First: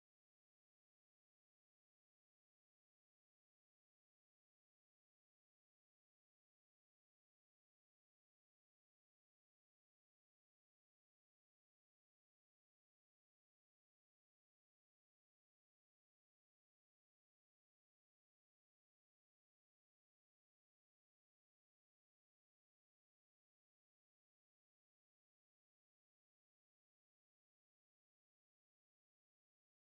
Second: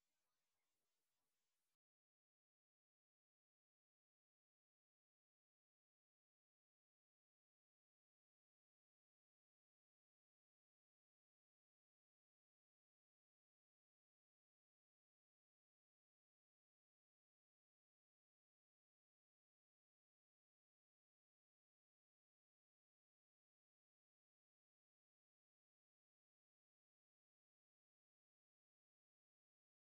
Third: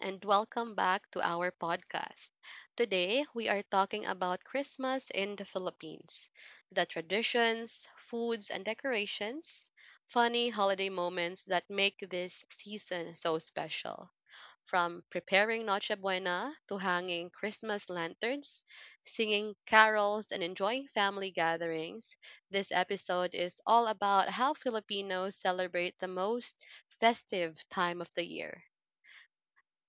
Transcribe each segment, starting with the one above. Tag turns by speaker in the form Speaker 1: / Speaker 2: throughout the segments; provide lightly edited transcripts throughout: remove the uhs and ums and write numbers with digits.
Speaker 1: and welcome back to our podcast. Today, we are talking about Christmas in the Philippines, the traditions, foods, and decorations, funny holiday moments that make this season so special. From preparing Noche Buena to hanging Christmas lanterns, singing carols, and enjoying family gatherings, this episode is all about how Filipinos celebrate the most festive time of the year.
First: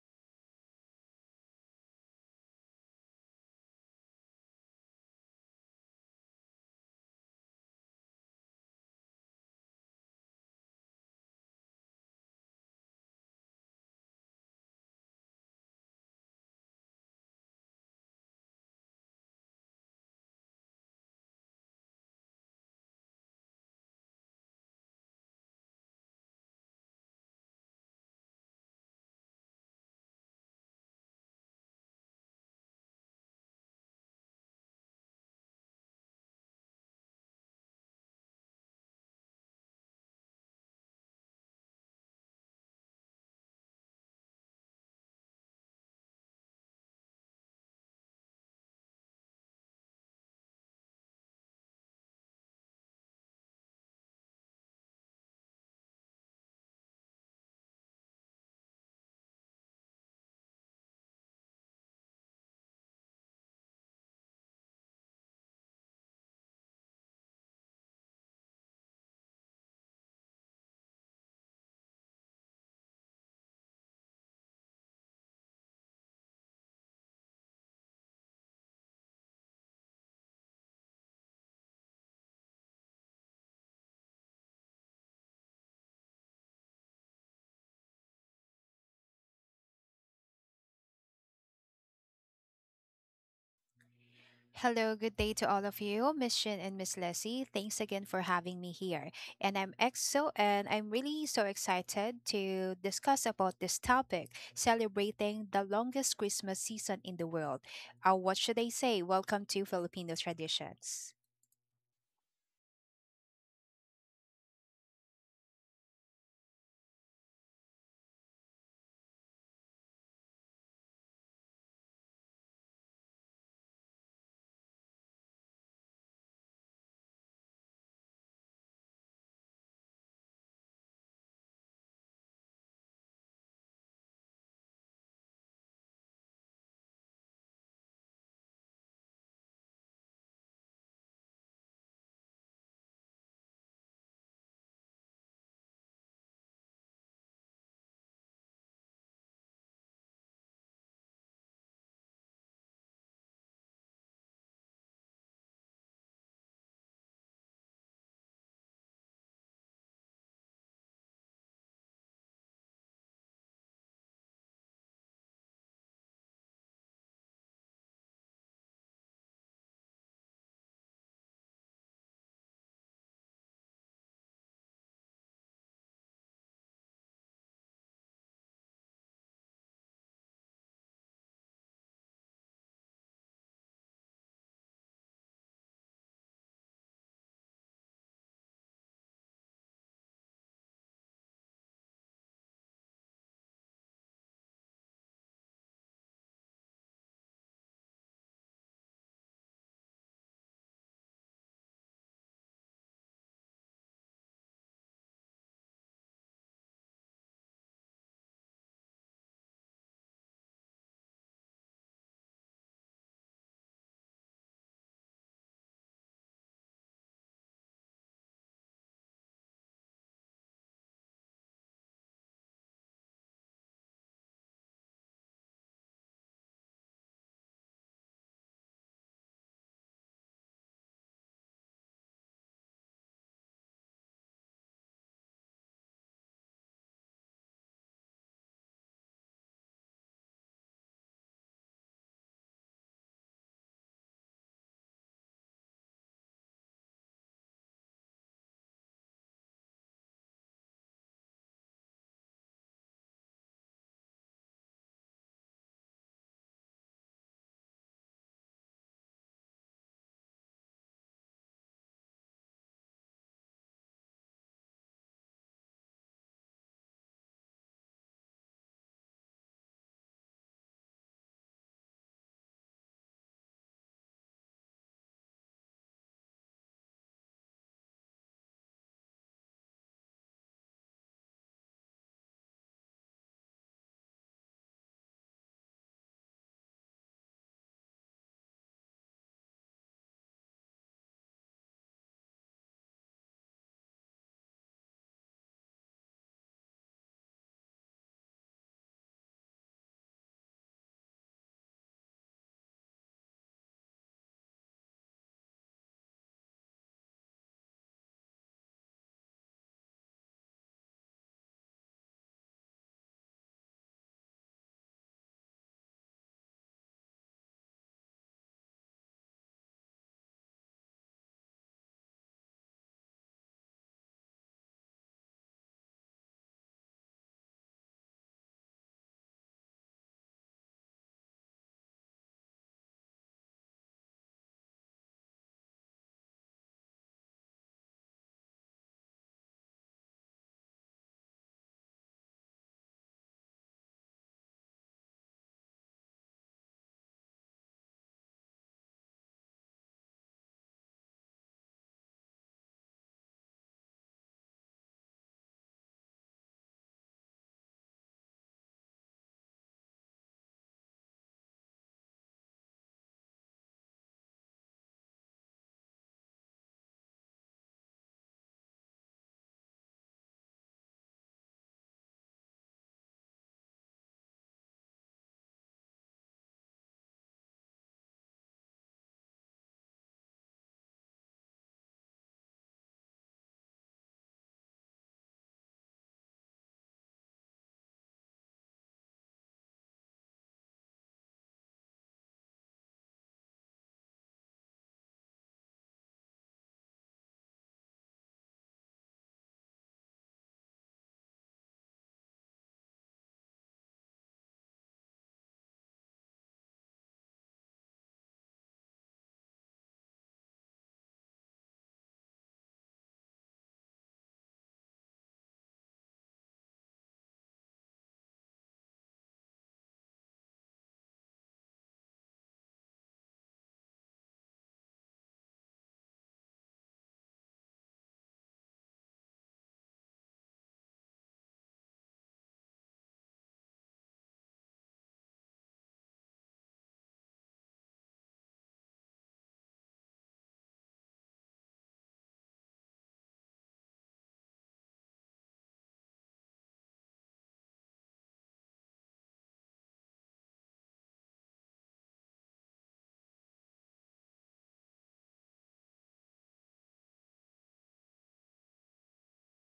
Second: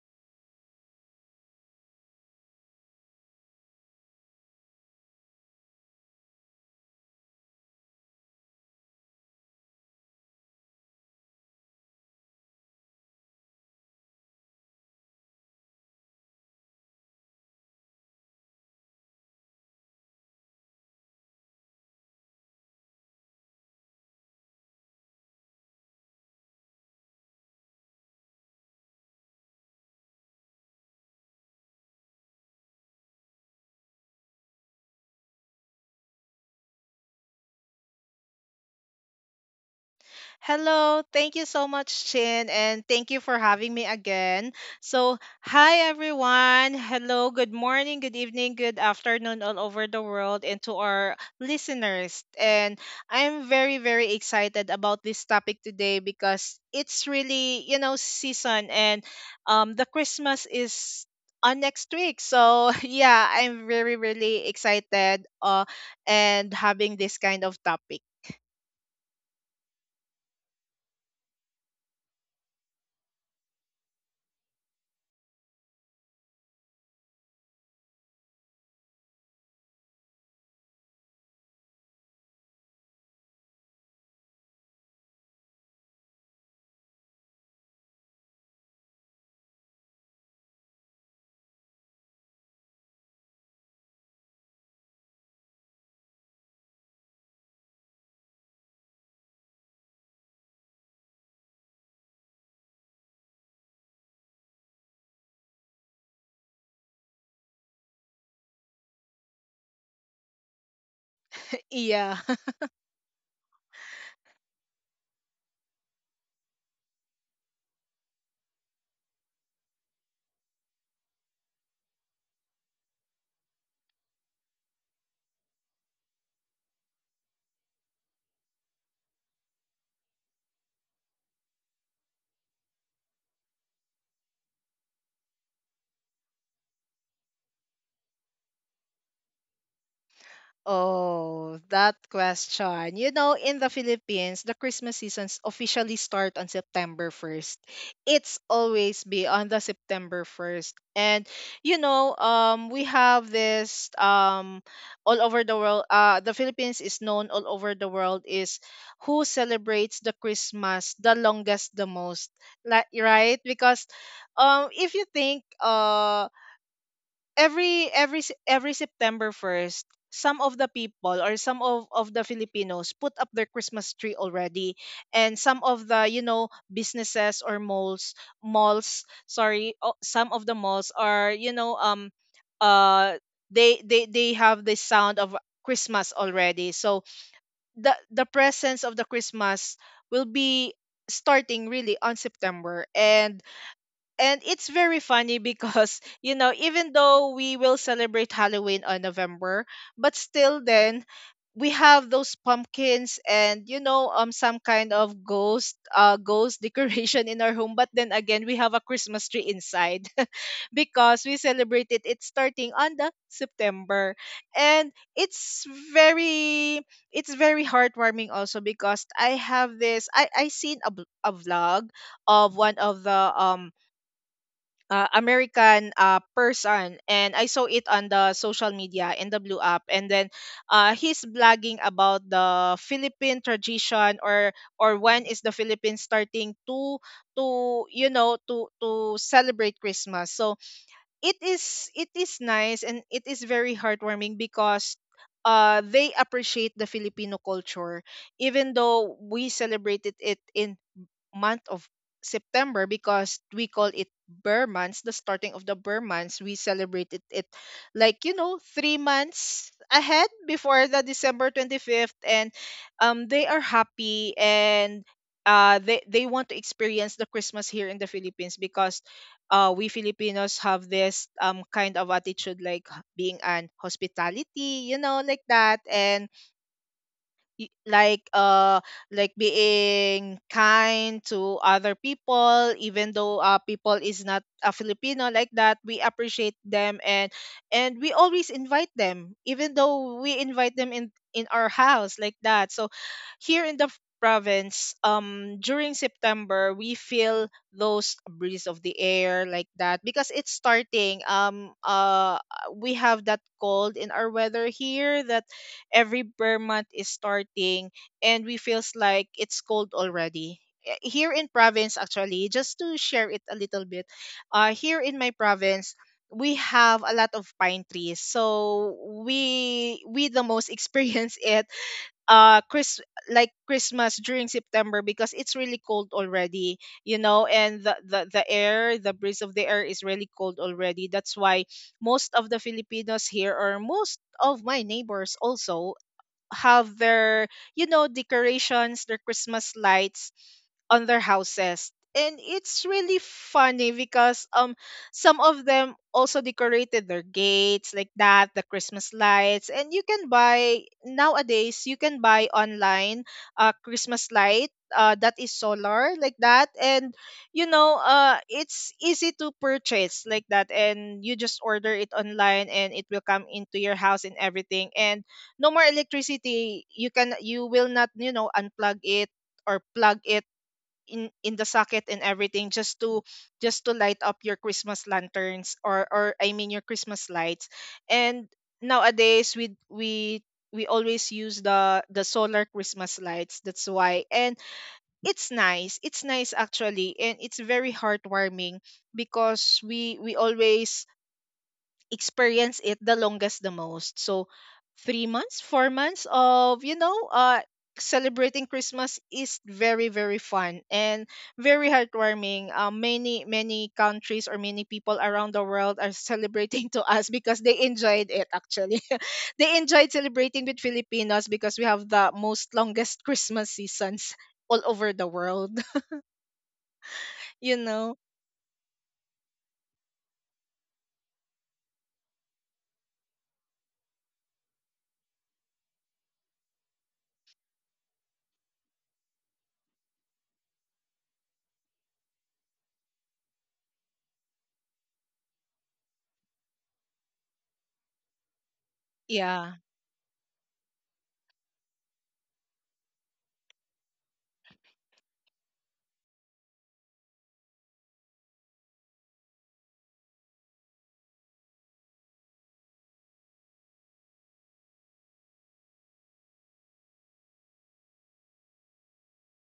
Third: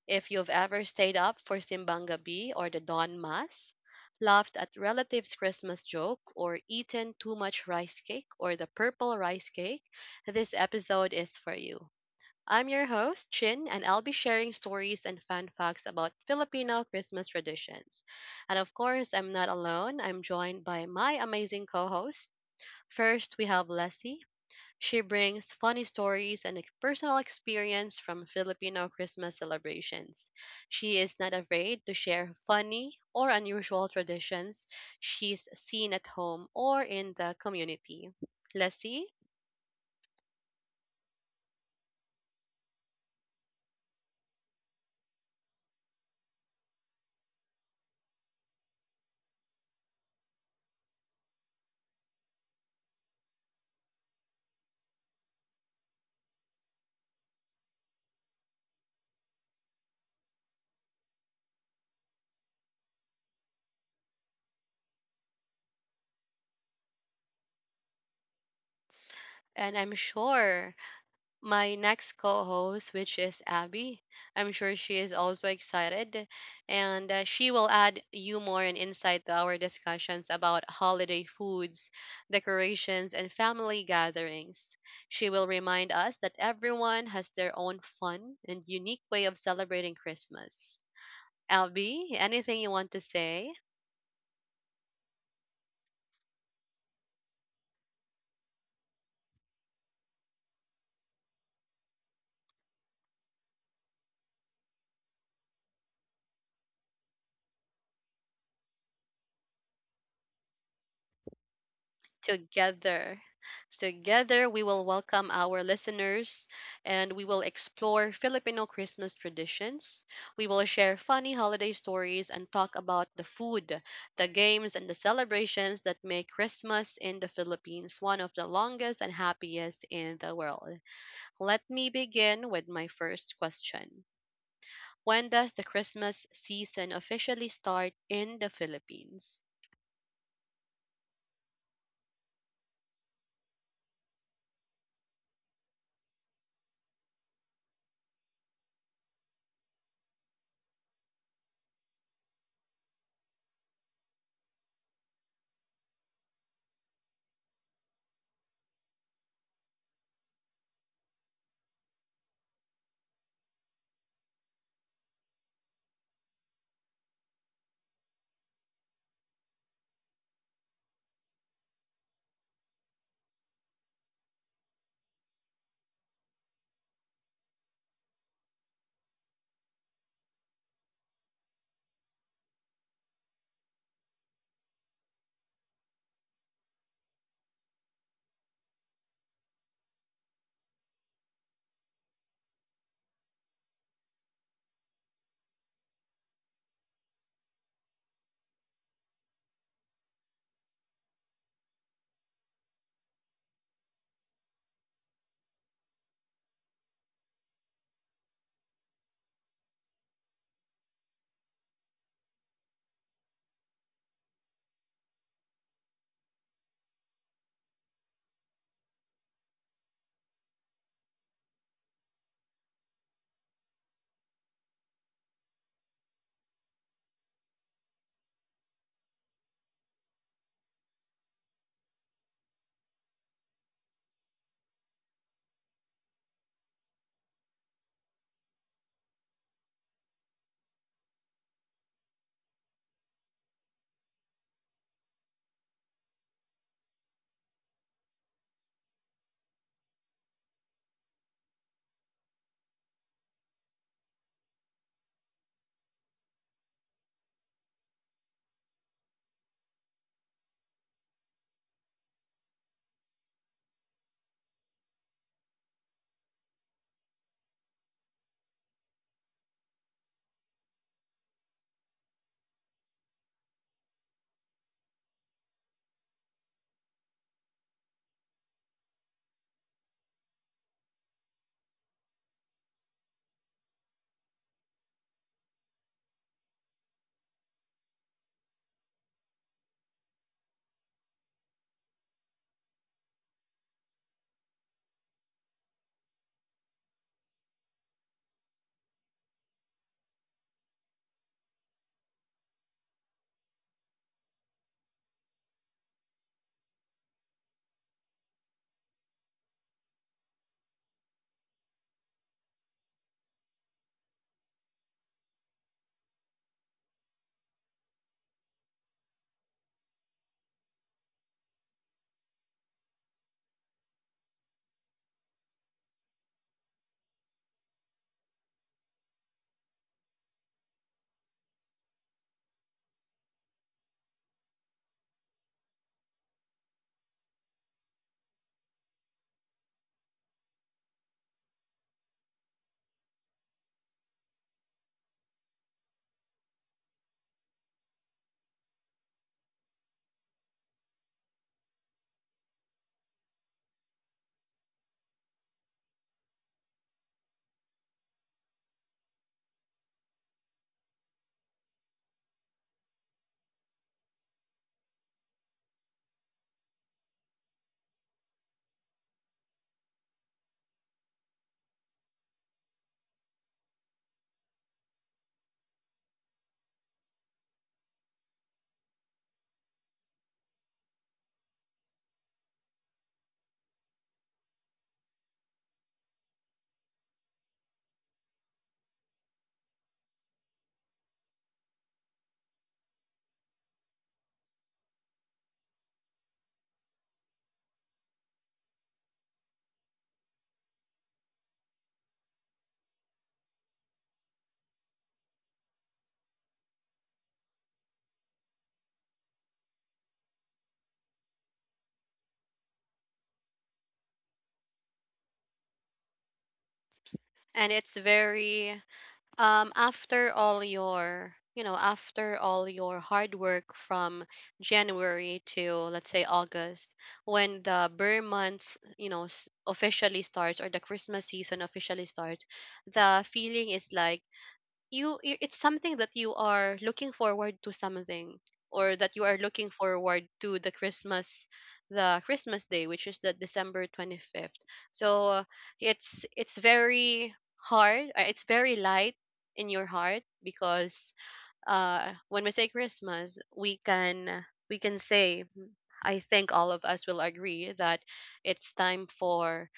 Speaker 1: If you've ever stayed up for Simbang Gabi or the Dawn Mass, laughed at relatives' Christmas joke, or eaten too much rice cake or the purple rice cake, this episode is for you. I'm your host, Chin, and I'll be sharing stories and fun facts about Filipino Christmas traditions. And of course, I'm not alone. I'm joined by my amazing co host. First, we have Leslie, she brings funny stories and personal experience from Filipino Christmas celebrations. She is not afraid to share funny or unusual traditions she's seen at home or in the community. Lassie,
Speaker 2: Hello, thank you so much, Chin, and thank you for having me again. So, hi everyone. Hello, good morning, good evening, good afternoon, all over the world, and to our listeners. And I'm very, very excited about this topic today because it's really, you know, season, and the Christmas is on next week. So, yeah, I'm very, really excited and having this kind of topic.
Speaker 1: and I'm sure my next co-host, which is Abby. I'm sure she is also excited, and she will add humor and insight to our discussions about holiday foods, decorations, and family gatherings. She will remind us that everyone has their own fun and unique way of celebrating Christmas. Abby, anything you want to say?
Speaker 3: Hello, good day to all of you, Miss Shin and Miss Leslie. Thanks again for having me here. And I'm EXO, and I'm really so excited to discuss about this topic, celebrating the longest Christmas season in the world. What should I say? Welcome to Filipino Traditions.
Speaker 2: Yeah.
Speaker 1: Together. Together, we will welcome our listeners and we will explore Filipino Christmas traditions. We will share funny holiday stories and talk about the food, the games, and the celebrations that make Christmas in the Philippines one of the longest and happiest in the world. Let me begin with my first question. When does the Christmas season officially start in the Philippines?
Speaker 2: Oh, that question. You know, in the Philippines, the Christmas seasons officially start on September 1st. It's always be on the September 1st. And you know, we have this all over the world the Philippines is known all over the world is who celebrates the Christmas the longest the most. Like right? Because if you think every September 1st, some of the people or some of the Filipinos put up their Christmas tree already, and some of the, you know, businesses or malls, sorry, some of the malls are, you know, uh they have the sound of Christmas already. So the presence of the Christmas will be starting really on September. And it's very funny because you know, even though we will celebrate halloween on november, but still then we have those pumpkins and, you know, some kind of ghost ghost decoration in our home, but then again we have a christmas tree inside. Because we celebrated it starting on the september. And it's very, it's very heartwarming also because I have this I seen a, a vlog of one of the American person, and I saw it on the social media in the Blue app. And then, he's blogging about the Philippine tradition, or when is the Philippines starting to, you know, to celebrate Christmas. So it is, it is nice and it is very heartwarming because. They appreciate the Filipino culture, even though we celebrated it in month of September, because we call it Burr months, the starting of the Burr months. We celebrated it like, you know, 3 months ahead before the December 25th. And they are happy. And they want to experience the Christmas here in the Philippines, because we Filipinos have this kind of attitude like being an hospitality, you know, like that. And y- like uh like being kind to other people, even though people is not a filipino like that, we appreciate them. And we always invite them, even though we invite them in our house like that. So here in the province, during september we feel those breeze of the air like that, because it's starting. We have that cold in our weather here, that every bare month is starting, and we feels like it's cold already. Eh, here in province, actually, just to share it a little bit, here in my province we have a lot of pine trees. So we the most experience it chris like christmas during september, because it's really cold already, you know. And the air, the breeze of the air, is really cold already. That's why most of the filipinos here, or most of my neighbors also, have their, you know, decorations, their christmas lights on their houses. And it's really funny because, some of them also decorated their gates like that, the christmas lights. And you can buy nowadays, you can buy online a christmas light, that is solar like that. And you know, it's easy to purchase like that, and you just order it online, and it will come into your house and everything. And no more electricity. You can, you will not, you know, unplug it or plug it in the socket and everything, just to light up your christmas lanterns or I mean, your christmas lights. And nowadays we always use the solar christmas lights, that's why. And it's nice, it's nice actually, and it's very heartwarming, because we always experience it the longest the most. So 3 months, 4 months of, you know, celebrating christmas is very, very fun and very heartwarming. Uh, many, many countries or many people around the world are celebrating to us, because they enjoyed it actually. They enjoyed celebrating with filipinos, because we have the most longest christmas seasons all over the world.
Speaker 1: And
Speaker 2: You
Speaker 1: it's
Speaker 2: know,
Speaker 1: very after all your after all your hard work from January to, let's say, August, when the Burr months officially starts, or the Christmas season officially starts, the feeling is like it's something that you are looking forward to, something or that you are looking
Speaker 2: yeah,
Speaker 1: forward to, the Christmas, the Christmas day, which is the December 25th. So it's very hard, it's very light in your heart, because when we say Christmas, we can, we can say, "Hmm, I think all of us will agree that it's time for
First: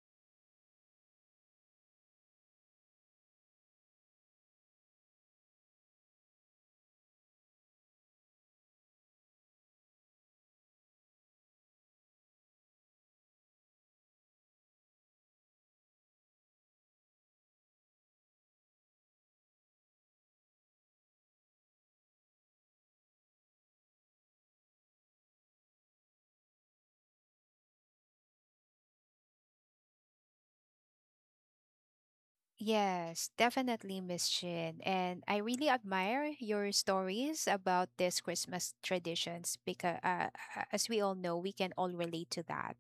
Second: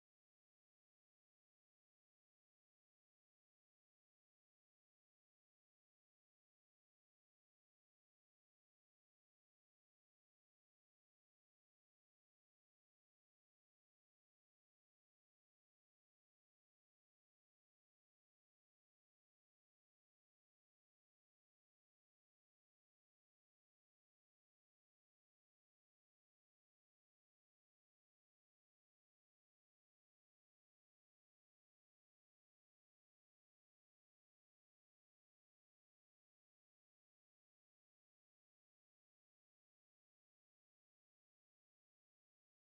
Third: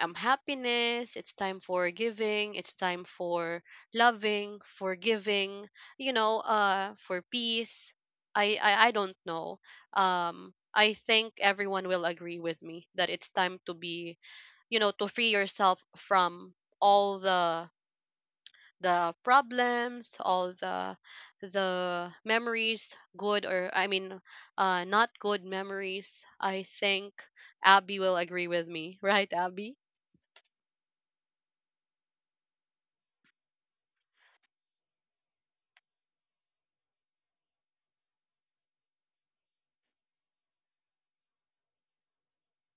Speaker 1: happiness. It's time for giving, it's time for loving, forgiving, you know, for peace. I don't know. I think everyone will agree with me that it's time to be, you know, to free yourself from all the problems, all the memories, good or I mean, not good memories. I think Abby will agree with me, right, Abby?
Speaker 3: Yes, definitely, Miss Shin. And I really admire your stories about this Christmas traditions because as we all know, we can all relate to that.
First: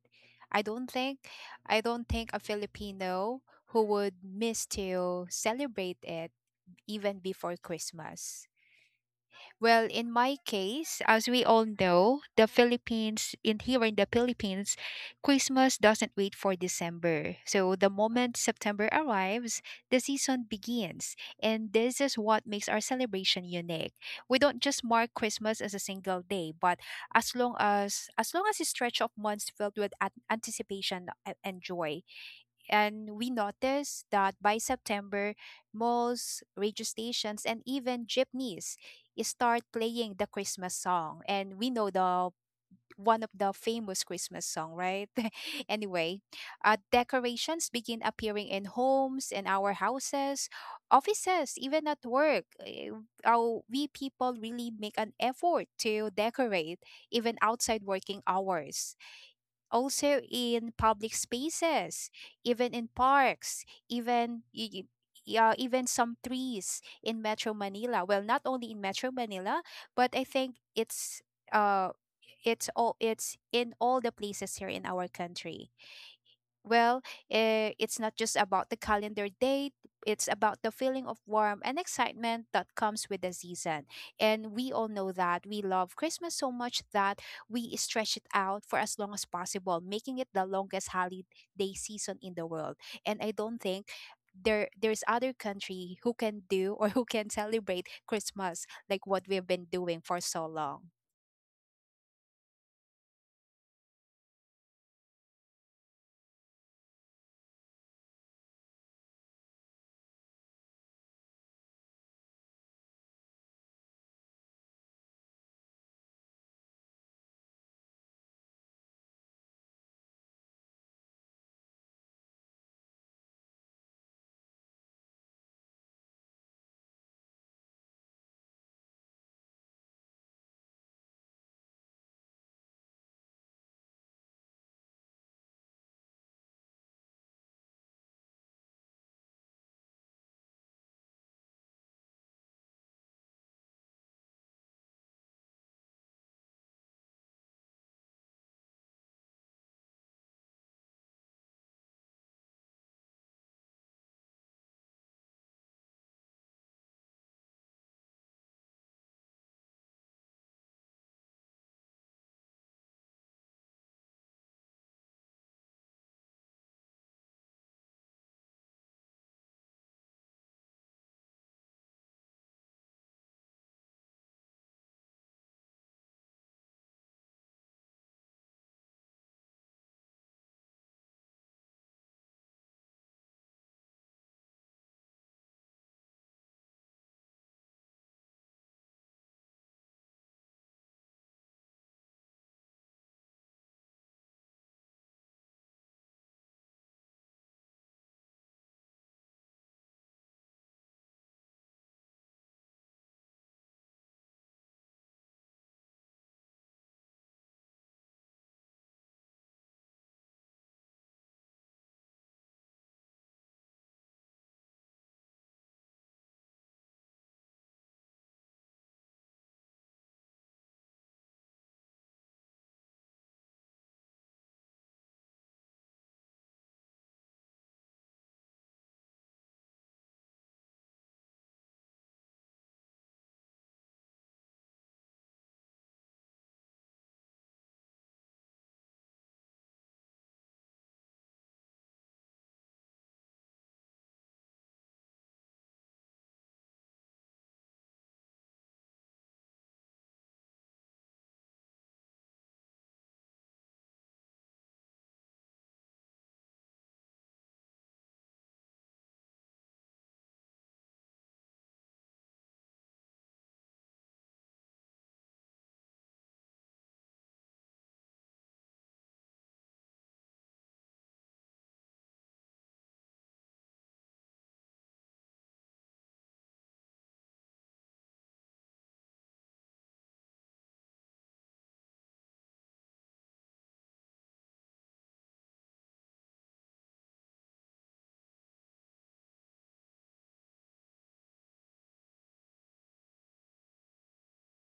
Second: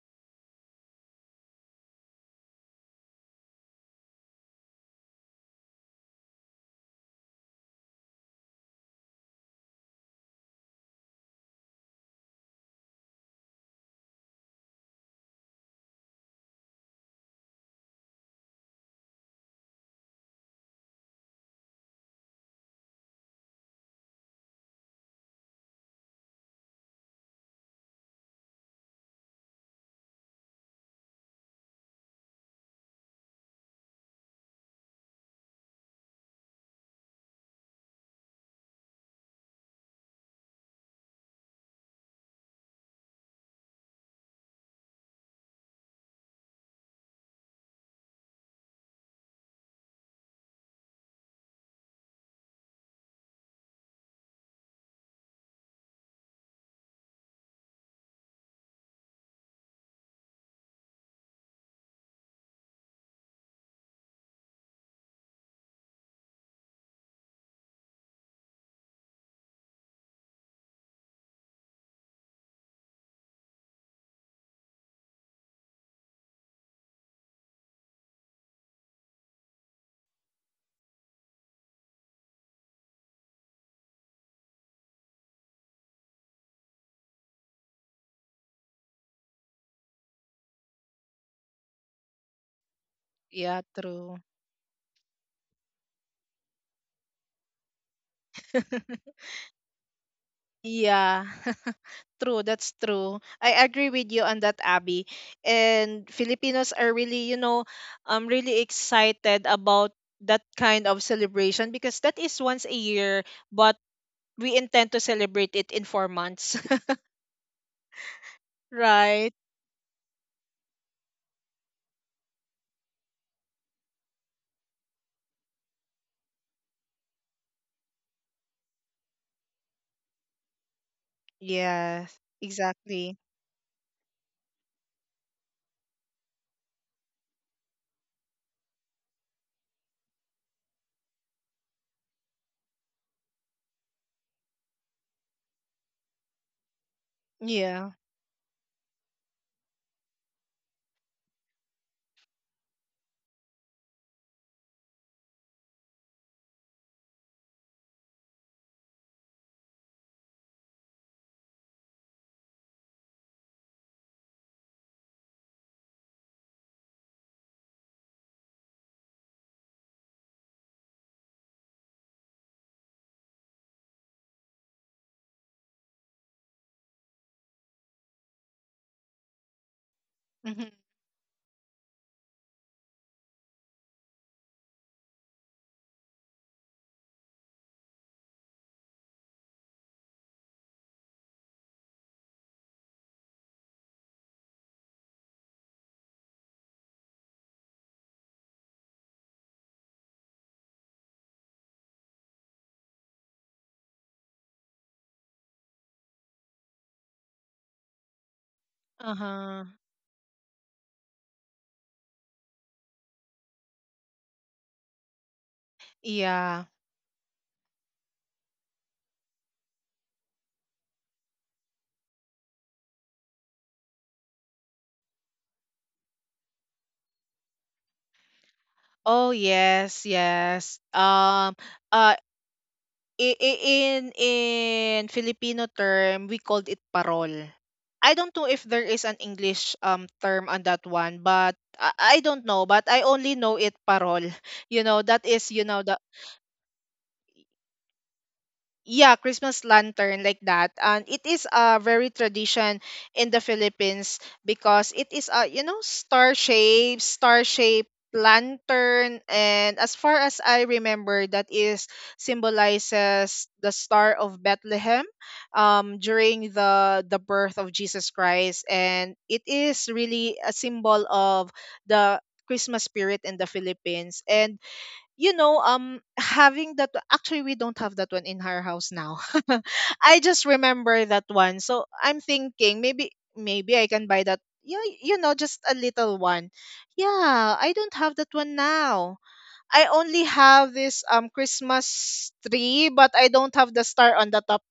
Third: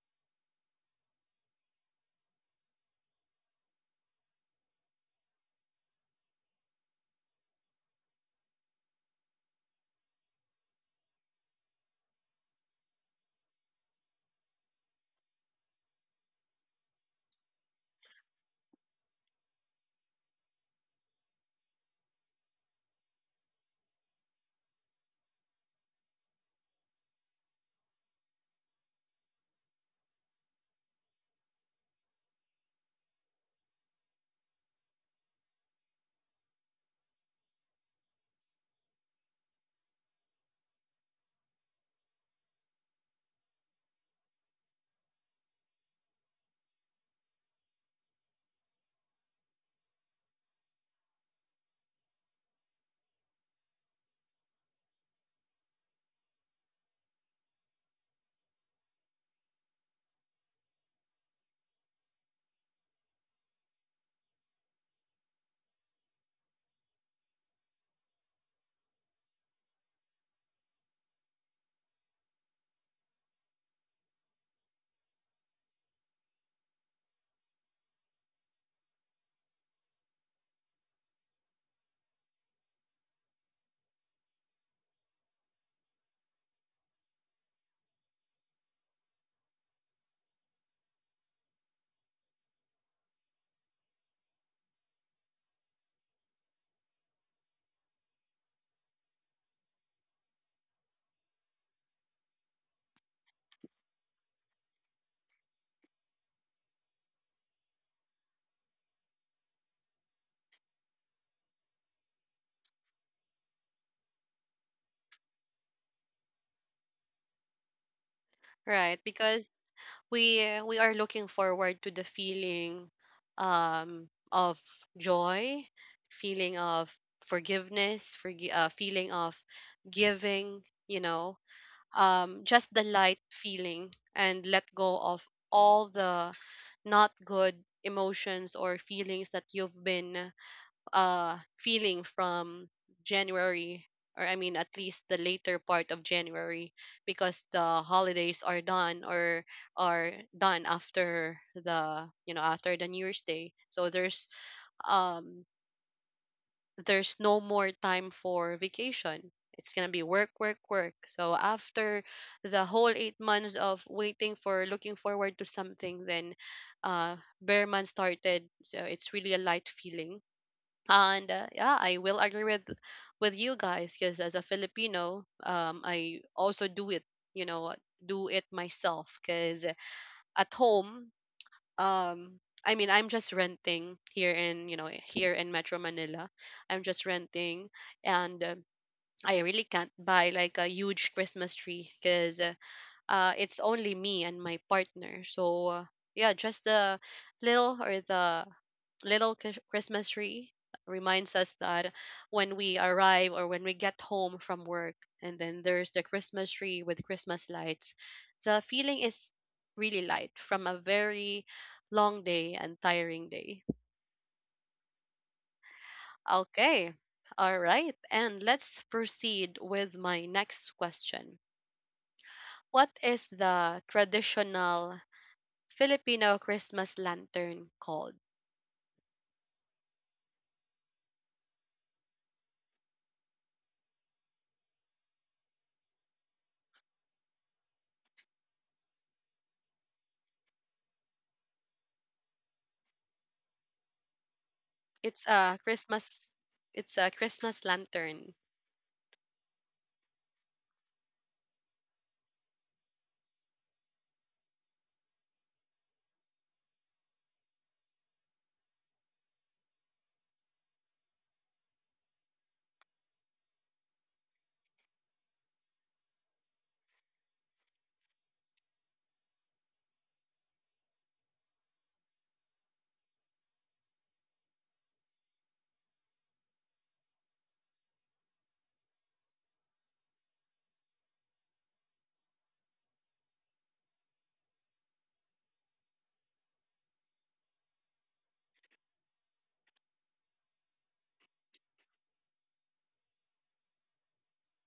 Speaker 3: I don't think I don't think a Filipino who would miss to celebrate it even before Christmas. Well, in my case, as we all know, in here in the Philippines, Christmas doesn't wait for December. So the moment September arrives, the season begins. And this is what makes our celebration unique. We don't just mark Christmas as a single day, but as long as a stretch of months filled with anticipation and joy. And we noticed that by September, malls, radio stations, and even jeepneys start playing the Christmas song. And we know the one of the famous Christmas song, right? Anyway, decorations begin appearing in homes, in our houses, offices, even at work. We people really make an effort to decorate even outside working hours, also in public spaces, even in parks, even y- y- yeah, even some trees in Metro Manila. Well, not only in Metro Manila, but I think uh it's in all the places here in our country. Well, it's not just about the calendar date, it's about the feeling of warmth and excitement that comes with the season. And we all know that we love Christmas so much that we stretch it out for as long as possible, making it the longest holiday season in the world. And I don't
Speaker 2: yeah,
Speaker 3: think
Speaker 2: true.
Speaker 3: there's other country who can do or who can celebrate Christmas like what we've been doing for so long.
Speaker 2: Yeah, true. That's true. I agree with you on that, Abby. And Filipinos are really, you know, really excited about that kind of celebration, because that is once a year, but we intend to celebrate it in 4 months,
Speaker 1: Right,
Speaker 2: right?
Speaker 1: because we are looking forward to the feeling of joy, feeling of forgiveness, feeling of giving, you know,
Speaker 2: Yes,
Speaker 1: just the
Speaker 2: exactly.
Speaker 1: light feeling, and let go of all the not good emotions or feelings that you've been feeling from January, or I mean at least the later part of January, because the
Speaker 2: Yeah.
Speaker 1: holidays are done, or are done after the, you know, after the New Year's Day. So um there's no more time for vacation. It's gonna be work, work, work. So after the whole 8 months of waiting for, looking forward to something, then uh Bearman started. So it's really a light feeling, and yeah, I will agree with you guys, because as a Filipino, I also do it, you know, do it myself, because at
Speaker 2: Mhm.
Speaker 1: home um I mean, I'm just renting here in, you know, here in Metro Manila. I'm just renting, and I really can't buy like a huge Christmas tree, because it's only me and my partner, so yeah, just the little, or the little Christmas tree reminds us that when we arrive, or when we get home from work, and then there's the Christmas tree with Christmas lights, the feeling
Speaker 2: Uh
Speaker 1: is
Speaker 2: huh.
Speaker 1: really light from a very long day and tiring day.
Speaker 2: Yeah.
Speaker 1: Okay, all right, and let's proceed with my next question. What is the traditional Filipino Christmas lantern called?
Speaker 2: Oh yes, yes. Uh. I in Filipino term, we called it parol. I don't know if there is an English term on that one, but I don't know, but I only know it parol. You know, that
Speaker 1: It's
Speaker 2: is,
Speaker 1: a
Speaker 2: you know, the
Speaker 1: Christmas, it's a Christmas lantern.
Speaker 2: yeah christmas lantern like that. And it is a very tradition in the philippines, because it is a, you know, star shape lantern. And as far as I remember, that is symbolizes the star of bethlehem, during the birth of jesus christ. And it is really a symbol of the christmas spirit in the philippines. And you know, having that, actually we don't have that one in our house now. I just remember that one. So I'm thinking, maybe maybe I can buy that. Yeah, you know, just a little one. Yeah, I don't have that one now. I only have this Christmas tree, but I don't have the star on the top.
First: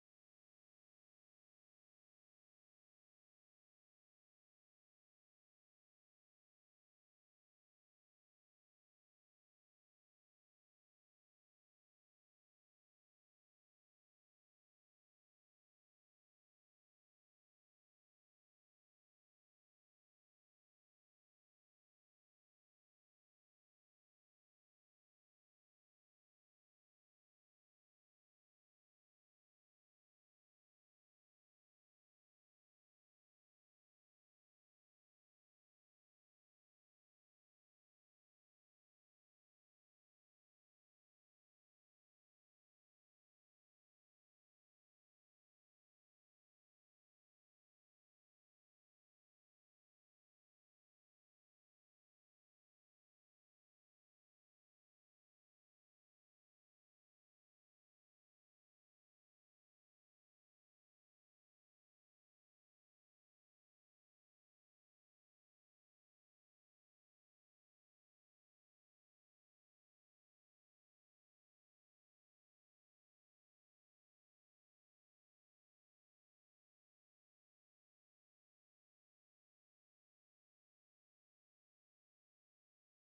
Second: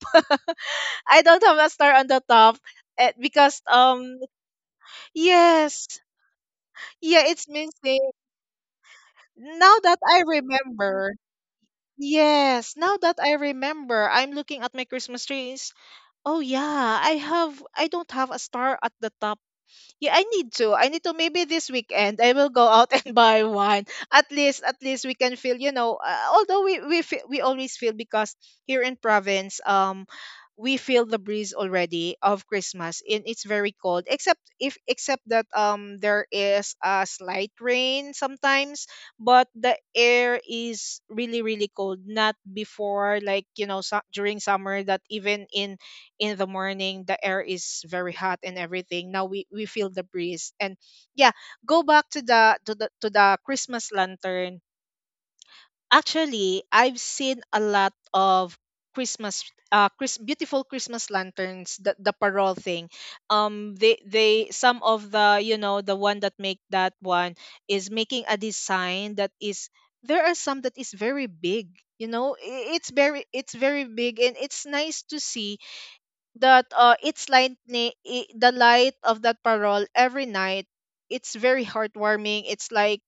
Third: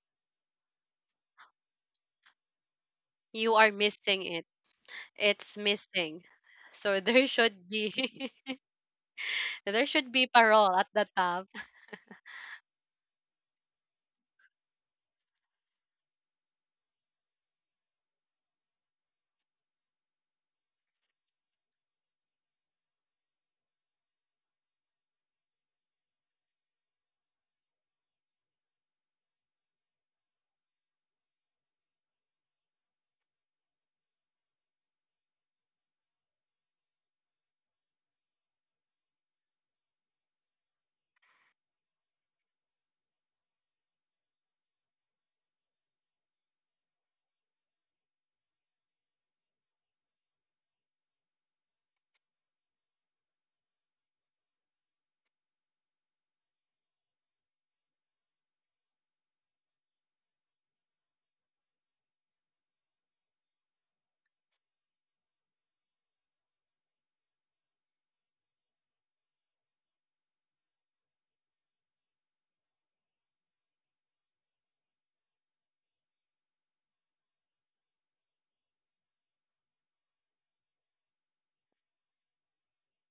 Speaker 2: I don't have a star on the top,
Speaker 1: You
Speaker 2: because
Speaker 1: are missing it. It's
Speaker 2: yes,
Speaker 1: missing. So
Speaker 2: yeah,
Speaker 1: there
Speaker 2: it's
Speaker 1: should
Speaker 2: missing.
Speaker 1: be,
Speaker 2: Now
Speaker 1: there
Speaker 2: that
Speaker 1: should
Speaker 2: I
Speaker 1: be parole at the
Speaker 2: remember,
Speaker 1: top.
Speaker 2: yes, now that I remember, I'm looking at my Christmas trees. Oh yeah, I have, I don't have a star at the top. Yeah, I need to. I need to. Maybe this weekend I will go out and buy one. At least we can feel. You know, although we always feel, because here in province, we feel the breeze already of Christmas, and it's very cold. Except if, except that there is a slight rain sometimes, but the air is really, really cold. Not before like, you know, during summer, that even in the morning the air is very hot and everything. Now we feel the breeze. And yeah, go back to the, to the christmas lantern. Actually I've seen a lot of christmas, beautiful christmas lanterns, the parol thing. Um, they some of the, you know, the one that make that one is making a design that is, there are some that is very big. You know, it's very, it's very big, and it's nice to see that, it's light, the light of that parol every night. It's very heartwarming. It's like,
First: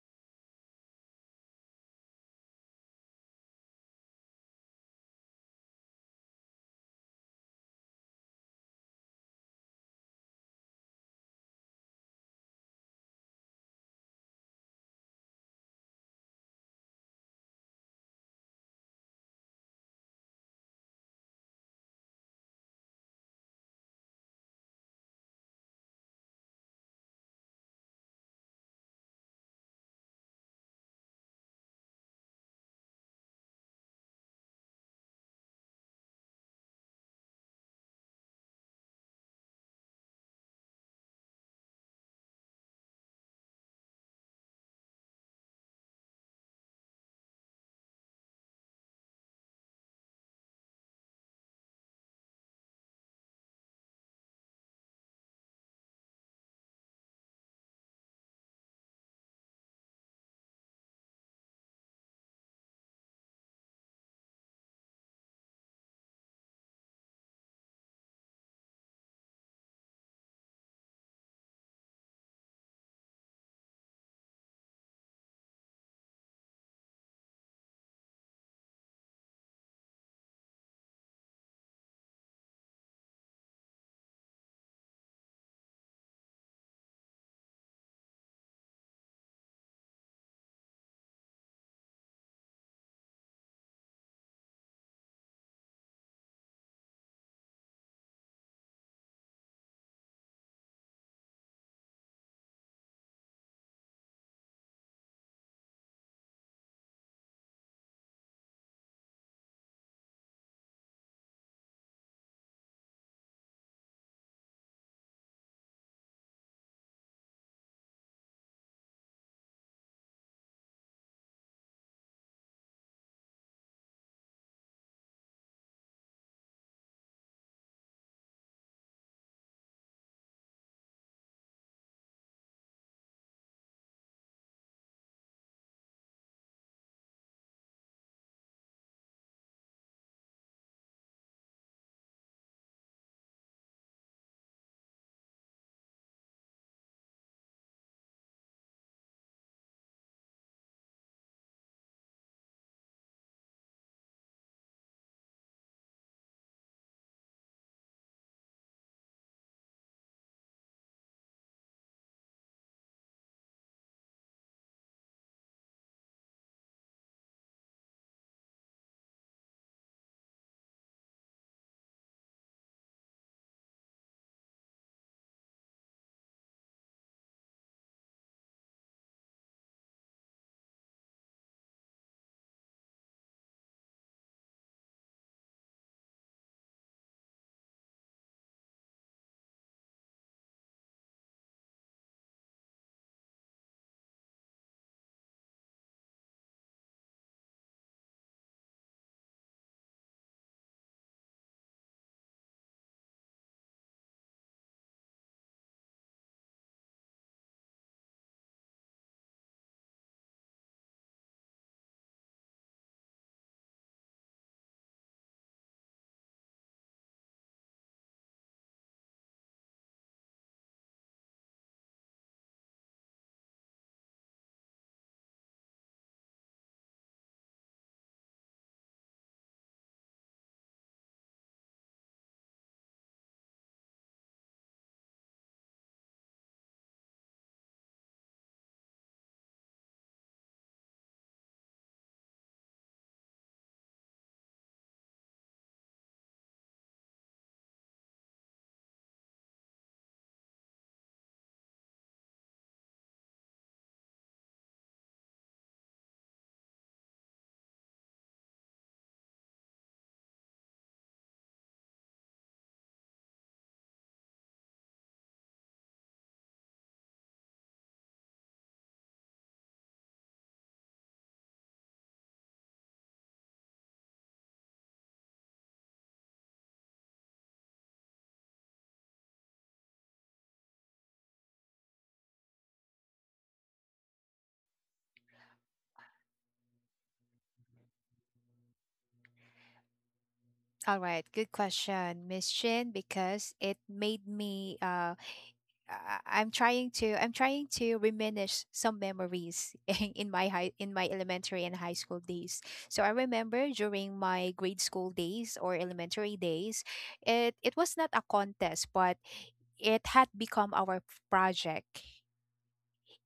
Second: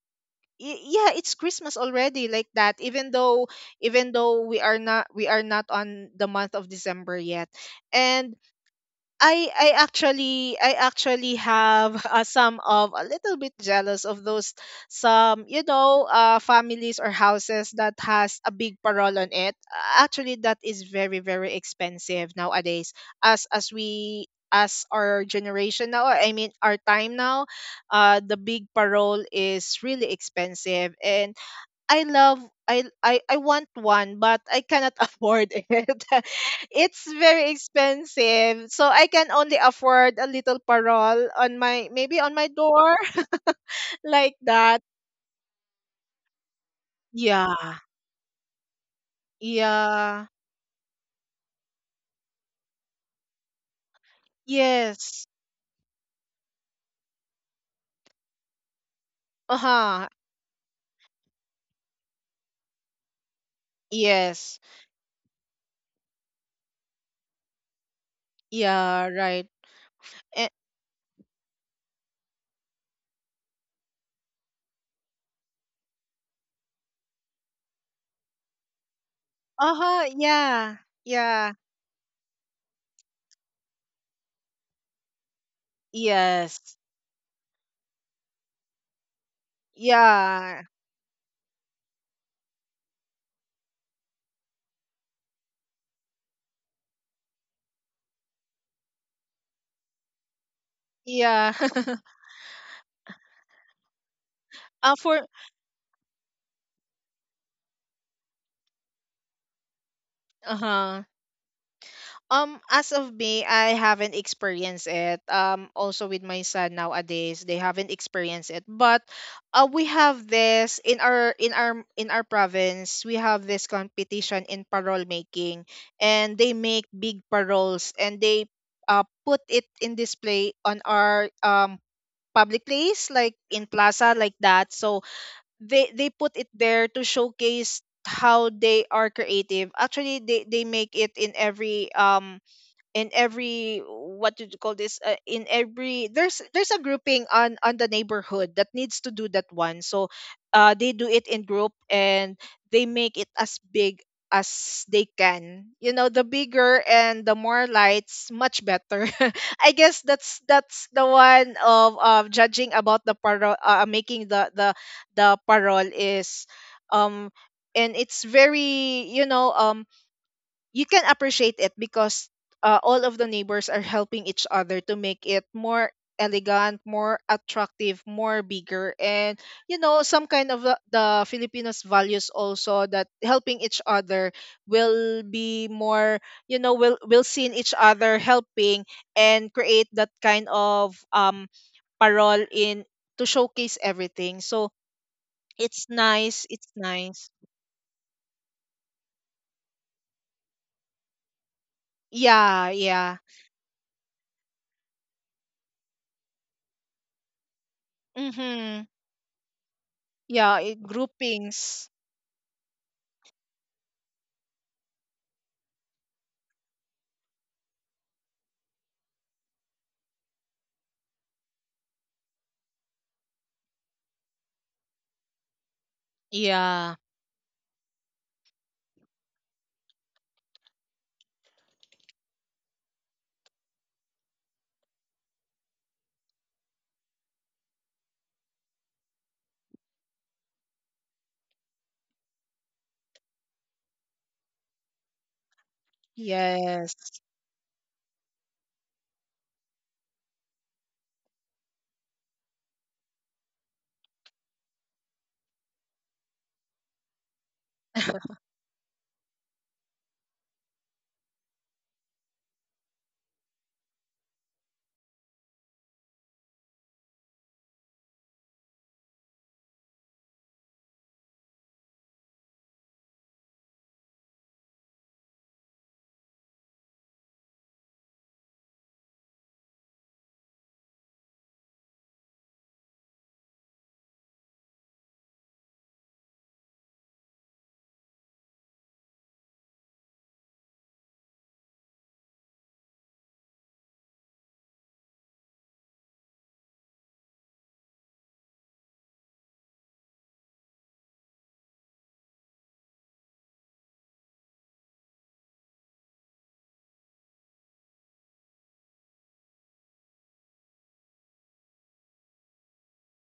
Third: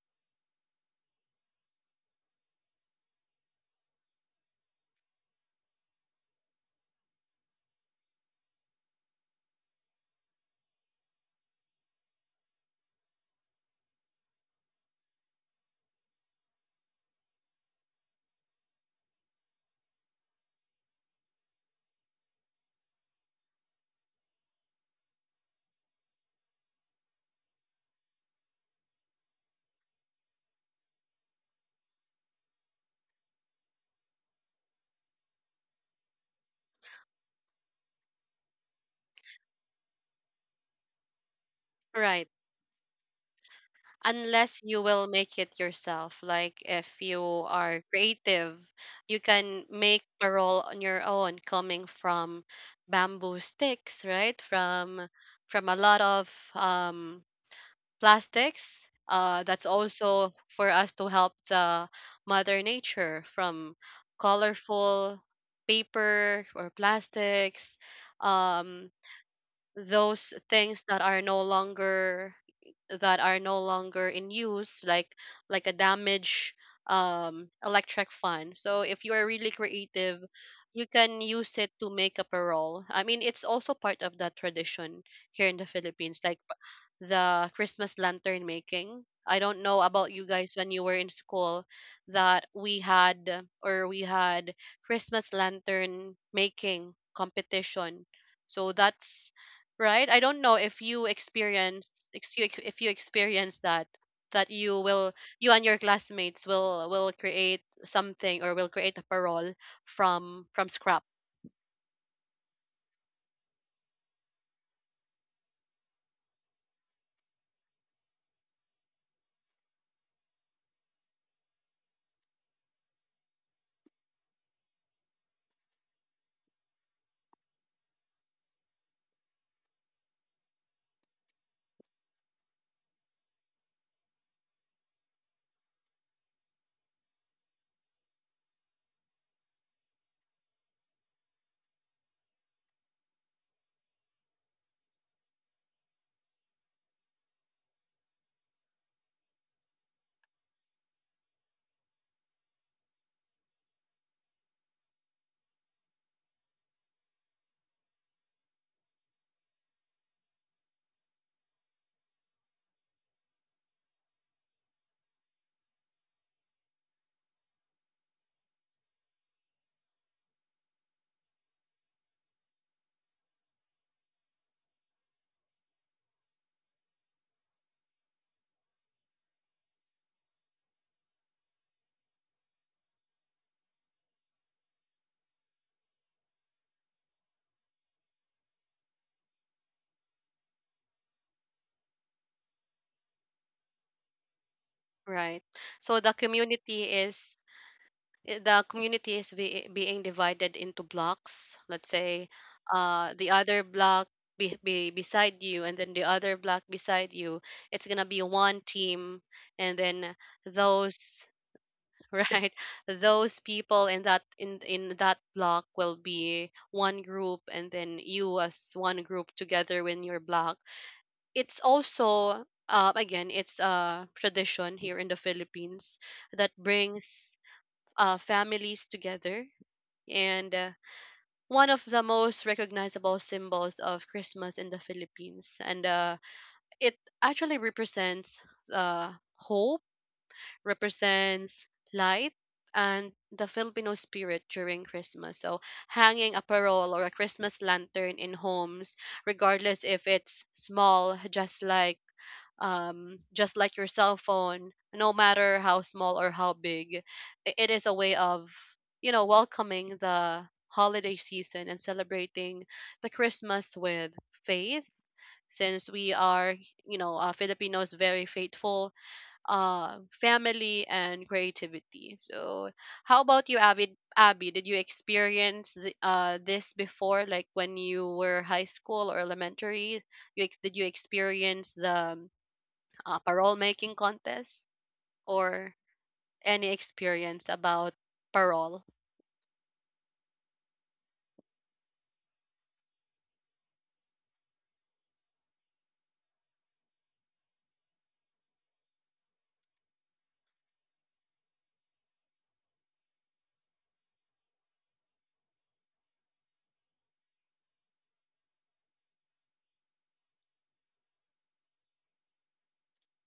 Speaker 2: yeah, it's christmas already like that, even though, we are not on the month of december yet. And I actually have some of a little bit jealous of those some, you know, families or houses that has a big parol on it. Actually, that is very, very expensive nowadays. As we as our generation now, I mean our time now, the big parol is really expensive. And I love, I want one, but I cannot afford it. It's very expensive. So I can only afford a little parol on my, maybe
Speaker 1: Right.
Speaker 2: on my door. Like
Speaker 1: Unless you
Speaker 2: that.
Speaker 1: will make it yourself. Like if you
Speaker 2: Yeah.
Speaker 1: are creative, you can make
Speaker 2: Yeah.
Speaker 1: parole on your own coming from bamboo sticks, right?
Speaker 2: Yes.
Speaker 1: From a lot of um plastics. That's
Speaker 2: Uh-huh.
Speaker 1: also for us to help the mother nature from
Speaker 2: Yes.
Speaker 1: colorful paper or plastics. Um,
Speaker 2: Yeah, right.
Speaker 1: those
Speaker 2: Eh,
Speaker 1: things that are no longer, that are no longer in use, like a damaged electric fan. So if you are really
Speaker 2: uh-huh.
Speaker 1: creative,
Speaker 2: Yeah.
Speaker 1: you can use
Speaker 2: Yeah.
Speaker 1: it to make a parole. I mean, it's also part of that tradition here in the Philippines, like
Speaker 2: Yes.
Speaker 1: the Christmas lantern making. I don't know about you guys
Speaker 2: Yeah.
Speaker 1: when you were in school, that we had, or we had Christmas lantern making competition. So that's, right? I don't know if you
Speaker 2: Yeah.
Speaker 1: experience, if you experience that, that you
Speaker 2: Uh,
Speaker 1: will,
Speaker 2: for,
Speaker 1: you and your classmates will create something, or will create a parole from scrap,
Speaker 2: uh-huh. As of me, I haven't experienced it. Also with my son nowadays, they haven't experienced it. But we have this in our, in our province. We have this competition in parole making, and they make big paroles, and they put it in display on our public place, like in plaza, like that. So they put it there to showcase how they are creative. Actually, they make it in every what do you call this, in every— there's a grouping on the neighborhood that needs to do that one. So they do it in group, and they make it as big as they can. You know, the bigger and the more lights, much better. I guess that's the one of judging about the parol, making the parol is. um and it's very, you know, you can appreciate it because all of the neighbors are helping each other to make it more elegant, more attractive, more bigger, and you know, some kind of the Filipinos values also, that helping each other will be more, you know, will see in each other helping and create that kind of parole in to showcase everything. So
Speaker 1: right?
Speaker 2: it's
Speaker 1: So the
Speaker 2: nice, it's
Speaker 1: community
Speaker 2: nice.
Speaker 1: is, the community is being divided into blocks. Let's say
Speaker 2: Yeah, yeah.
Speaker 1: the other block be beside you, and then the other block beside you, it's gonna be one
Speaker 2: Mhm.
Speaker 1: team, and then
Speaker 2: Yeah, it,
Speaker 1: those,
Speaker 2: groupings.
Speaker 1: right, those people in that, in that block will be one group, and then you as one group together in your block. It's also again, it's a tradition here in the Philippines, that
Speaker 2: Yeah.
Speaker 1: brings families together, and one of the most recognizable symbols of Christmas in the Philippines, and it actually represents uh, hope, represents light, and the Filipino spirit during Christmas. So hanging a
Speaker 2: Yes.
Speaker 1: parol or a Christmas lantern in homes, regardless if it's small, just like your cell phone, no matter how small or how big, it is a way of, you know, welcoming the holiday season and celebrating the Christmas with faith. Since we are, you know, Filipinos very faithful, family and creativity. So how about you, Abby? Abby, did you experience this before, like when you were high school or elementary? You did you experience the parole making contest, or any experience about parole
Speaker 3: All right, good question, Miss Shin, because it made me. I'm trying to reminisce some memories in my elementary and high school days. So I remember during my grade school days or elementary days, it was not a contest, but it had become our project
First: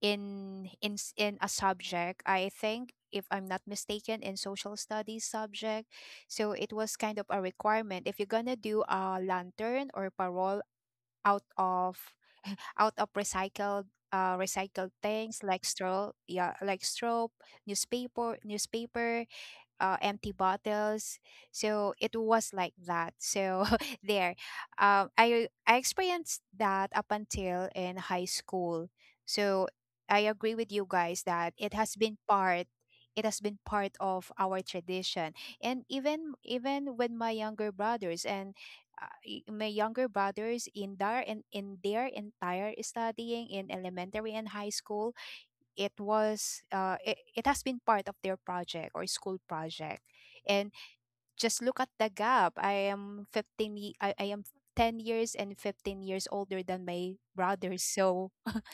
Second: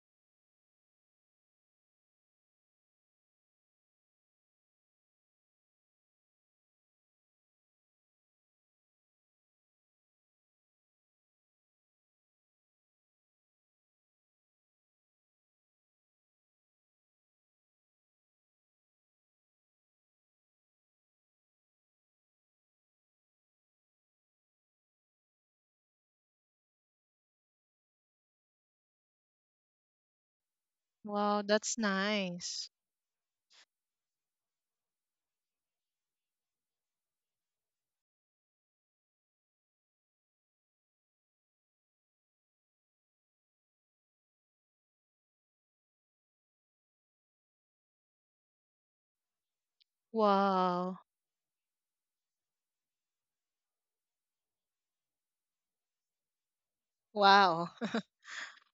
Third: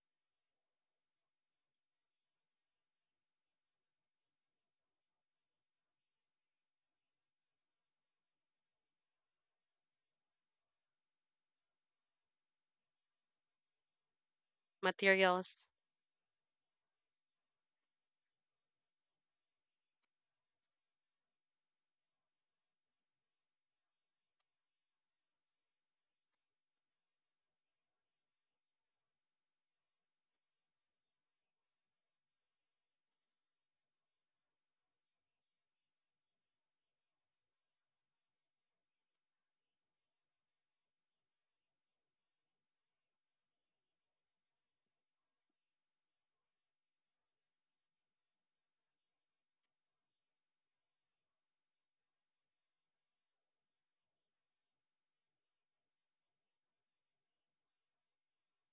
Speaker 3: in a subject. I think, if I'm not mistaken, in social studies subject. So it was kind of a requirement if you're going to do a lantern or parole out of recycled recycled things like
Speaker 1: materials?
Speaker 3: straw, yeah, like straw, newspaper, newspaper, empty bottles. So it was like that. So there, I experienced that up until in high school. So I agree with you guys
Speaker 2: Wow,
Speaker 3: that it
Speaker 2: that's
Speaker 3: has been part.
Speaker 2: nice.
Speaker 3: It has been part of our tradition, and even with my younger brothers in their entire studying in elementary and high school, it has been part of their project or school project. And
Speaker 2: Wow.
Speaker 3: just look at the gap. I am 10 years and 15 years older than my
Speaker 2: Wow.
Speaker 3: brother, so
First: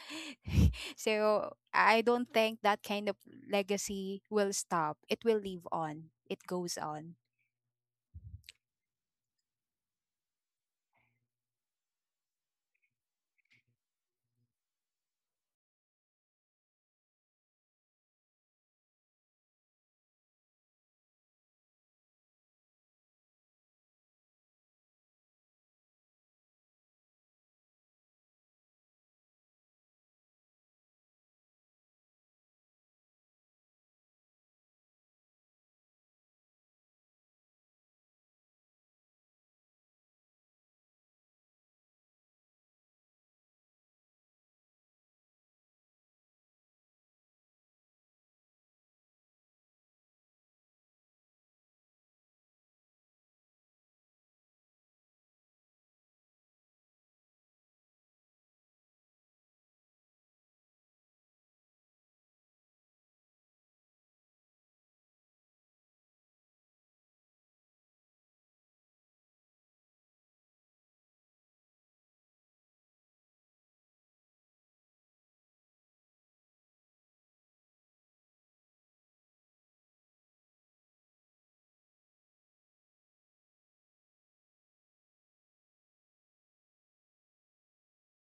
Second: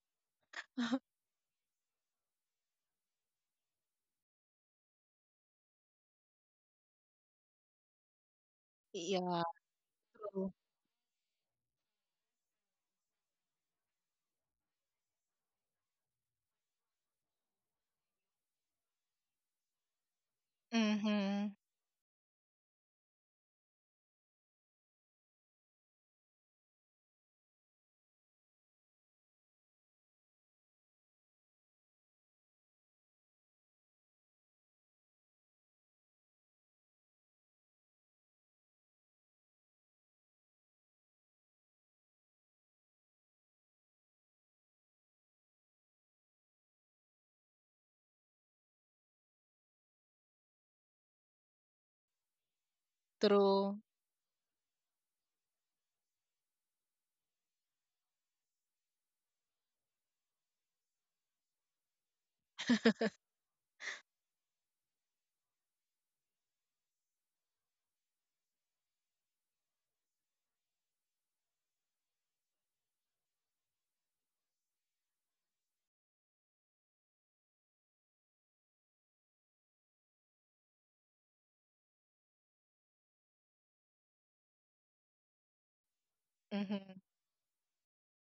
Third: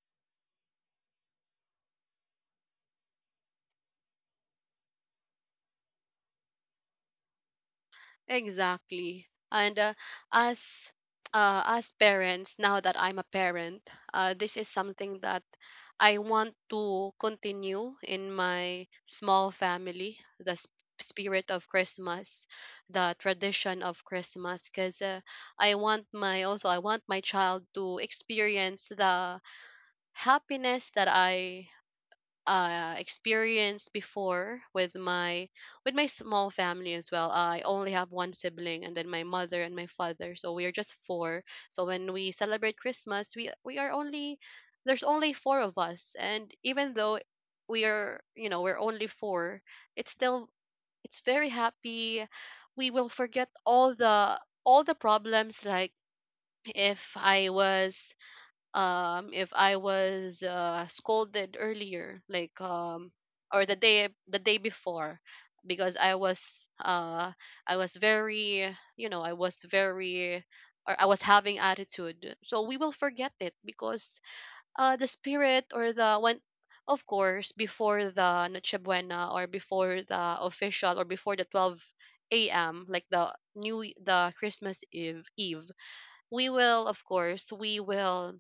Speaker 3: so I don't think that kind of legacy will stop. It will live on, it goes on.
Speaker 1: Exactly.
Speaker 2: Yeah.
Speaker 1: And as as parents, now that I'm a parent, this is something that I want to continue in my small family, the
Speaker 2: Mm-hmm.
Speaker 1: spirit of Christmas, the tradition of Christmas, because I want my, also I want my child to experience the happiness that I experienced before with my, with my small family as well. I only have one sibling, and then my mother and my father. So we are just four. So when we celebrate Christmas, we are only, there's only four of us, and even though we are, you know, we're only four, it's still, it's very happy. We will forget
Speaker 2: True.
Speaker 1: all the, all the problems. Like if I was if I was scolded earlier, like or the day, the day before, because I was I was very, you know, I was very, or I was having attitude, so we will forget it. Because the spirit, or the when, of course, before the Noche Buena, or before the official, or before the 12 a.m., like the new, the Christmas Eve, Eve, we will,
Speaker 2: Mm-hmm.
Speaker 1: of course, we will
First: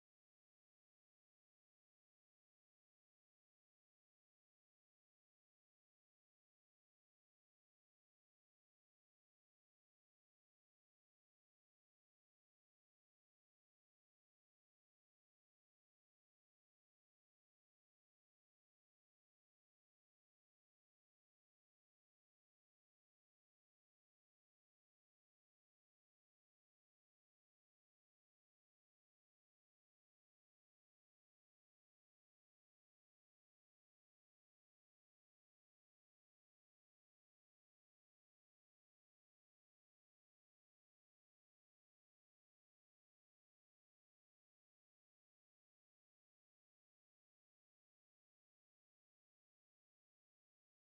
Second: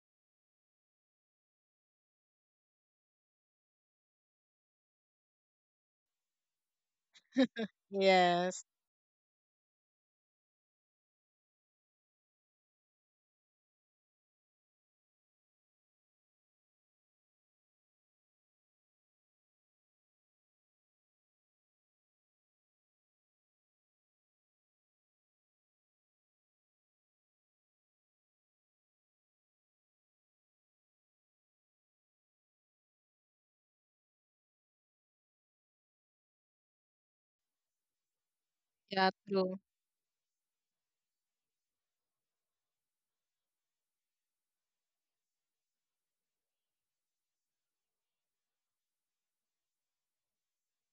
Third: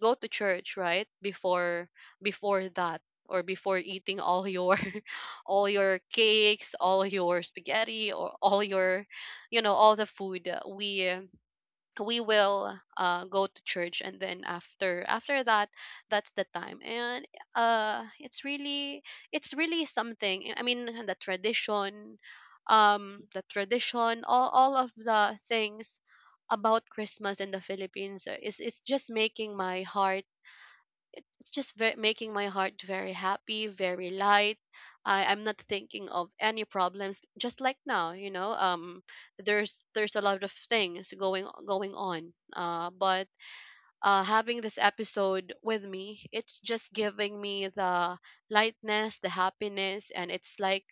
Speaker 1: go to church right before, before that, or before eating all your all your cakes, all your spaghetti, or all
Speaker 2: Yes.
Speaker 1: your, you know, all the food, we will go to church, and then after, after that, that's the time. And it's really, it's really something. I mean, the tradition, the tradition, all of the things about Christmas in the Philippines, is, it's just making my heart, it's just making my heart very happy, very light. I'm not thinking of any problems. Just like now, you know,
Speaker 2: Yeah, true.
Speaker 1: there's a lot of things going on. But having this episode with me, it's just giving me the lightness, the happiness, and it's like,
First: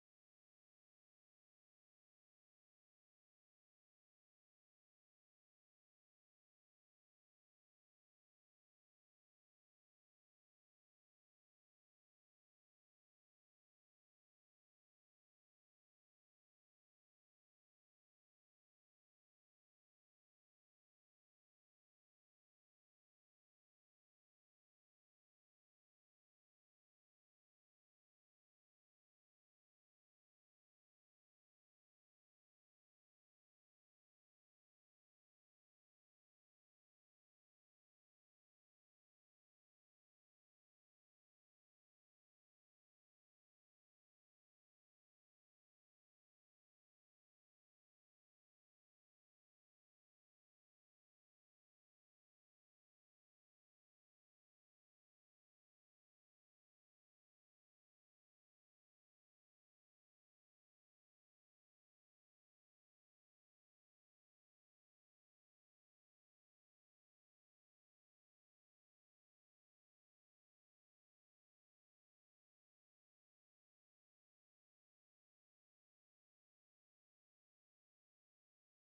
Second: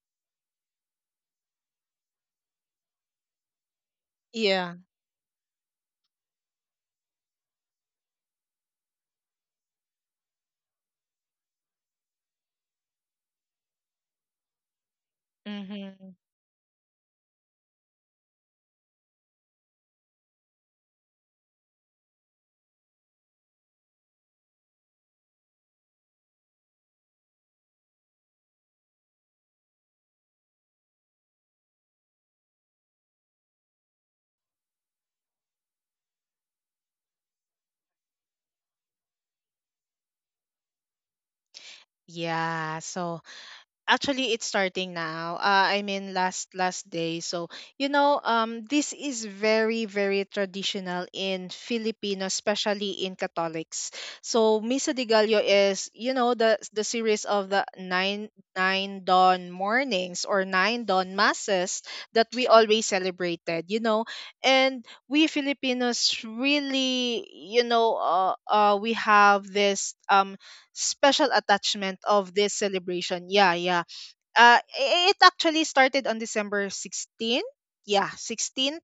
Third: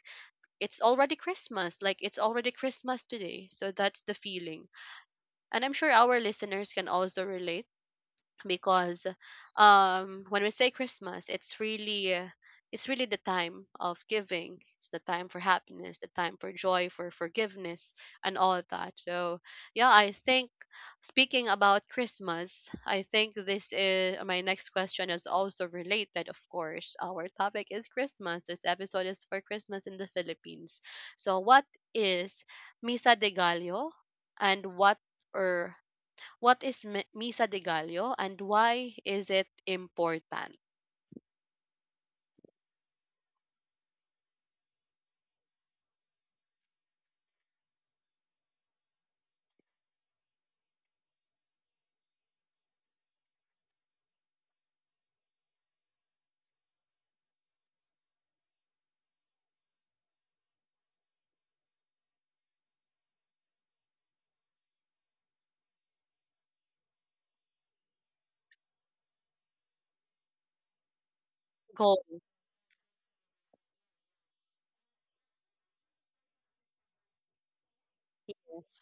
Speaker 1: it's already Christmas. Like it's already Christmas today. So that's the feeling,
Speaker 2: Yeah.
Speaker 1: and I'm sure our listeners can also relate, because when we say Christmas, it's really the time of giving, it's the time for happiness,
Speaker 2: Mm-hmm.
Speaker 1: the time for joy, for forgiveness, and all of that. So yeah, I think, speaking about Christmas, I think this is my next question, is also related. Of course, our topic is Christmas, this episode is for Christmas in the Philippines. So what is Misa de Gallo, and what, or Misa de Gallo, and why is it important?
Speaker 2: Yeah, so actually it's starting now, I mean, last day. So you know, this is very very traditional in Filipino, especially in Catholics. So Misa de Gallo is, you know, the series of the nine dawn mornings or nine dawn masses that we always celebrated, you know. And we Filipinos really, you know, we have this special attachment
Speaker 1: Goals.
Speaker 2: of this celebration. Yeah, yeah. It actually started on December 16th. Yeah, 16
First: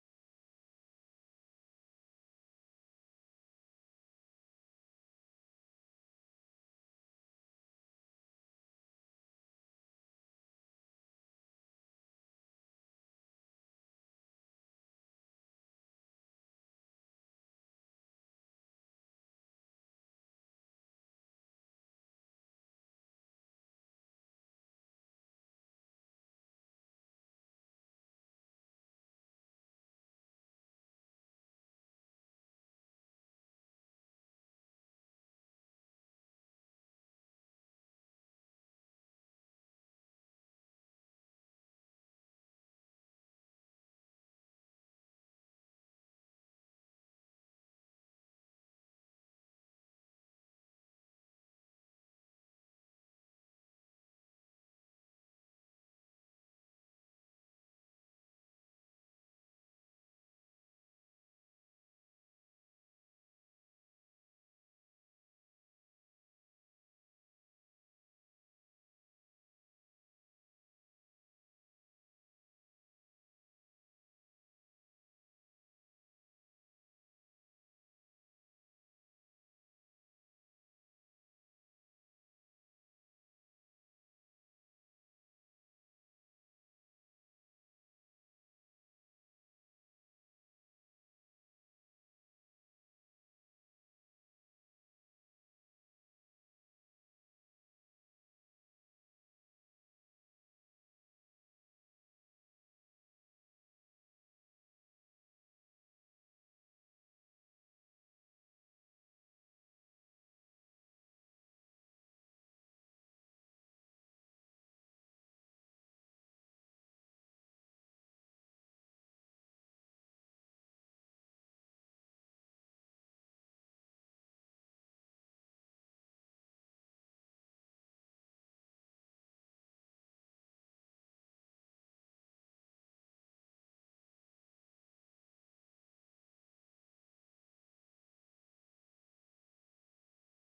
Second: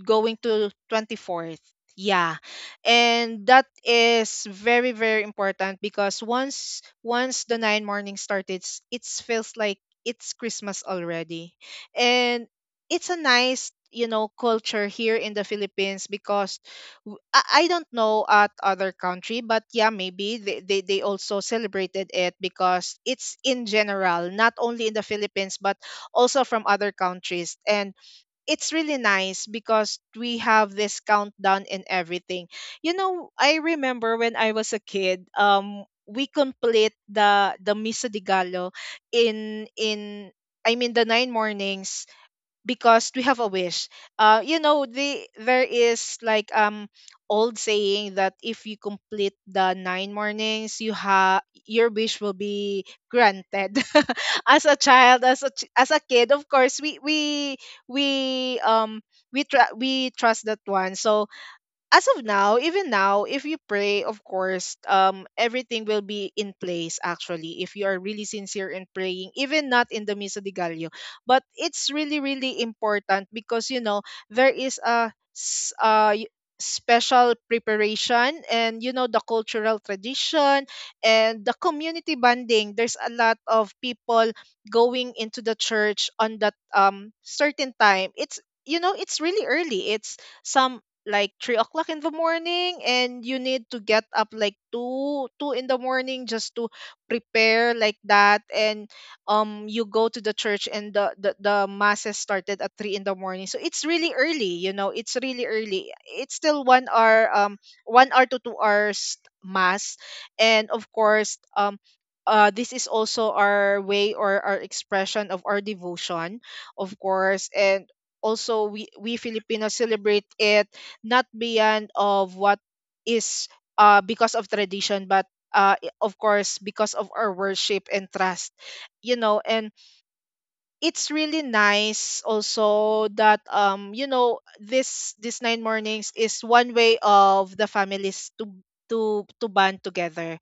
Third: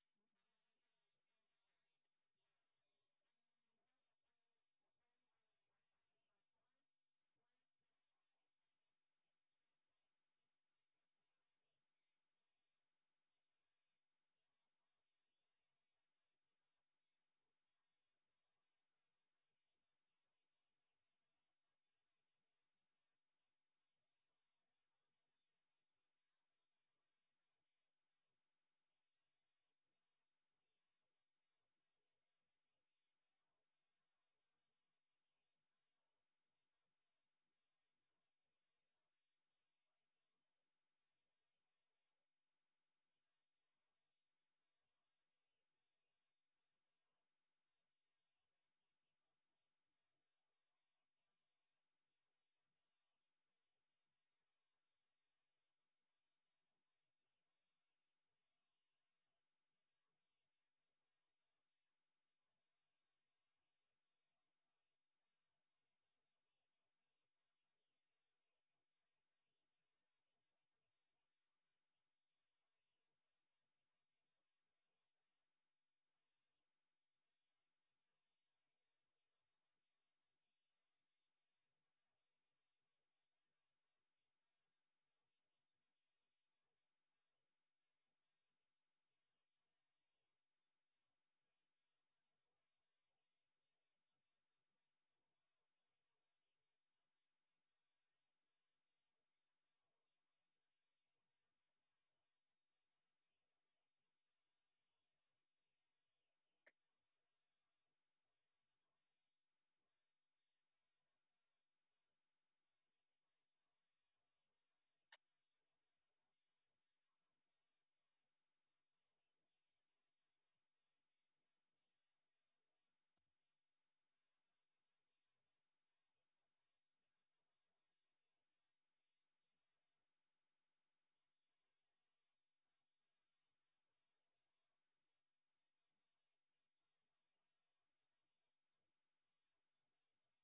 Speaker 2: going to 24th. Yeah. And that is very very important, because once the nine morning started, it feels like it's Christmas already. And it's a nice, you know, culture here in the Philippines, because I don't know at other country, but yeah, maybe they also celebrated it, because it's in general, not only in the Philippines, but also from other countries. And it's really nice, because we have this countdown and everything. You know, I remember when I was a kid, we complete the Misa de Gallo, in I mean, the nine mornings, because we have a wish. There is like old saying that if you complete the nine mornings, you have your wish will be granted. As a child, as a kid, of course, we um we trust that one. So as of now, even now, if you pray, of course, everything will be in place. Actually, if you are really sincere in praying, even not in the Misa de Gallo, but it's really, really important, because you know there is a special preparation, and you know the cultural tradition and the community bonding. There's a lot of people going into the church on that certain time. It's you know it's really early. It's some like 3 o'clock in the morning, and you need to get up like two in the morning just to prepare like that. And you go to the church, and the masses started at 3 in the morning. So it's really early, you know, it's really early. It's still 1 hour, 1 hour to 2 hours mass. And of course, this is also our way or our expression of our devotion, of course. And also, we Filipinos celebrate it, not beyond of what is because of tradition, but of course because of our worship and trust, you know. And it's really nice also that you know, this nine mornings is one way of the families to band together,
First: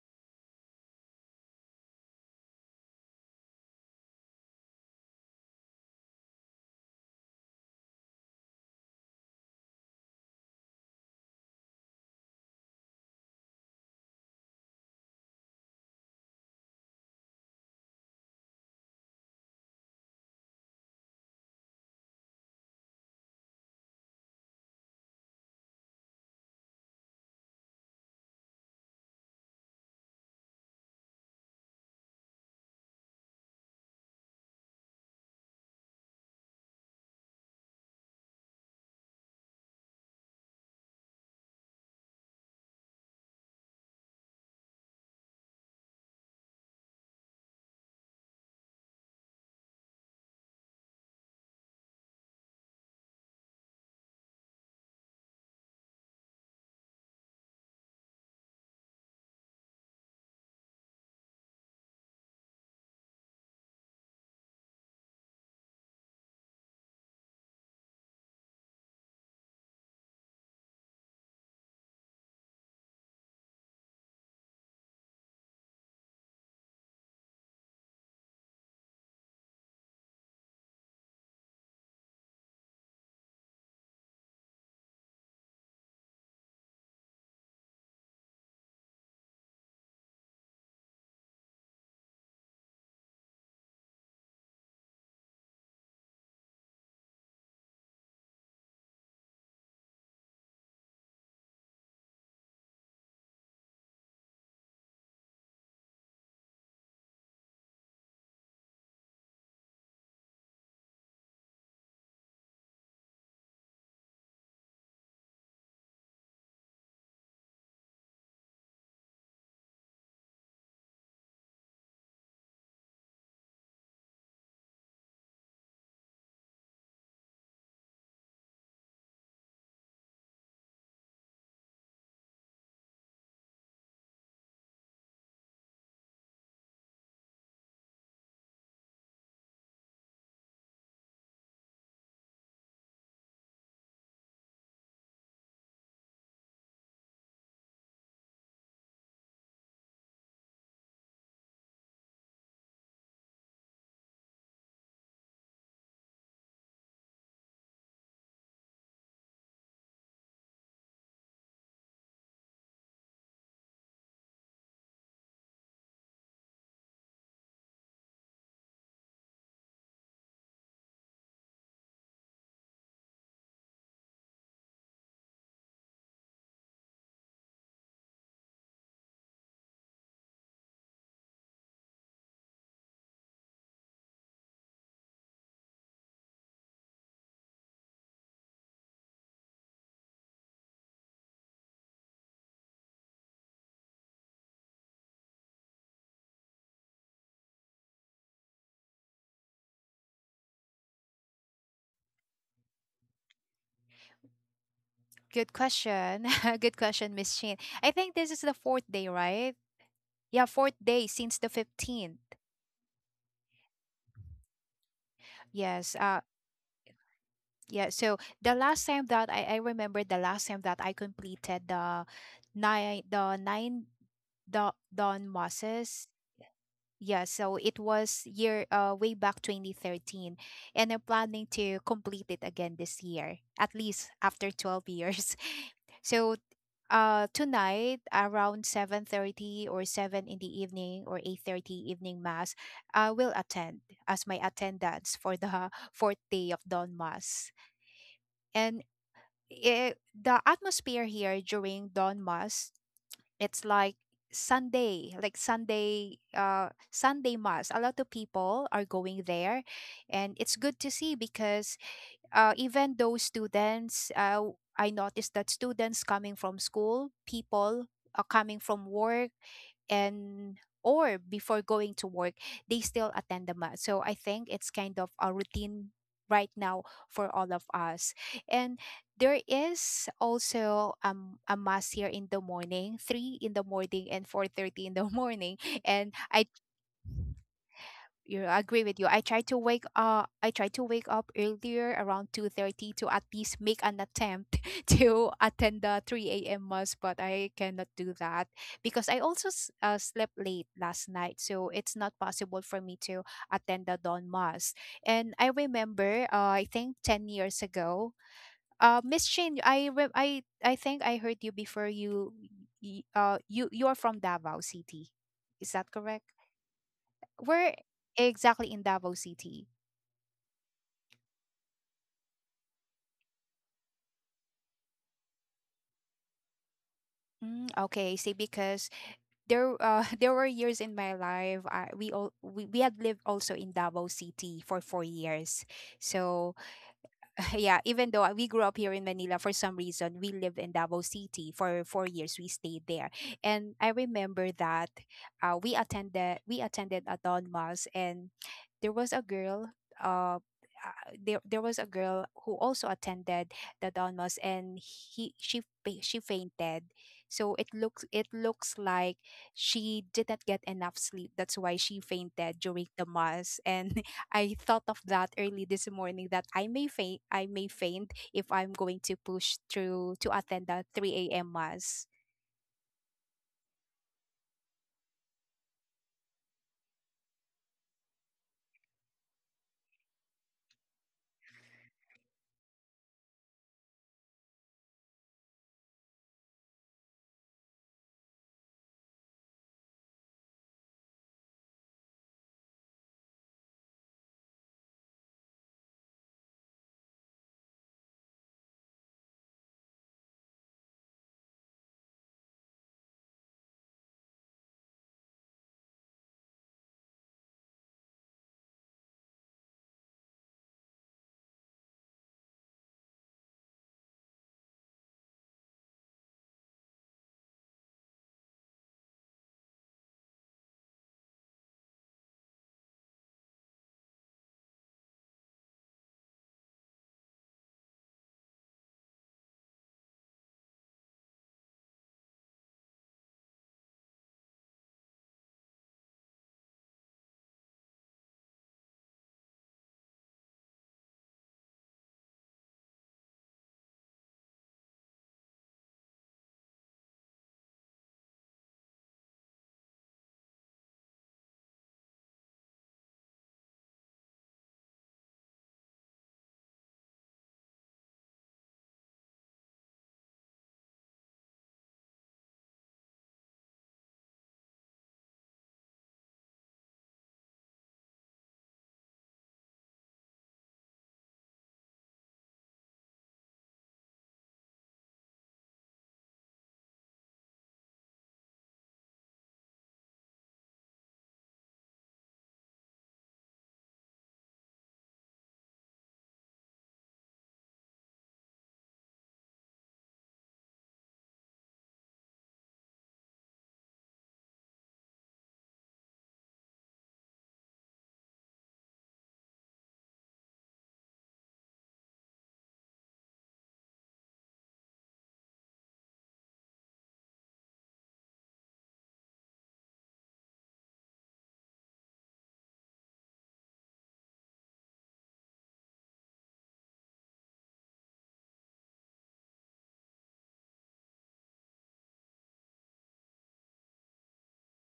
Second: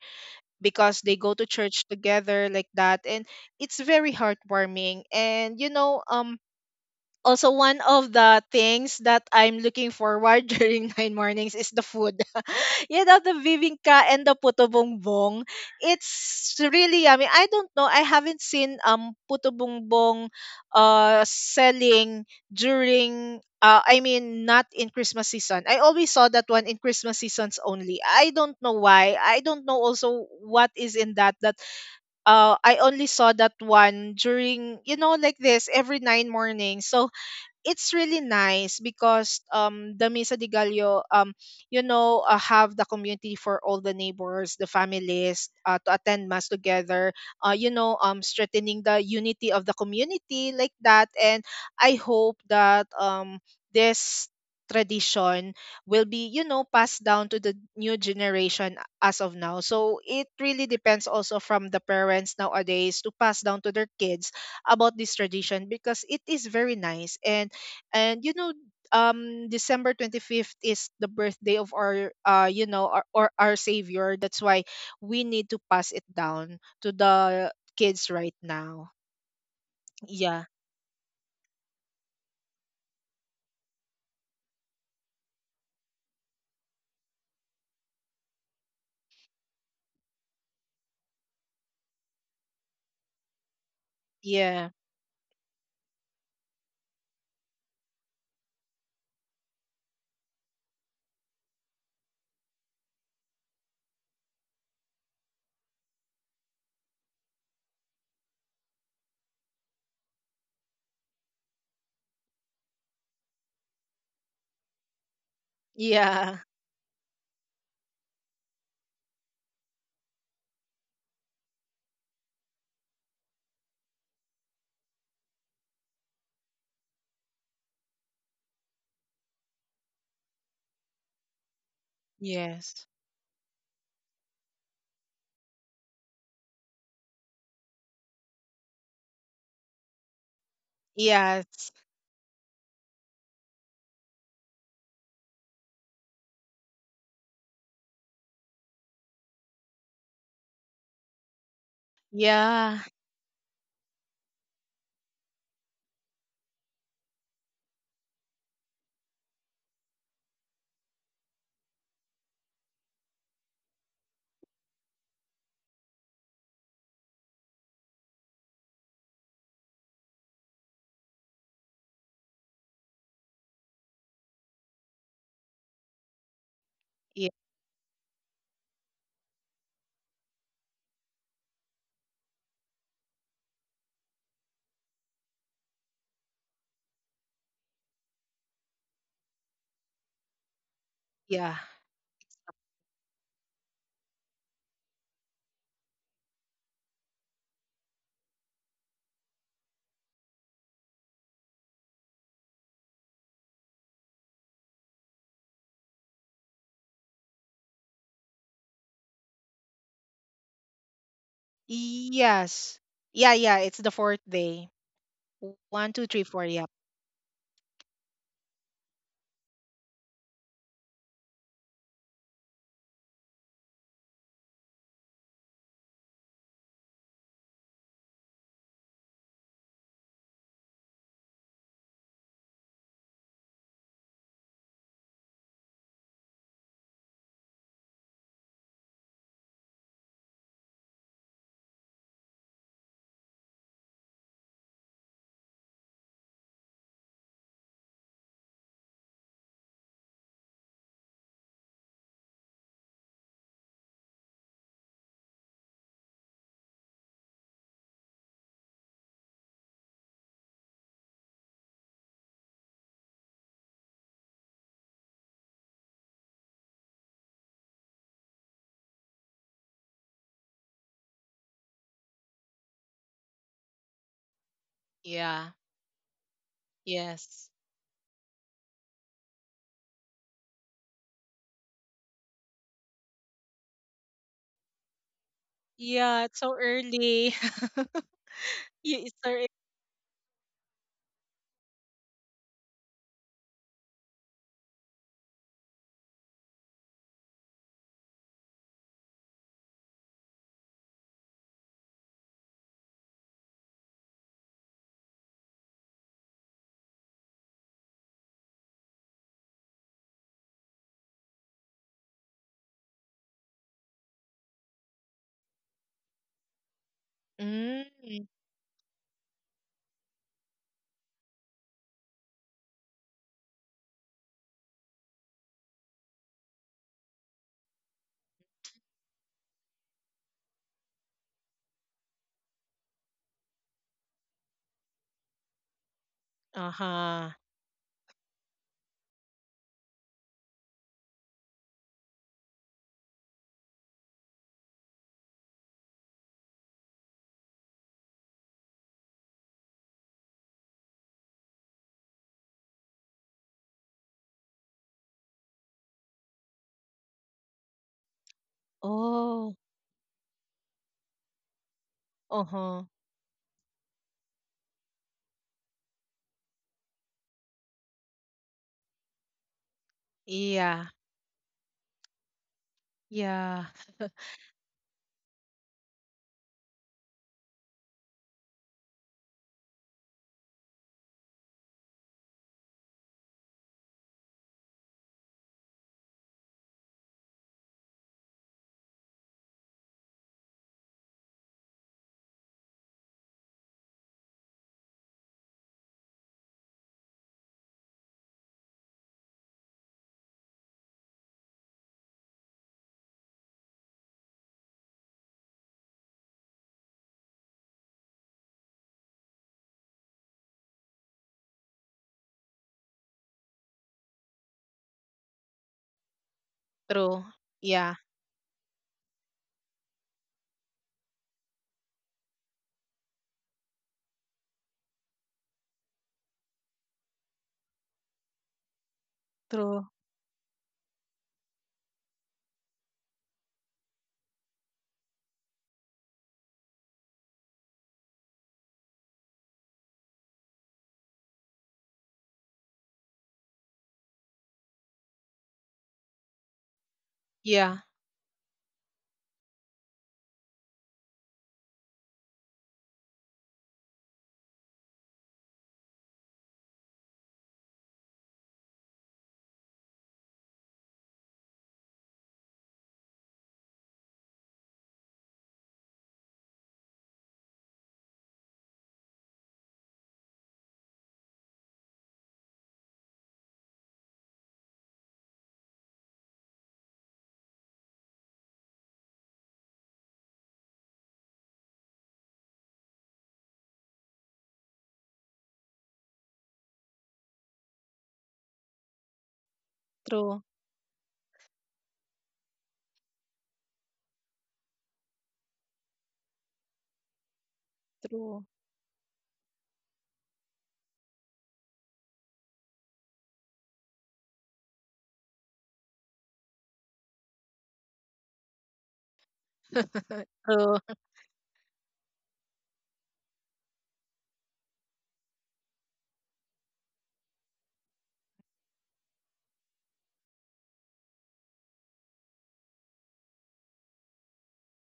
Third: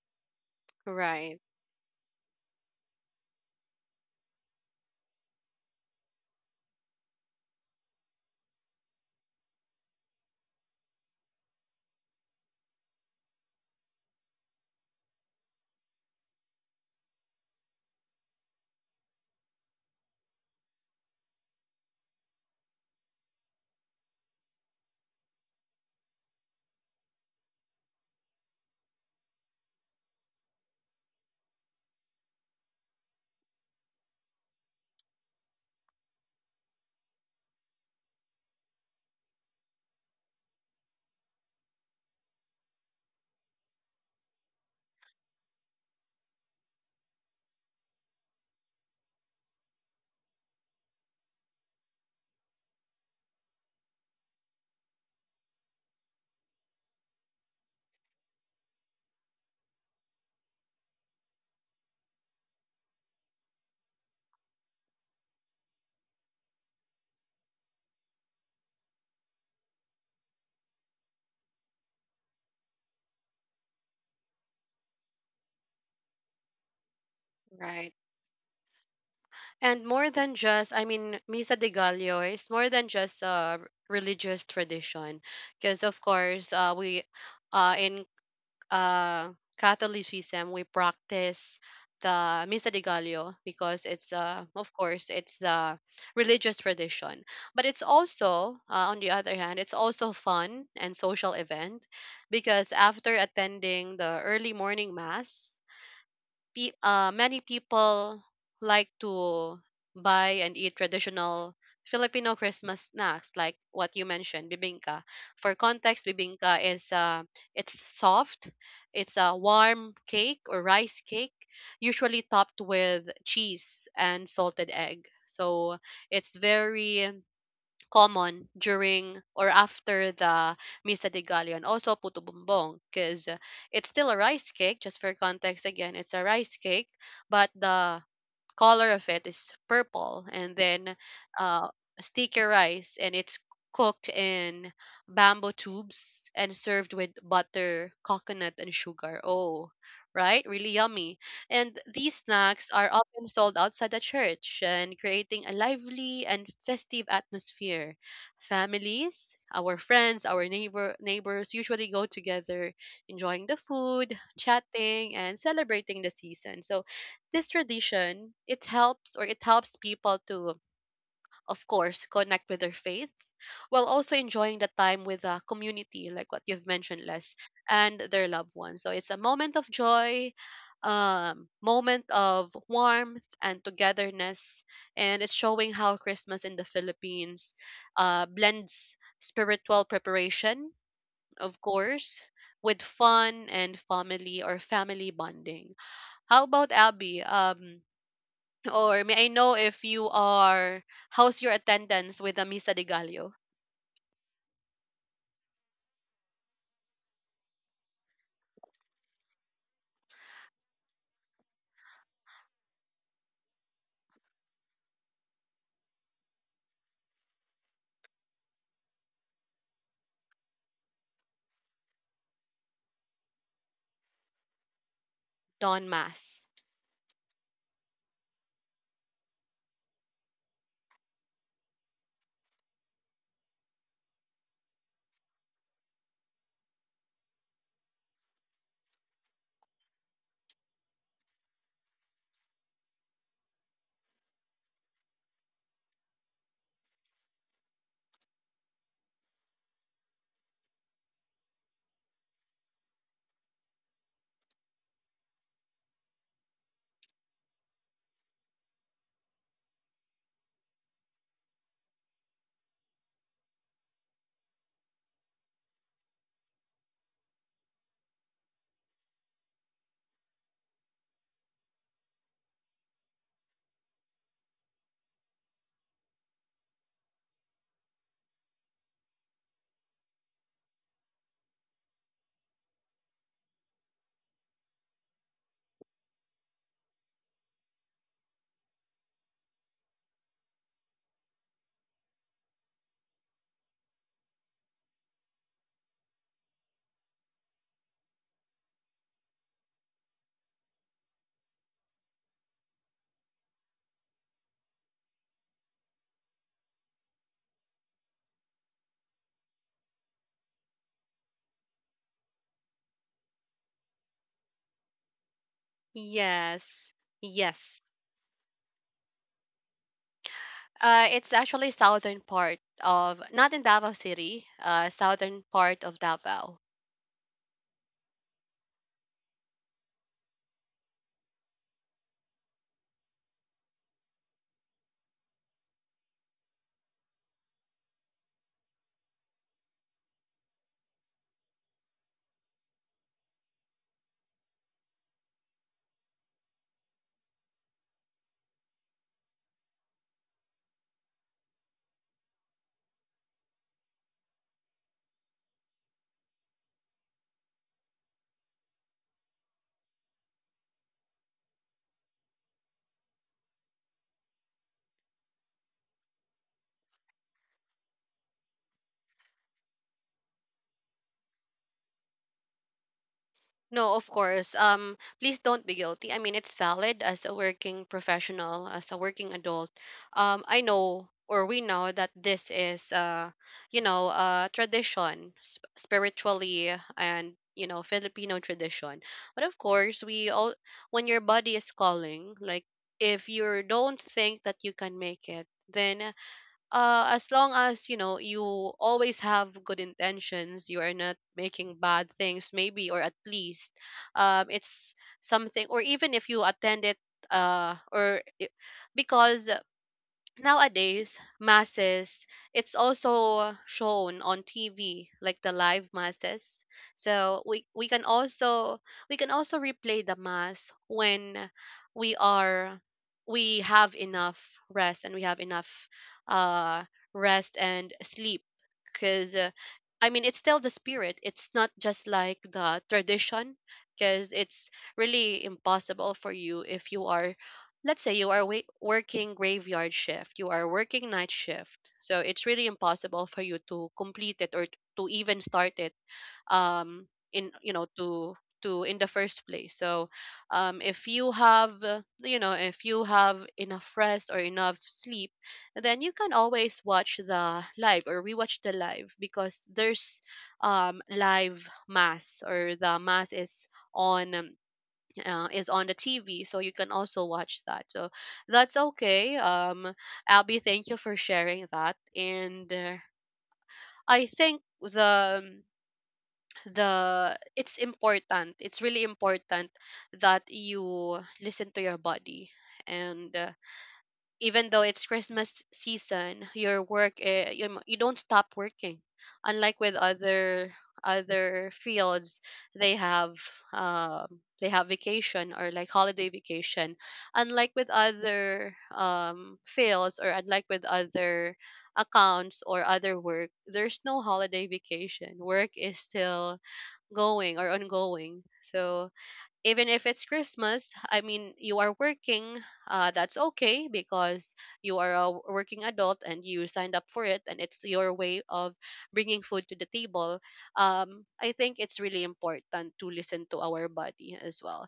Speaker 2: because they go
Speaker 1: Right,
Speaker 2: to church together like that. And it's very heartwarming, and you know, also one of the things that I'm looking forward during nine mornings is the food. You know, the bibingka and the puto bongbong. It's really yummy. I don't know. I haven't seen puto bongbong selling during— I mean, not in Christmas season. I always saw that one in Christmas seasons only. I don't know why. I don't know also what is in that. I only saw that one during, you know, like this every nine mornings. So it's really nice, because the mesa de Gallo, you know, have the community for all the neighbors, the families, to attend mass together, you know, strengthening the unity of the community like that. And I hope that this tradition will be, you know, passed down to the new generation as of now. So it really depends also from the parents nowadays to pass down to their kids about this tradition, because it is very nice. And you know, December 25th is the birthday of our you know our, or our savior. That's why we need to pass it down to the
Speaker 1: right.
Speaker 2: kids right now.
Speaker 1: And more than
Speaker 2: Yeah.
Speaker 1: just, I mean, Misa de Gallo is more than just a religious tradition, because of course, we, in uh, Catholicism, we practice the Misa de Gallo because it's,
Speaker 2: Yeah.
Speaker 1: of course, it's the religious tradition. But it's also, on the other hand, it's also fun and social event because after attending the early morning mass, many people like to buy and eat traditional Filipino Christmas snacks, like what you mentioned, bibingka. For context,
Speaker 2: Yeah.
Speaker 1: bibingka is it's soft, it's a warm cake or rice cake, usually topped with cheese and salted egg. So it's very common during or after the Misa de Gallo and also Puto Bumbong
Speaker 2: Yes.
Speaker 1: because it's still a rice cake. Just for context, again, it's a rice cake, but the color of it is purple, and then uh,
Speaker 2: Yes.
Speaker 1: sticky rice, and it's cooked in bamboo tubes and served with butter, coconut and sugar. Oh, right, really yummy. And these snacks
Speaker 2: Yeah.
Speaker 1: are often sold outside the church, and creating a lively and festive atmosphere. Families, our friends, our neighbors usually go together, enjoying the food, chatting and celebrating the season. So this tradition, it helps people to, of course, connect with their faith while also enjoying the time with the community, like what you've mentioned,
Speaker 2: Yeah.
Speaker 1: Les, and their loved ones. So it's a moment of joy, moment of warmth and togetherness, and it's showing how Christmas in the Philippines blends spiritual preparation,
Speaker 2: Yeah.
Speaker 1: of course, with fun and family or family bonding. How about Abby? Or may I know if you are, how's your attendance with the Misa de Gallo,
Speaker 3: Good question, good question, Miss Chin. I think this is the fourth day, right? Yeah, fourth day since the 15th.
Speaker 2: Yes. Yeah. Yeah, it's the fourth day. One
Speaker 3: yes
Speaker 2: two three
Speaker 3: uh,
Speaker 2: four. Yep.
Speaker 3: Yeah, so the last time that I remember, the last time that I completed the nine, the Don
Speaker 1: Dawn
Speaker 3: Mosses.
Speaker 1: Mass?
Speaker 3: Yeah, so it was year, way back 2013, and I'm planning to complete it again this year, at least after 12 years. So tonight around 7:30, or 7 in the evening, or 8:30 evening mass, I will attend as my attendance for the fourth day of Don Mass. And it, the atmosphere here during dawn mass, it's like Sunday, like Sunday Sunday mass, a lot of people are going there. And it's good to see because even those students, I noticed that students coming from school, people are coming from work, and or before going to work, they still attend the mass, so I think it's kind of a
Speaker 2: Yeah.
Speaker 3: routine right now for
Speaker 2: Yes.
Speaker 3: all of us. And there is also a mass here in the morning, 3 in the morning and 4:30 in the morning. And
Speaker 2: Yeah, it's
Speaker 3: I
Speaker 2: so early.
Speaker 3: you know, I agree
Speaker 2: Yeah,
Speaker 3: with you.
Speaker 2: it's
Speaker 3: I
Speaker 2: so
Speaker 3: try
Speaker 2: early.
Speaker 3: to wake up earlier around 2:30 to at least make an attempt to attend the three a.m. mass, but I cannot do that because I also slept late last night, so it's not possible for me to attend the dawn mass. And I remember, I think 10 years ago, Miss Shane, I think I heard you before. You, you're from Davao City, is that correct?
Speaker 1: Yes,
Speaker 3: Where
Speaker 1: yes.
Speaker 2: Mm.
Speaker 3: exactly in Davao City?
Speaker 1: It's actually southern part of, not in Davao City, southern part of Davao.
Speaker 3: Mm, okay, see, because there there were years in my life I, we all we had lived also in Davao City for 4 years, so
Speaker 2: Uh-huh.
Speaker 3: yeah, even though we grew up here in Manila, for some reason we lived in Davao City for 4 years. We stayed there, and I remember that we attended a Don Mass, and there was a girl. Uh, there was a girl who also attended the Don Mass, and he she she fainted. So it looks like
Speaker 2: Oh.
Speaker 3: she did not get enough sleep. That's why she fainted
Speaker 2: Uh-huh.
Speaker 3: during the mass. And I thought of that early this morning that I may faint if I'm going to push through to attend the
Speaker 2: Yeah,
Speaker 3: 3 a.m. mass.
Speaker 2: yeah.
Speaker 1: No, of course. Please don't be guilty. I mean, it's valid as a working professional, as a working adult. I know, or we know, that this is tradition, spiritually, and Filipino tradition. But of course, we all when your body is calling, like if you don't think that you can make it, then as long as you know you always have good intentions, you are not making bad things, maybe, or at least, it's something. Or even if you attend it, uh, or i- because nowadays, masses, it's also shown on TV, like the live masses.
Speaker 2: True.
Speaker 1: So we, we
Speaker 2: Yeah,
Speaker 1: can also we can also replay the mass when we are we have enough rest, and we have enough uh rest and sleep, because
Speaker 2: true.
Speaker 1: I mean, it's still the spirit. It's not just like the tradition, because it's really impossible for you if you are, let's say you are working graveyard shift, you are working night shift, so it's really impossible for you to complete it, or to even start it, in you
Speaker 2: Yeah,
Speaker 1: know to in the first place. So if you have if you have enough rest or enough sleep, then you can always watch the live or rewatch the live, because there's live mass, or the mass on um, is on the TV, so you can also watch that. So that's okay. Abby, thank you for sharing that. And I think the it's important. It's really important that you listen to your body, and even though it's Christmas season, your work, you don't stop working. Unlike with
Speaker 2: true,
Speaker 1: other fields, they um have vacation, or like holiday vacation. Unlike with
Speaker 2: true,
Speaker 1: other fields, or unlike with other accounts or other work, there's no holiday vacation. Work is still going or ongoing. So even if
Speaker 2: true.
Speaker 1: it's Christmas, I mean, you are working, that's okay, because you are a working adult and you signed up for it, and it's your way of bringing food to the table. I think it's really important to listen to our body as well.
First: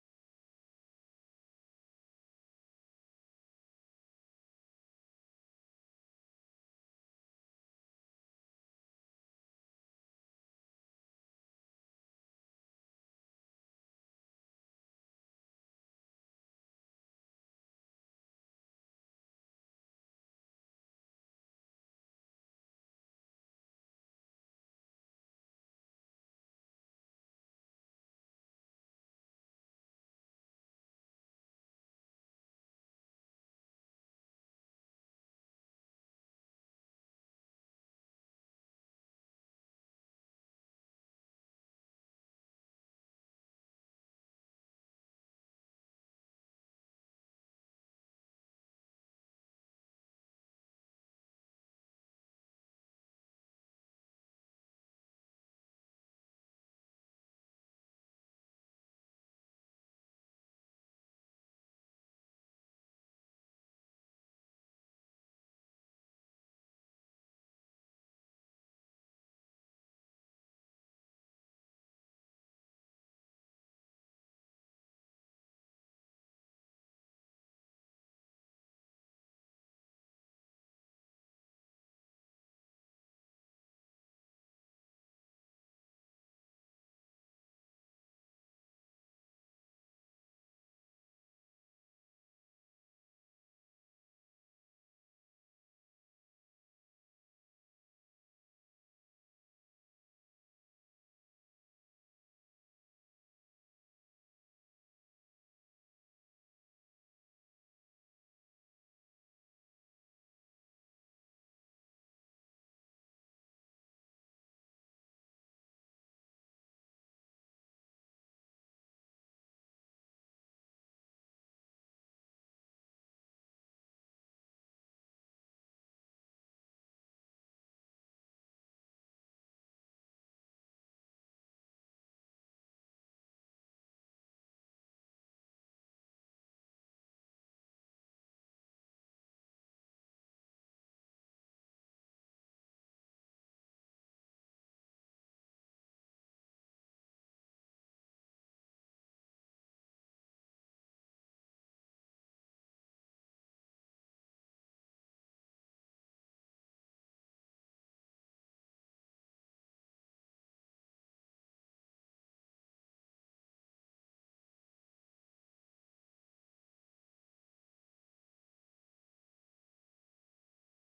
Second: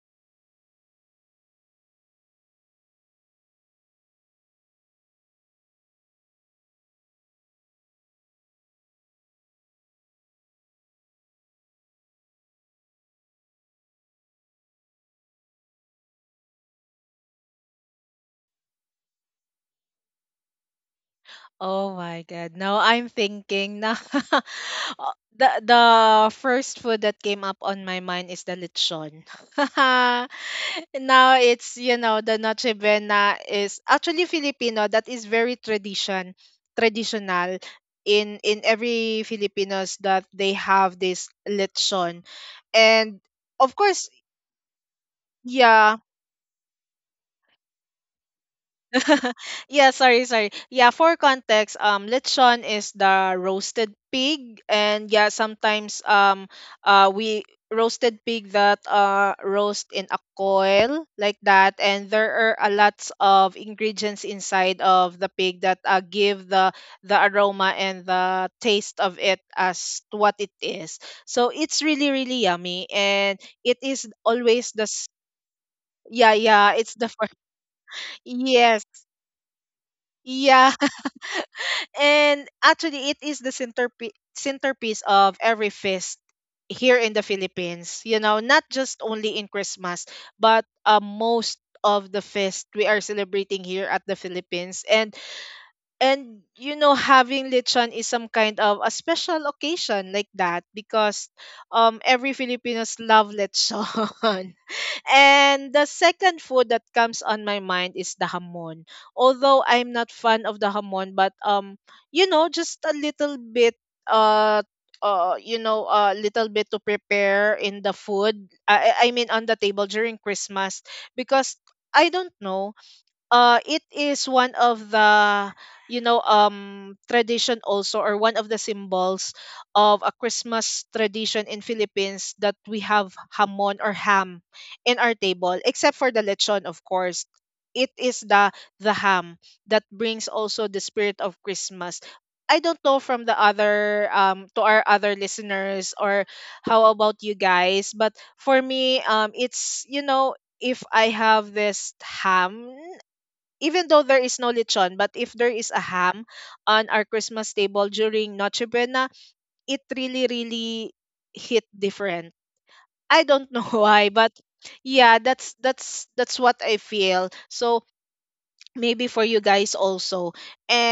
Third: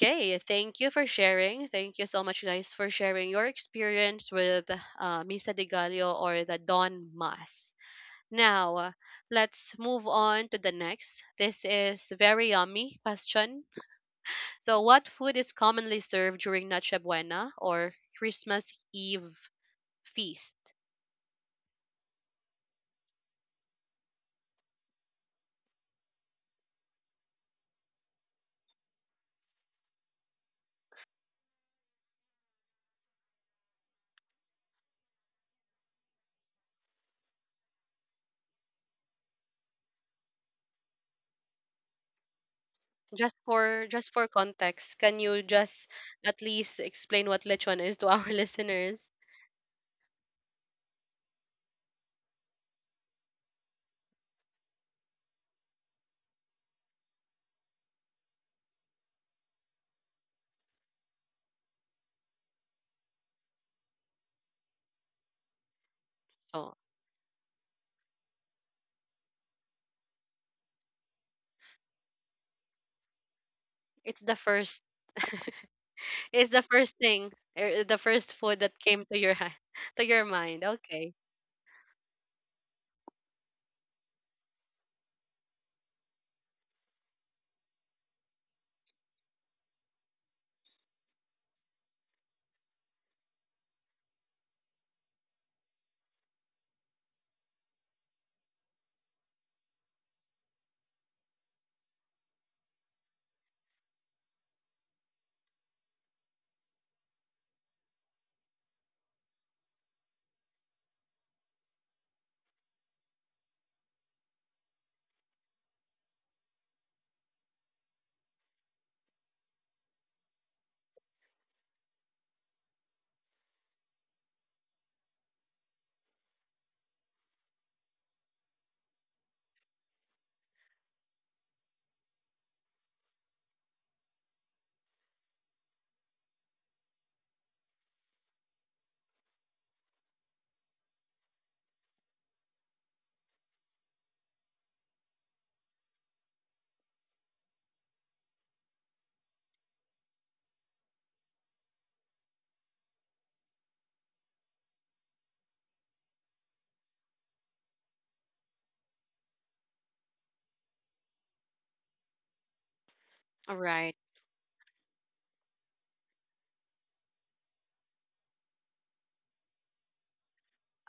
Speaker 1: Okay, thank you for sharing. Thank you so much, guys, for sharing your experience with Misa de Gallo or the Dawn Mass. Now, let's move on to the next. This is very yummy question, so, what food is commonly served during Noche Buena or Christmas Eve feast?
Speaker 2: Oh my God. Now I'm thinking na. uh, the first food that came up on my mind is the lechon. Now it's, you know, the Noche Buena is actually Filipino. That is very traditional in every Filipinos, that they have this lechon. And
Speaker 1: Just
Speaker 2: of
Speaker 1: for
Speaker 2: course.
Speaker 1: just for context, can you just
Speaker 2: Yeah.
Speaker 1: at least explain what lechon is to our listeners?
Speaker 2: Yeah, sorry, sorry. Yeah, for context, lechon is the roasted pig, and yeah, sometimes we roasted pig that roast in a coil like that, and there are a lots of ingredients inside of the pig that give the
Speaker 1: Oh,
Speaker 2: the aroma and the taste of it as to what it is. So it's really really yummy, and it is
Speaker 1: it's the
Speaker 2: always
Speaker 1: first
Speaker 2: the— Yeah,
Speaker 1: it's the
Speaker 2: yeah, it's
Speaker 1: first
Speaker 2: the
Speaker 1: thing,
Speaker 2: first.
Speaker 1: the first food that
Speaker 2: Yes,
Speaker 1: came to your hand, to your mind.
Speaker 2: yeah.
Speaker 1: Okay.
Speaker 2: And actually, it is the centerpiece of every feast here in the Philippines. You know, not just only in Christmas, but most of the feast we are celebrating here at the Philippines. And you know, having lechon is some kind of a special occasion like that, because every Filipinos love lechon. And the second food that comes on my mind is the hamon. Although I'm not fan of the hamon, but you know, just a little bit, uh you know, a little bit to prepare in the food. I mean, on the table during Christmas, because I don't know, it is one of the, you know, tradition also, or one of the symbols of a Christmas tradition in Philippines, that we have hamon or ham in our table, except for the lechon, of course. It is the ham that brings also the spirit of Christmas. I don't know from the other, to our other listeners, or how about you guys, but for me, it's, you know, if I have this ham, even though there is no lechon, but if there is a ham on our Christmas table during Noche Buena, it really, really hit different. I don't
Speaker 1: All
Speaker 2: know
Speaker 1: right.
Speaker 2: why, but yeah, that's what I feel. So maybe for you guys also.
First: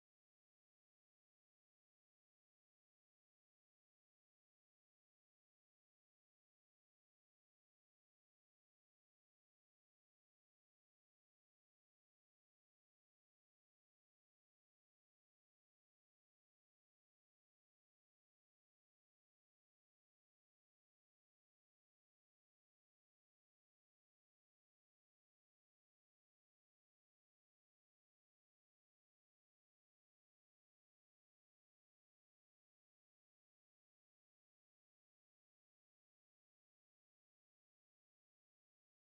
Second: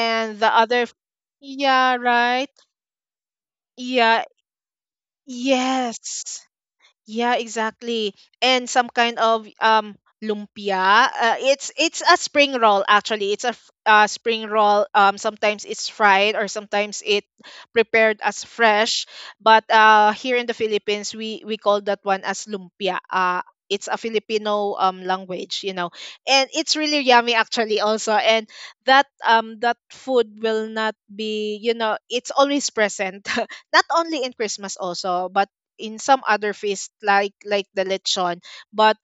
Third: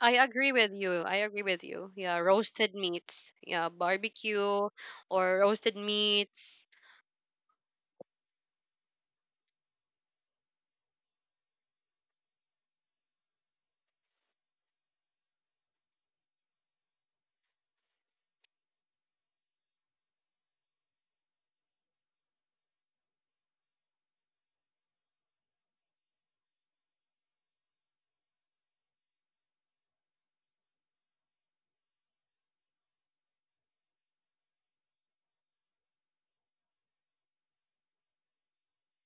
Speaker 1: I
Speaker 2: the
Speaker 1: agree with
Speaker 2: other—
Speaker 1: you. I agree with you.
Speaker 2: yeah,
Speaker 1: Yeah,
Speaker 2: right?
Speaker 1: roasted meats. Yeah,
Speaker 2: Yeah,
Speaker 1: barbecue or roasted
Speaker 2: yes.
Speaker 1: meats.
Speaker 2: Yeah, exactly. And some kind of lumpia. It's a spring roll, actually. It's a spring roll. Sometimes it's fried, or sometimes it prepared as fresh. But here in the Philippines, we call that one as lumpia. It's a Filipino language, you know, and it's really yummy, actually, also. And that food will not be, you know— it's always present. Not only in Christmas also, but in some other feast like the lechon. But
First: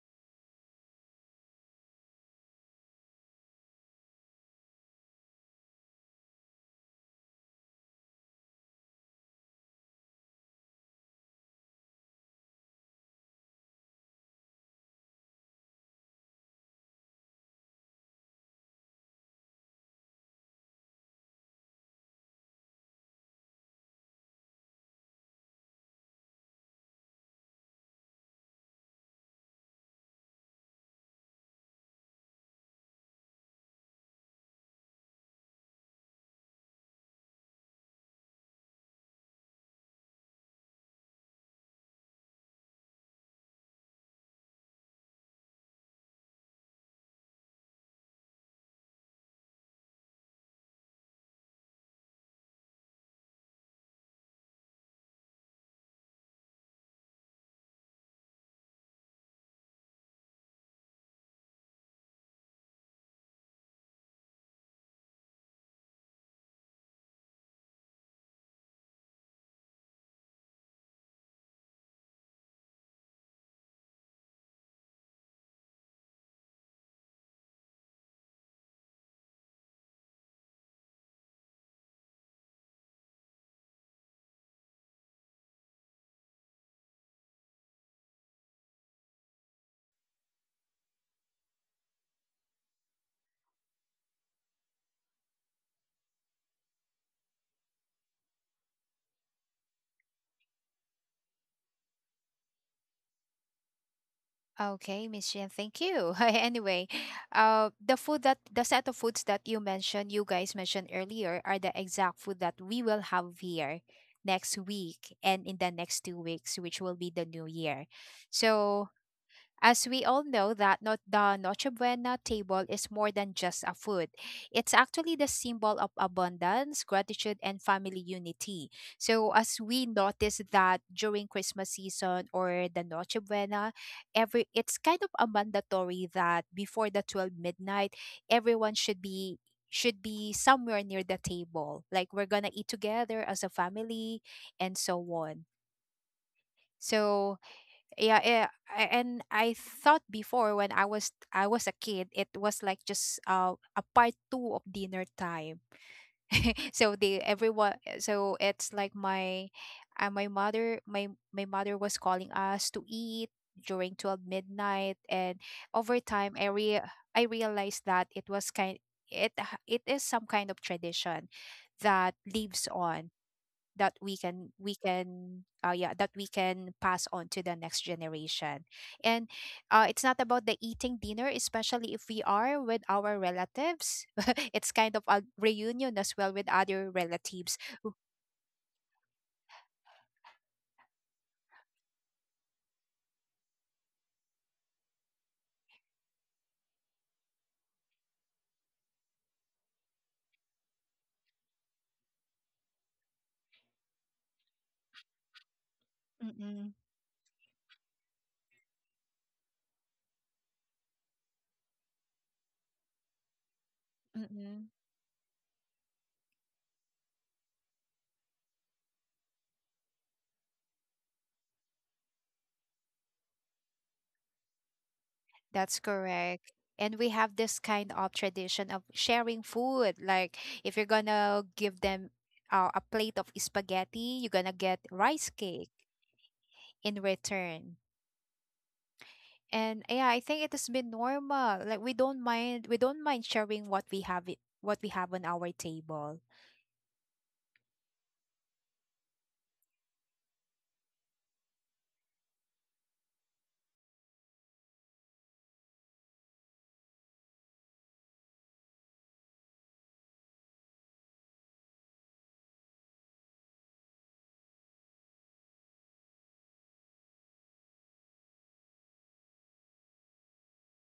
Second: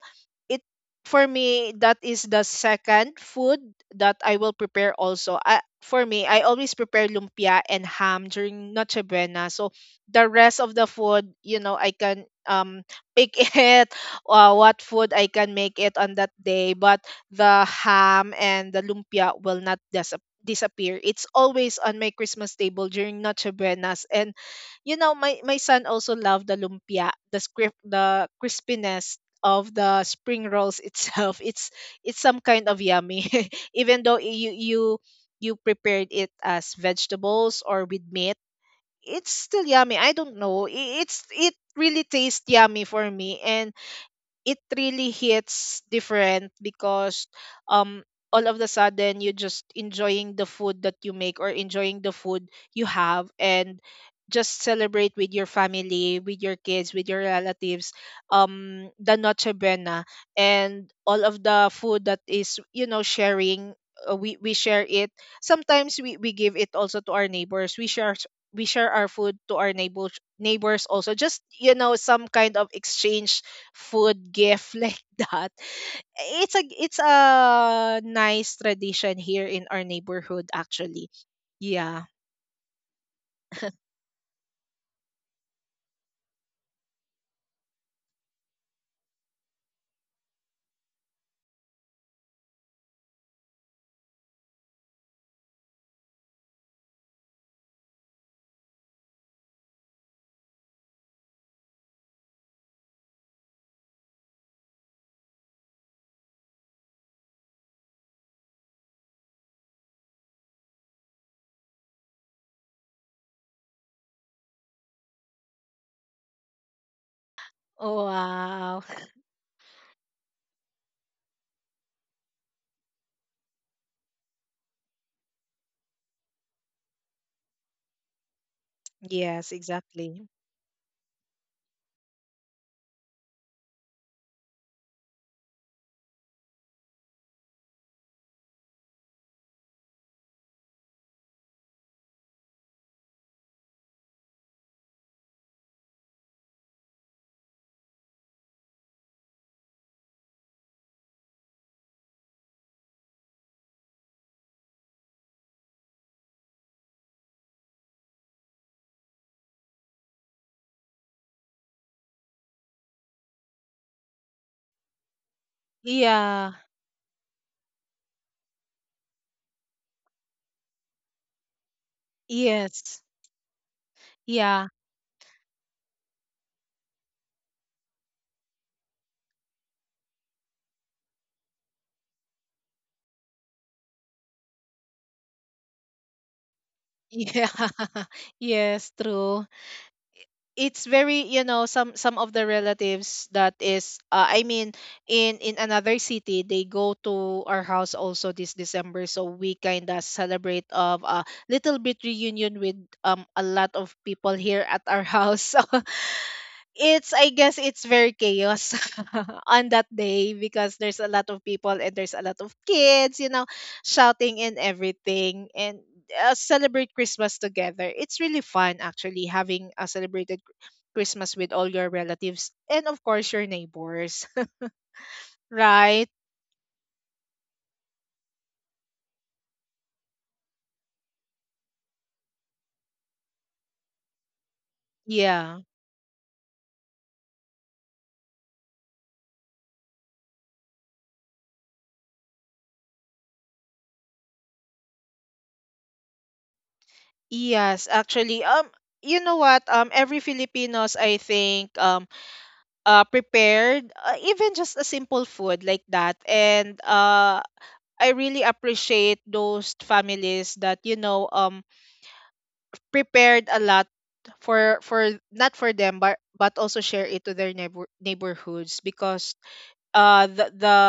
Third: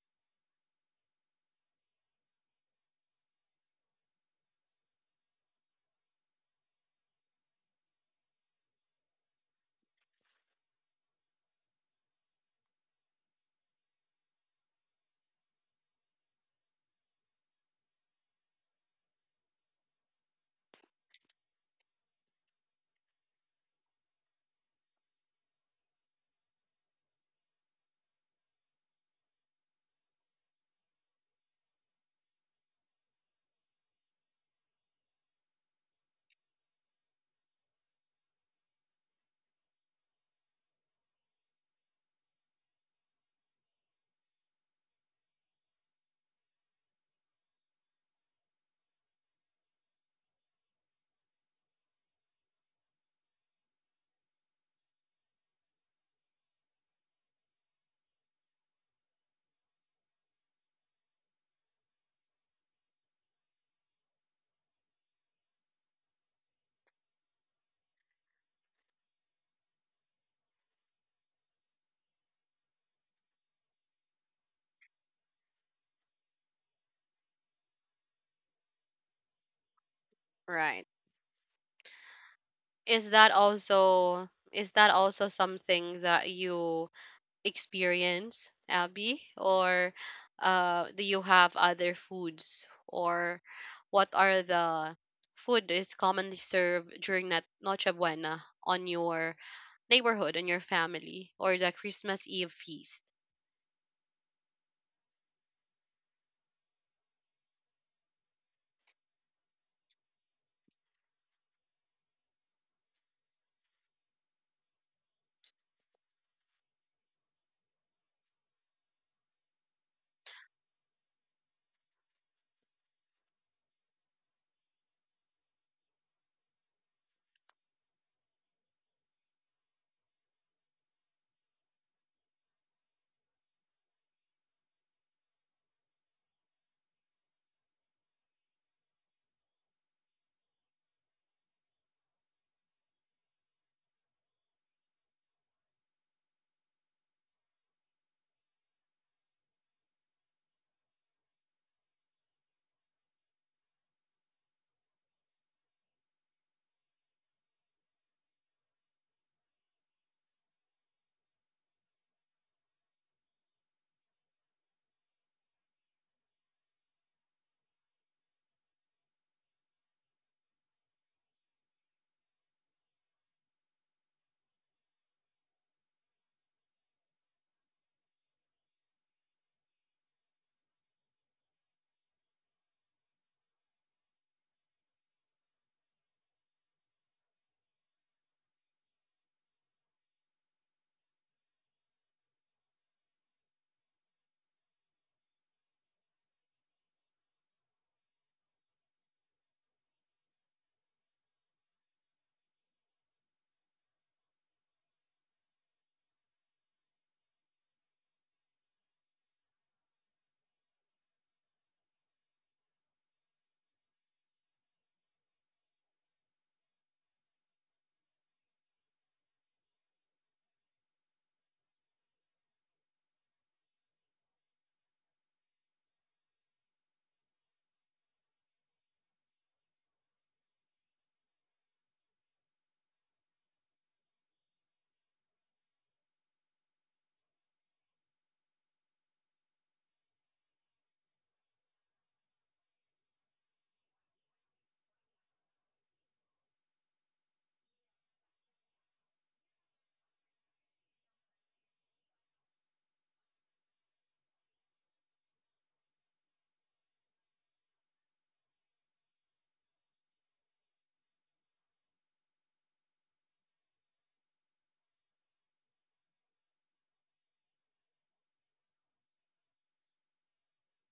Speaker 2: it, for me, that is the second food that I will prepare also. For me, I always prepare lumpia and ham during Noche Buena. So the rest of the food, you know, I can pick it, what food I can make it on that day, but the ham and the lumpia will not disappear. It's always on my Christmas table during Noche Buenas. And you know, my son also loved the lumpia, the crispiness of the spring rolls itself. It's some kind of yummy. Even though you prepared it as vegetables or with meat, it's still yummy. I don't know, it really tastes yummy for me. And it really hits different, because um all of the sudden, you're just enjoying the food that you make or enjoying the food you have, and just celebrate with your family, with your kids, with your relatives, the Noche Buena, and all of the food, that is, you know, sharing. We share it. Sometimes we give it also to our neighbors. We share our food to our neighbors, also, just, you know, some kind of exchange food gift like that. It's a nice tradition here in our neighborhood,
Speaker 1: Right.
Speaker 2: actually. Yeah.
Speaker 1: Is that also something that you experience, Abby? Or do you have other foods? Or what are the food that is commonly served during that Noche Buena, on your neighborhood, on your family, or the Christmas Eve feast?
Speaker 3: Okay, Miss Jen, thank you. Anyway, the food, that the set of foods that you mentioned, you guys mentioned earlier, are the exact food that we will have here next week and in the next 2 weeks, which will be the new year.
Speaker 2: Oh wow.
Speaker 3: So as we all know that not the Noche Buena table is more than just a food. It's actually the symbol of abundance, gratitude, and family unity. So
Speaker 2: Yes,
Speaker 3: as we
Speaker 2: exactly.
Speaker 3: notice that during Christmas season or the Noche Buena, every it's kind of a mandatory that before the 12 midnight, everyone should be somewhere near the table. Like we're going to eat together as a family and so on. So yeah, and I thought before, when I was a kid, it was like just a part two of dinner time. So they, everyone, so it's like my my mother was calling us to eat during 12 midnight. And over time i
Speaker 2: Yeah.
Speaker 3: re- i realized that it was kind it h- it is some kind of tradition that lives
Speaker 2: Yes.
Speaker 3: on, that
Speaker 2: Yeah.
Speaker 3: we can pass on to the next generation. And it's not about the eating dinner, especially if we are with our relatives. It's kind of a reunion as well with other relatives.
Speaker 2: Yeah. Yes, true. It's very, some of the relatives that is, I mean, in another city, they go to our house also this December. So we kind of celebrate of a little bit reunion with a lot of people here at our house
Speaker 3: Mm-mm,
Speaker 2: it's I guess it's very chaos on that day because there's a lot of people, and there's a lot of kids, shouting and
Speaker 3: mm-mm.
Speaker 2: everything, and celebrate Christmas together. It's really fun actually, having a celebrated Christmas with all your relatives, and of course your neighbors.
Speaker 3: That's
Speaker 2: Right?
Speaker 3: correct. And we have this kind of tradition of sharing food. Like if you're gonna give them a plate of spaghetti, you're gonna get rice
Speaker 2: Yeah.
Speaker 3: cake in return. And yeah, I think it has been normal. Like we don't mind sharing what we have on our table.
Speaker 2: Yes, actually, you know what? Every Filipinos, I think, prepared, even just a simple food like that, and, I really appreciate those families that, prepared a lot for not for them, but also share it to their neighborhoods, because the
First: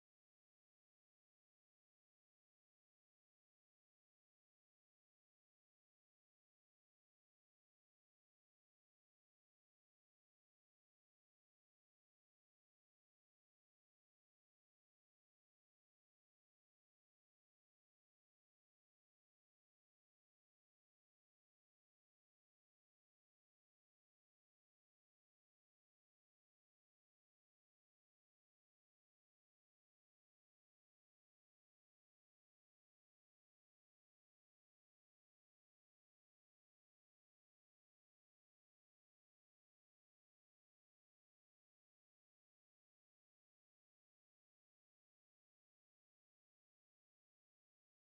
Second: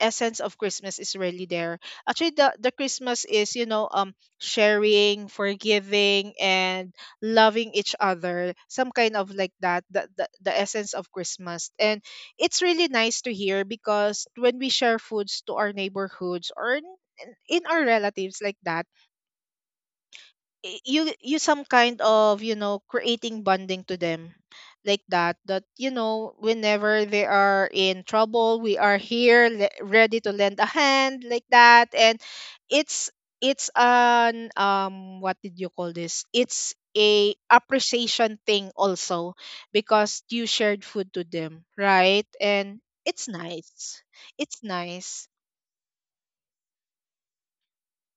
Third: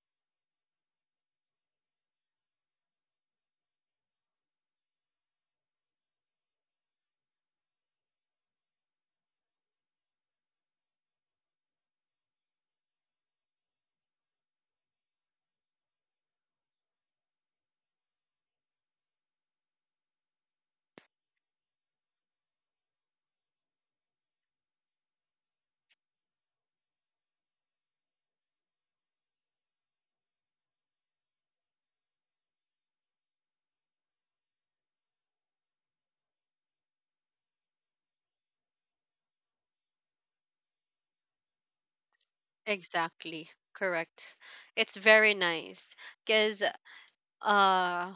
Speaker 2: essence of Christmas is really there. Actually, the Christmas is, sharing, forgiving, and loving each other, some kind of like that. The essence of Christmas, and it's really nice to hear, because when we share foods to our neighborhoods, in our relatives like that, you some kind of, creating bonding to them, like that, whenever they are in trouble, we are here, ready to lend a hand like that. And it's it's an, what did you call this, it's a appreciation thing also, because you shared food to them, right? And it's
Speaker 1: Exactly.
Speaker 2: nice.
Speaker 1: Correct.
Speaker 2: It's
Speaker 1: It's
Speaker 2: nice.
Speaker 1: very nice because uh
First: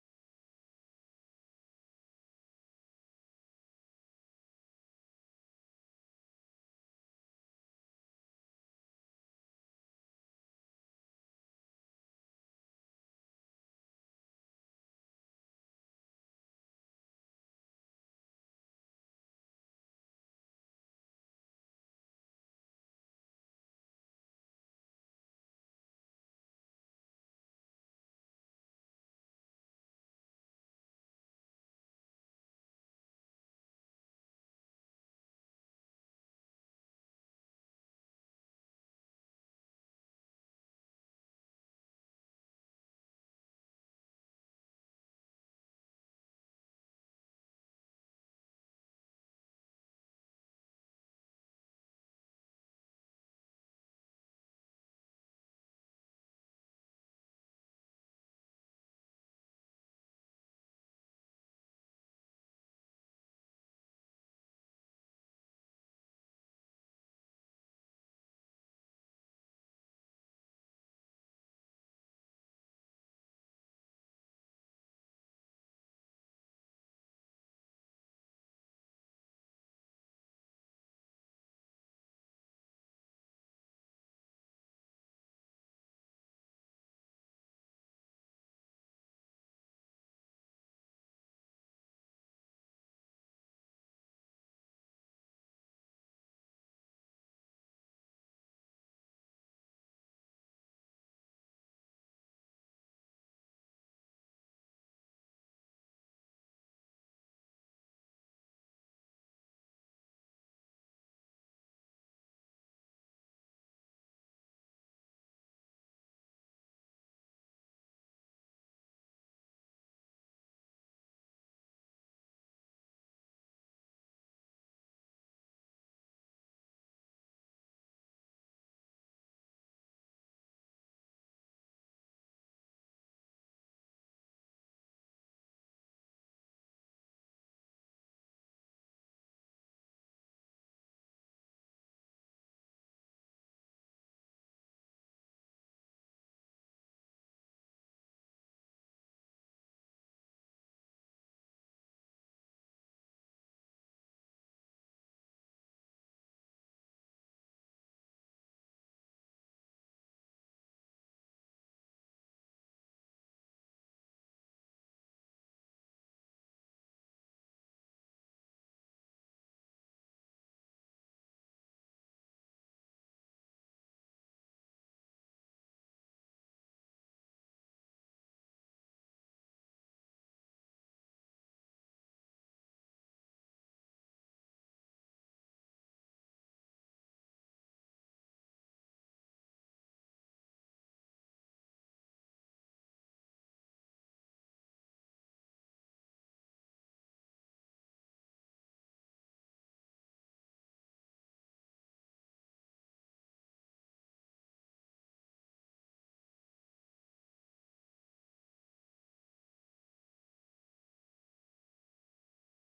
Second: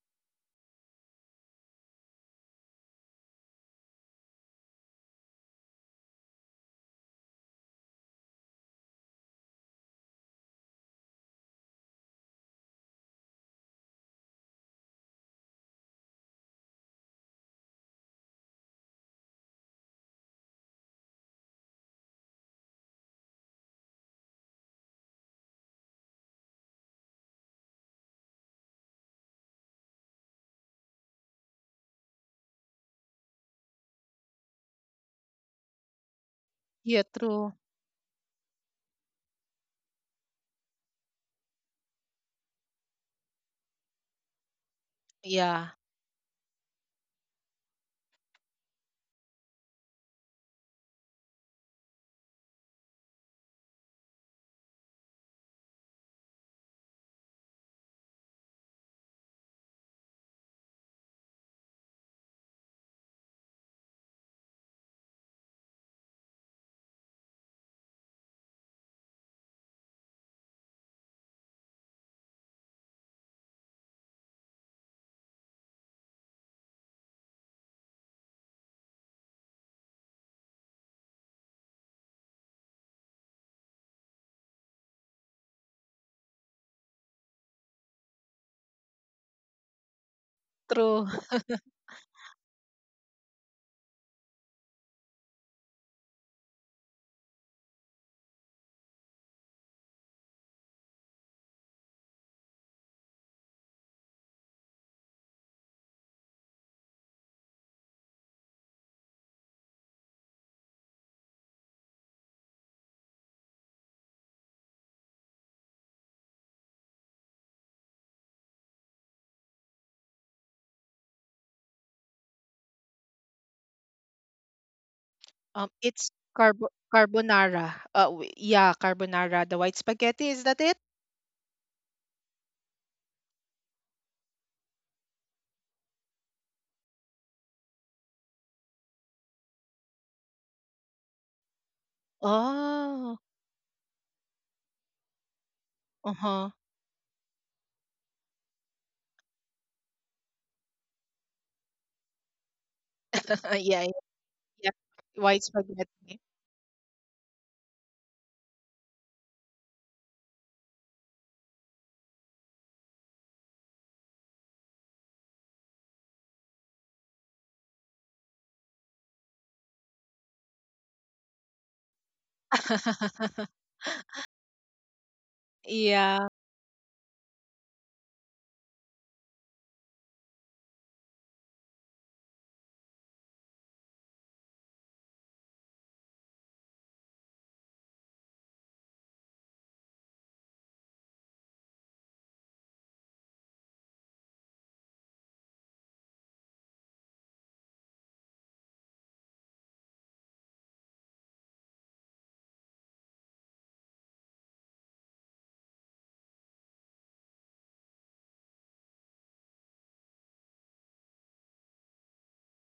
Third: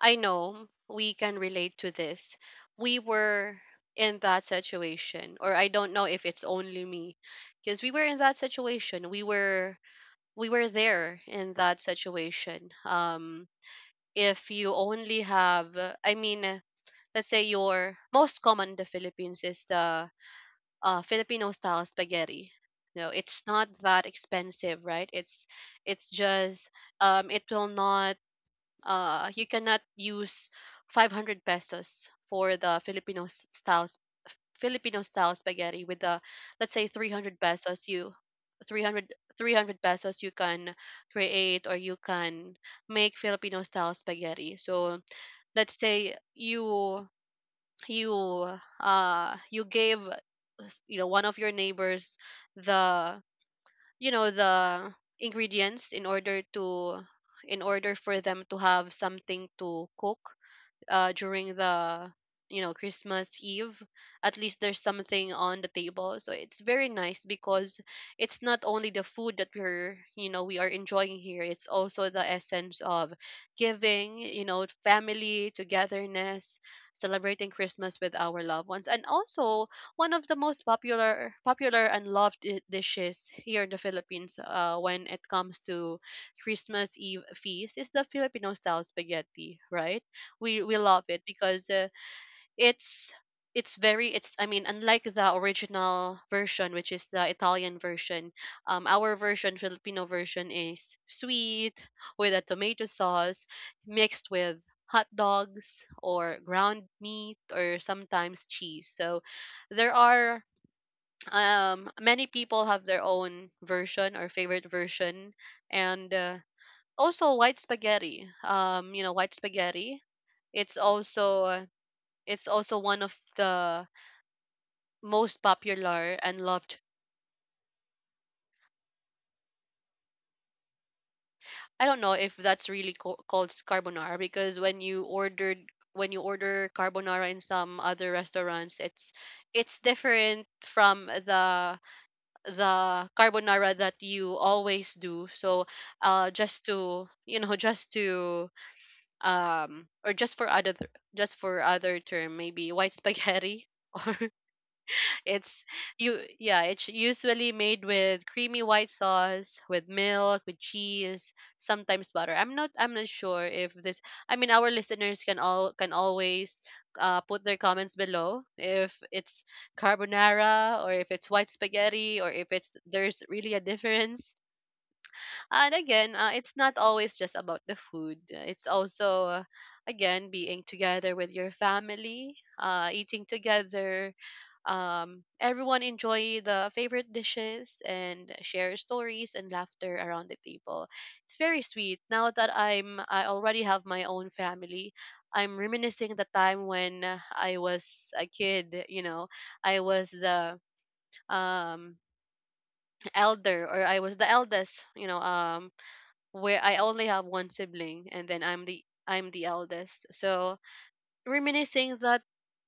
Speaker 1: I know we can relate to this. We were in that situation, or I don't know if it's only me, because we were in that situation. We were there in that situation. If you only have I mean, let's say your most common in the Philippines is the Filipino style spaghetti. No, it's not that expensive, right? It's just, it will not, you cannot use 500 pesos for the Filipino style spaghetti. With, the let's say,
Speaker 2: Yeah,
Speaker 1: 300
Speaker 2: true.
Speaker 1: pesos, you 300 300 pesos, you can create, or you can make, Filipino style spaghetti. So,
Speaker 2: Yeah,
Speaker 1: let's say you you you gave, one of your neighbors, the you know the ingredients, in order for them to have something to cook during the Christmas Eve, at least there's something on the table. So it's very nice, because it's not only the food that we're you know we are enjoying here. It's also the essence of giving, family togetherness, celebrating Christmas with our loved ones, and also one of the most popular and loved dishes here in the Philippines, when it comes to Christmas Eve feast, is the Filipino style spaghetti, right? We love
Speaker 2: true.
Speaker 1: it because it's it's very, it's I mean, unlike the original version, which is the Italian version, our version, Filipino version, is sweet, with a tomato sauce mixed with hot dogs or ground meat or sometimes cheese. So there are, many people have their own version or favorite version. And also white spaghetti, you know, white spaghetti, it's also it's also one of the most
Speaker 2: It's
Speaker 1: popular and loved.
Speaker 2: carbonara. Yeah, carbonara, the white spaghetti, is that it?
Speaker 1: I don't know if that's really called carbonara, because when you order carbonara in some other restaurants, it's different from the
Speaker 2: Oh,
Speaker 1: carbonara that you always do. So,
Speaker 2: uh-huh.
Speaker 1: just to, just to or just for other, just for other term, maybe white spaghetti
Speaker 2: Yeah, yeah,
Speaker 1: or
Speaker 2: yeah. White
Speaker 1: It's
Speaker 2: spaghetti.
Speaker 1: you yeah, it's usually made with creamy white sauce, with milk, with cheese, sometimes butter. I'm not sure if this I mean, our listeners can always put their comments below if it's carbonara, or if it's white spaghetti, or if it's there's really a difference. And again,
Speaker 2: Yeah,
Speaker 1: it's not always just about the food. It's also, again, being together with your family, eating together. Everyone enjoy the favorite dishes and share stories and laughter around the table. It's very sweet. Now that I already have my own family, I'm reminiscing the time when I was a kid. You know, I was the um elder, or I was the eldest. You know, where I only have one sibling, and then I'm the eldest. So reminiscing that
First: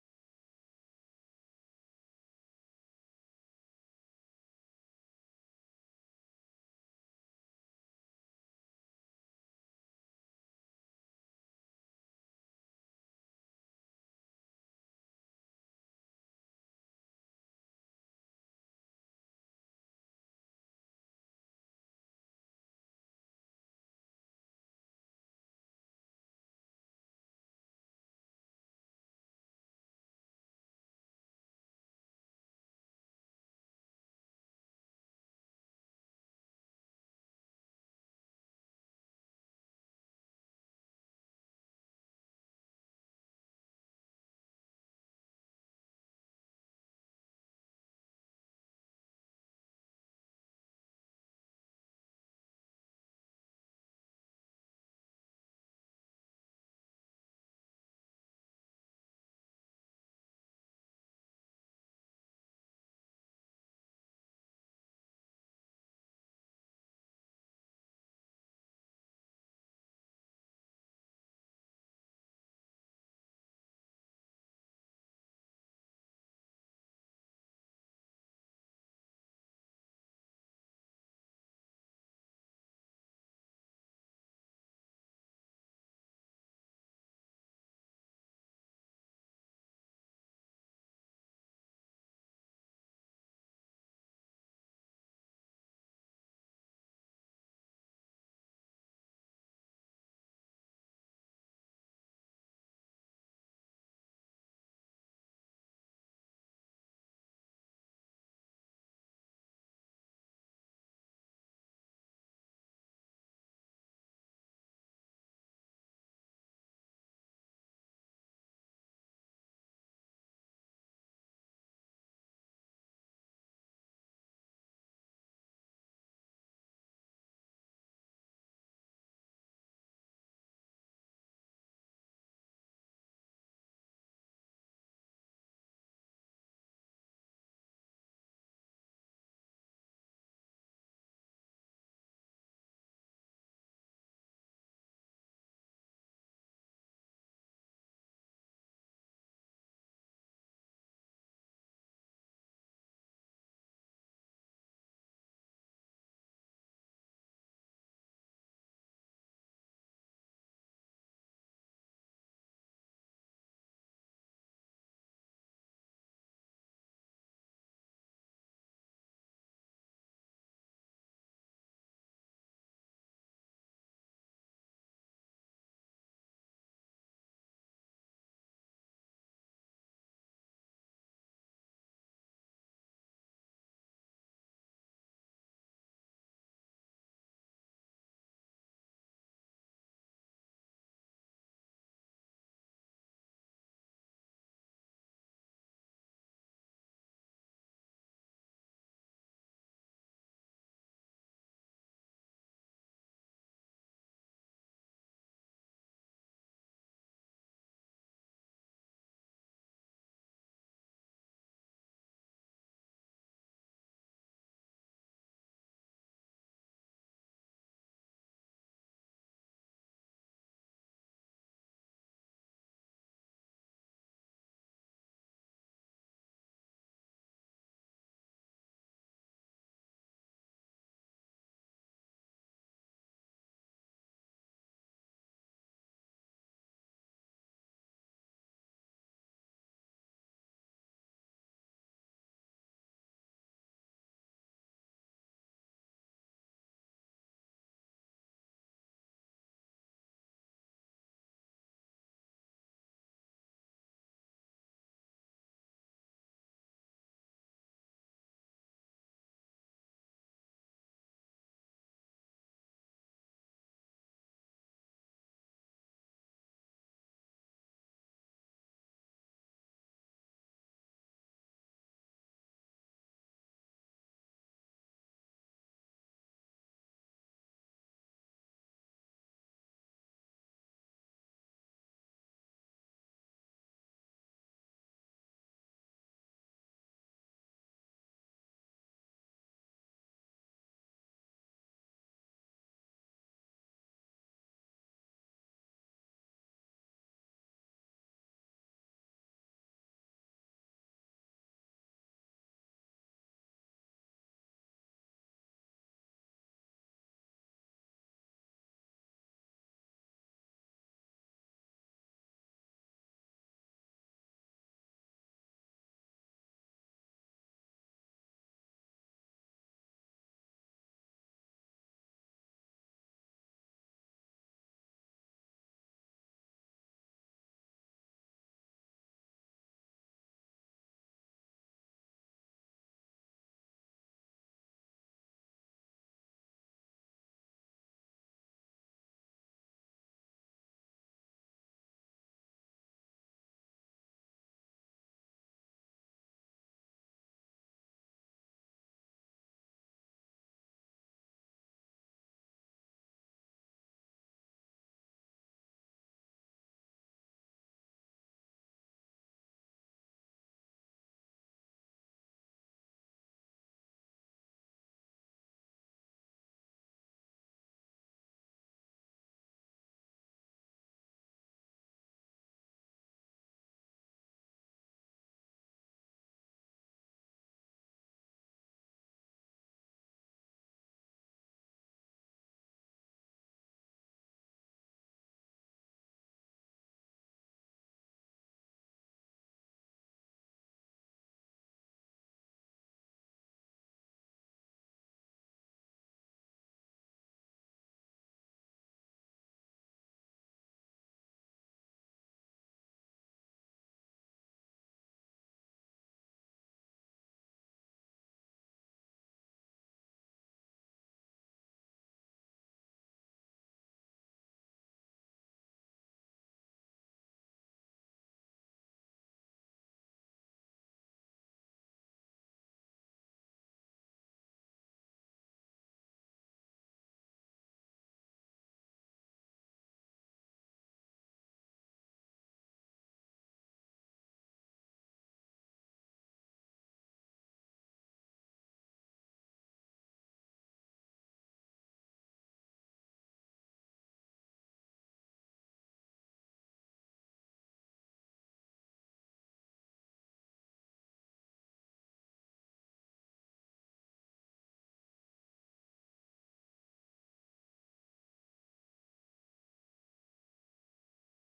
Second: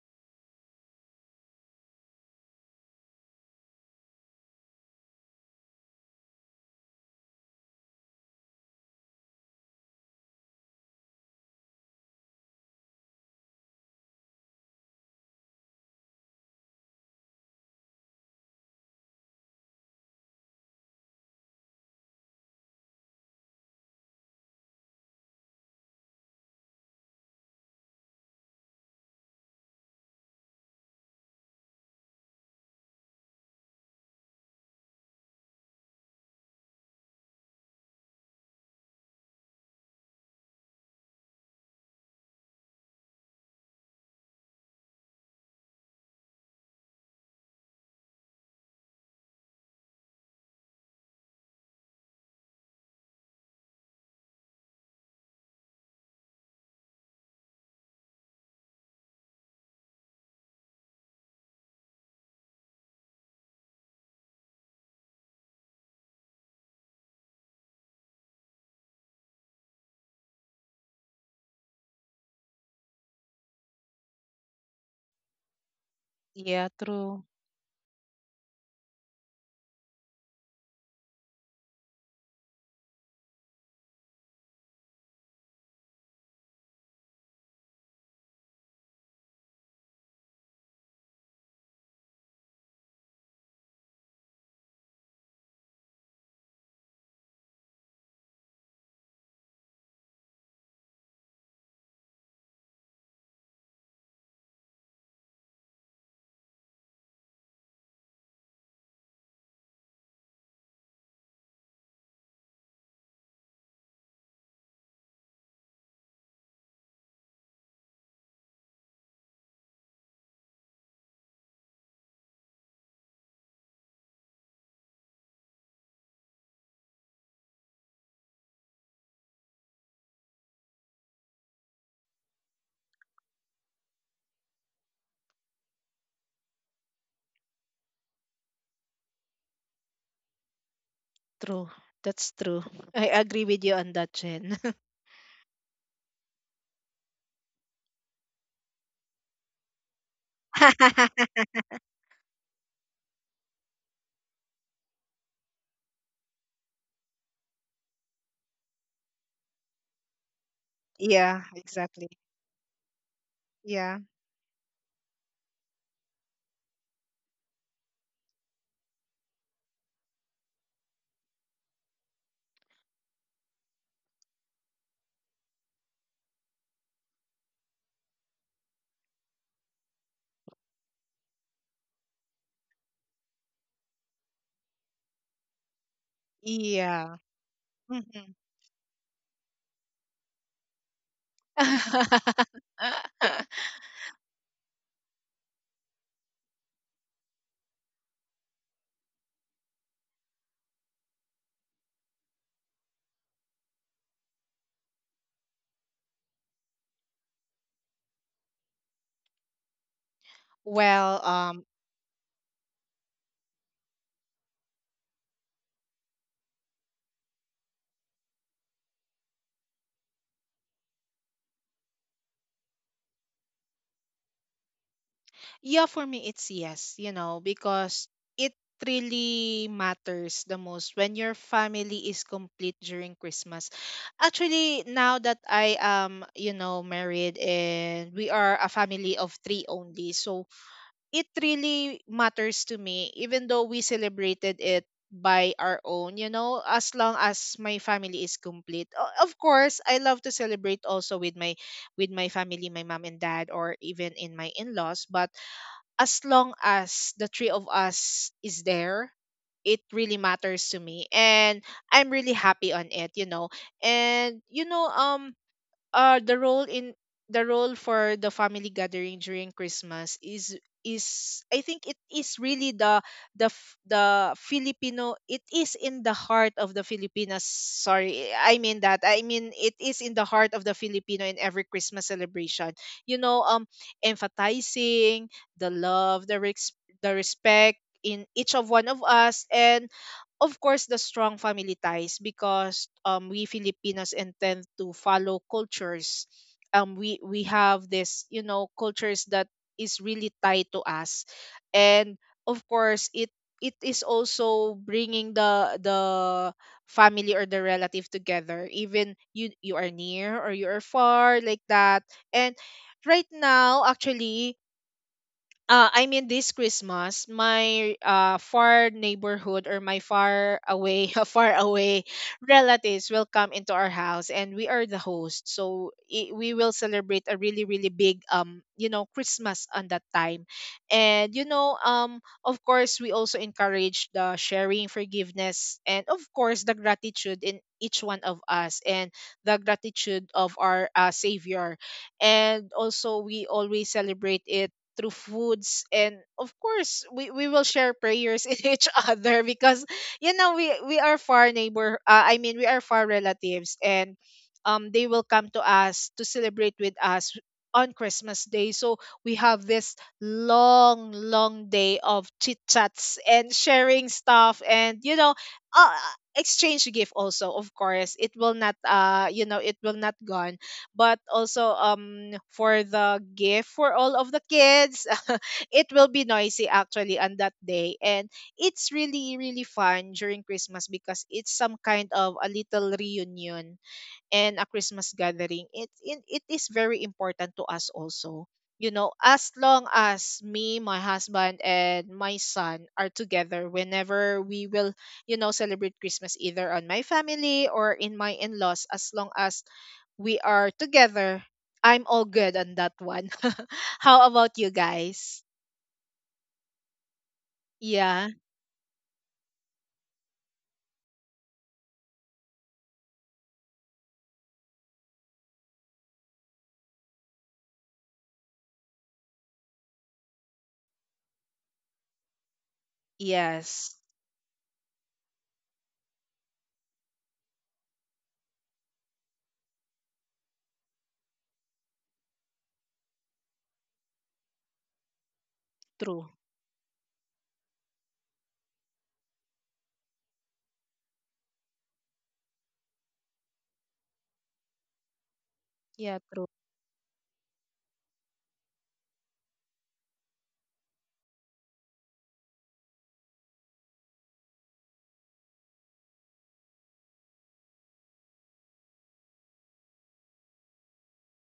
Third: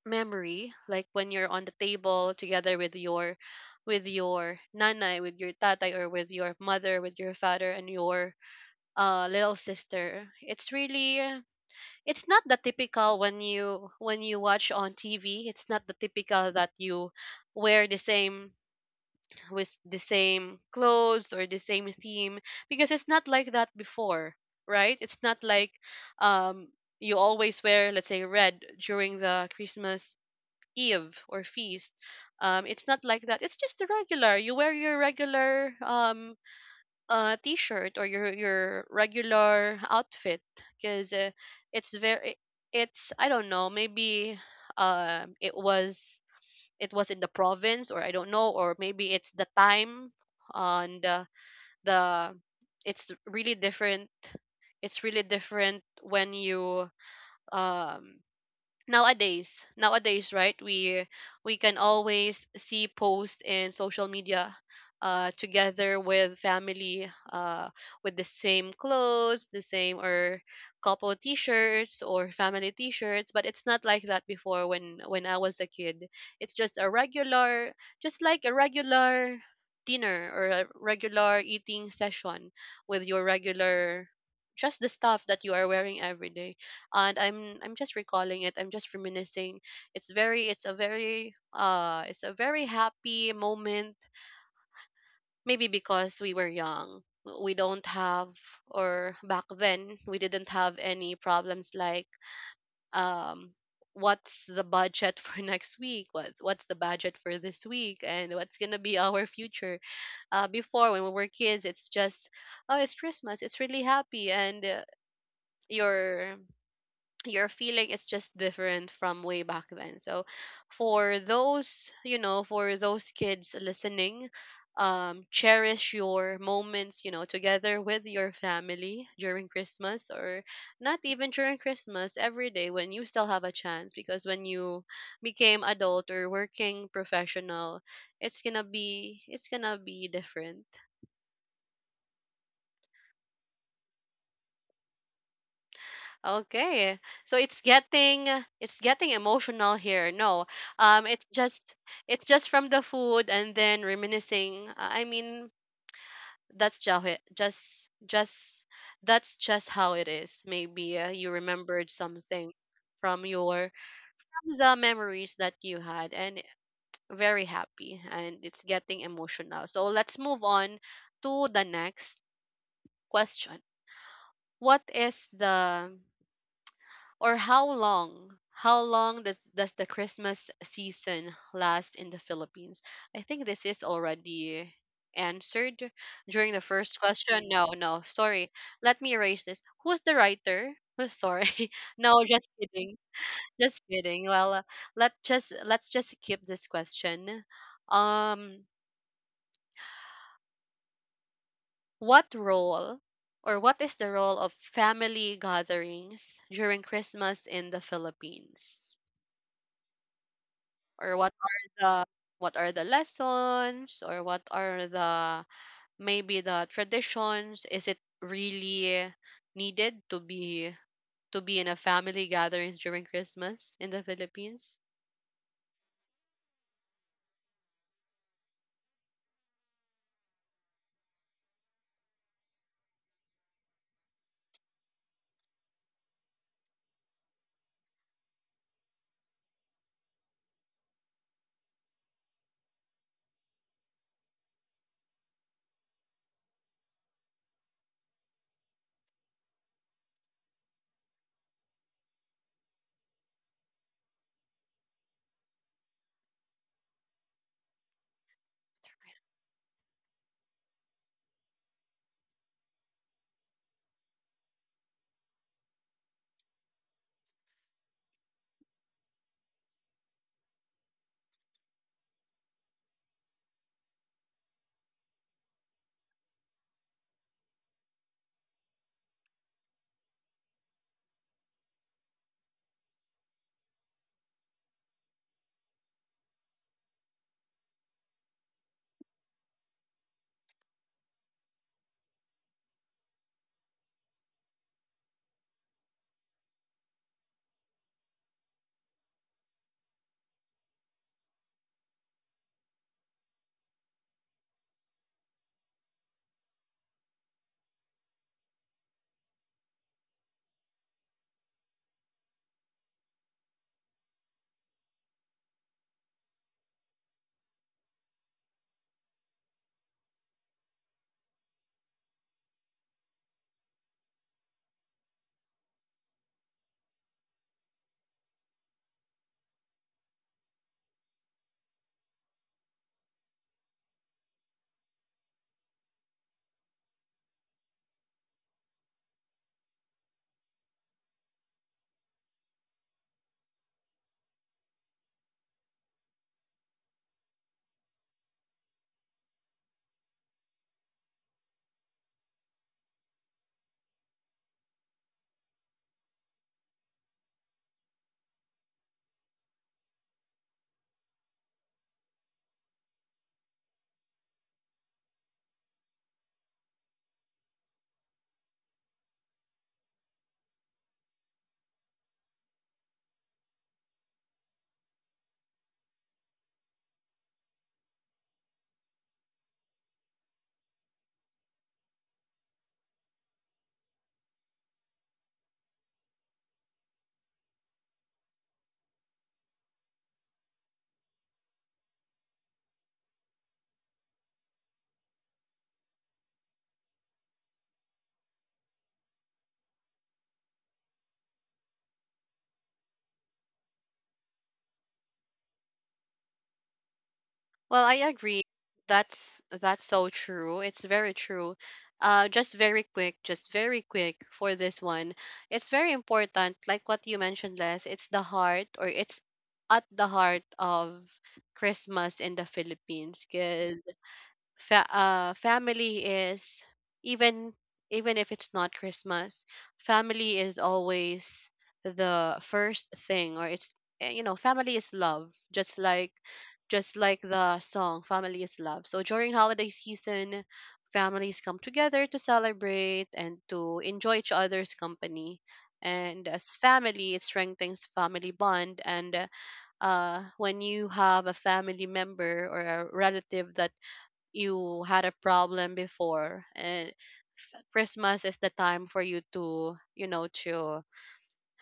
Speaker 1: memory, like when you're on the table together with your, with your nanay, with your tatay, or with your mother, with your father, and your little sister. It's really it's not the typical when you watch on TV. It's not the typical that you wear the same, with the same clothes or the same theme, because it's not like that before, right? It's not like um you always wear, let's say, red during the Christmas eve or feast. It's not like that. It's just the regular. You wear your regular t-shirt or your regular outfit because it's very, it's I don't know, maybe it was, it was in the province, or I don't know, or maybe it's the time and the it's really different. It's really different when you um nowadays, right? We can always see posts in social media, together with family, with the same clothes, the same, or couple t-shirts or family t-shirts. But it's not like that before, when I was a kid. It's
Speaker 2: yeah,
Speaker 1: just a
Speaker 2: true,
Speaker 1: regular, just like a regular dinner or a regular eating session with your regular, just the stuff that you are wearing every day. And I'm just recalling it, I'm just reminiscing. It's very, it's a very it's a very happy moment, maybe because we were young. We don't have, or back then we didn't have any problems like, um what's the budget for next week, what's the budget for this week, and what's going to be our future. Before, when we were kids, it's just, oh, it's Christmas, it's really happy. And your your feeling is just different from way back then. So for those, you know, for those kids listening, cherish your moments, you know, together with your family during Christmas, or not even during Christmas, every day when you still have a chance. Because when you became adult or working professional, it's going to be different.
Speaker 2: true. That's true. I agree with you on that, Jen.
Speaker 1: Okay. So it's getting, it's getting emotional here. No. It's just, it's just from the food and then reminiscing. I mean, that's just just just that's just how it is. Maybe you
Speaker 2: Yeah,
Speaker 1: remembered
Speaker 2: exactly.
Speaker 1: something from your,
Speaker 2: Yeah,
Speaker 1: from the memories that you had, and very happy, and it's getting emotional. So let's move on to the next question. What is the, or how long, does the Christmas season last in the Philippines? I think this is already answered during the first
Speaker 2: yeah.
Speaker 1: question. No, no,
Speaker 2: Hmm.
Speaker 1: sorry. Let me erase this. Who's the writer? Sorry. No, just kidding. Just kidding. Well, let just, let's just skip this question. um what role, or what is the role of family gatherings during Christmas in the Philippines, or
Speaker 2: Well,
Speaker 1: what are the, what are the lessons, or what are the, maybe the traditions? Is it really needed to be, to be in a family gatherings during Christmas in the Philippines?
Speaker 2: yeah, for me, it's yes, because it really matters the most when your family is complete during Christmas. Actually, now that I am, married, and we are a family of three only, so it really matters to me, even though we celebrated it by our own, as long as my family is complete. Of course, I love to celebrate also with my family, my mom and dad, or even in my in-laws. But as long as the three of us is there, it really matters to me, and I'm really happy on it. And, uh the role in the role for the family gathering during Christmas is, I think, it is really the Filipino. It is in the heart of the Filipinas, sorry, I mean, that I mean, it is in the heart of the Filipino in every Christmas celebration, you know um emphasizing the love, the respect in each of one of us, and of course, the strong family ties, because we Filipinos intend to follow cultures. We have this, cultures that is really tied to us. And of course, it is also bringing the family or the relative together, even you are near or you are far like that. And right now actually, I mean, this Christmas, my, far neighborhood, or my far away, far away relatives will come into our house, and we are the host. So, I we will celebrate a really, really big, Christmas on that time. And, of course, we also encourage the sharing, forgiveness, and of course, the gratitude in each one of us, and the gratitude of our, Savior. And also, we always celebrate it through foods, and of course, we will share prayers in each other, because, we are far neighbor, I mean, we are far relatives. And they will come to us to celebrate with us on Christmas day. So we have this long long day of chit chats and sharing stuff, and, uh, exchange gift also. Of course, it will not you know it will not gone, but also, for the gift for all of the kids it will be noisy actually on that day, and it's really really fun during Christmas, because it's some kind of a little reunion and a Christmas gathering. It is very important to us also. You know, as long as me, my husband, and my son are together, whenever we will, celebrate Christmas either on my family or in my in laws, as long as we are together, I'm all good on that one. How about you guys?
Speaker 1: Well, I agree.
Speaker 2: Yeah,
Speaker 1: That's so true. It's very true. Just very quick, for this one. It's very important, like what you mentioned, Les, it's the heart, or it's at the heart of Christmas in the Philippines, because
Speaker 2: yes,
Speaker 1: family is, even, even if it's not Christmas, family is always the first thing, or it's, you know, family is love, just like,
Speaker 2: true.
Speaker 1: just like the song, family is love. So during holiday season, families come together to celebrate and to enjoy each other's company. And
Speaker 2: Yeah,
Speaker 1: as
Speaker 2: true.
Speaker 1: family, it strengthens family bond. And when you have a family member or a relative that you had a problem before, and Christmas is the time for you to, you know, to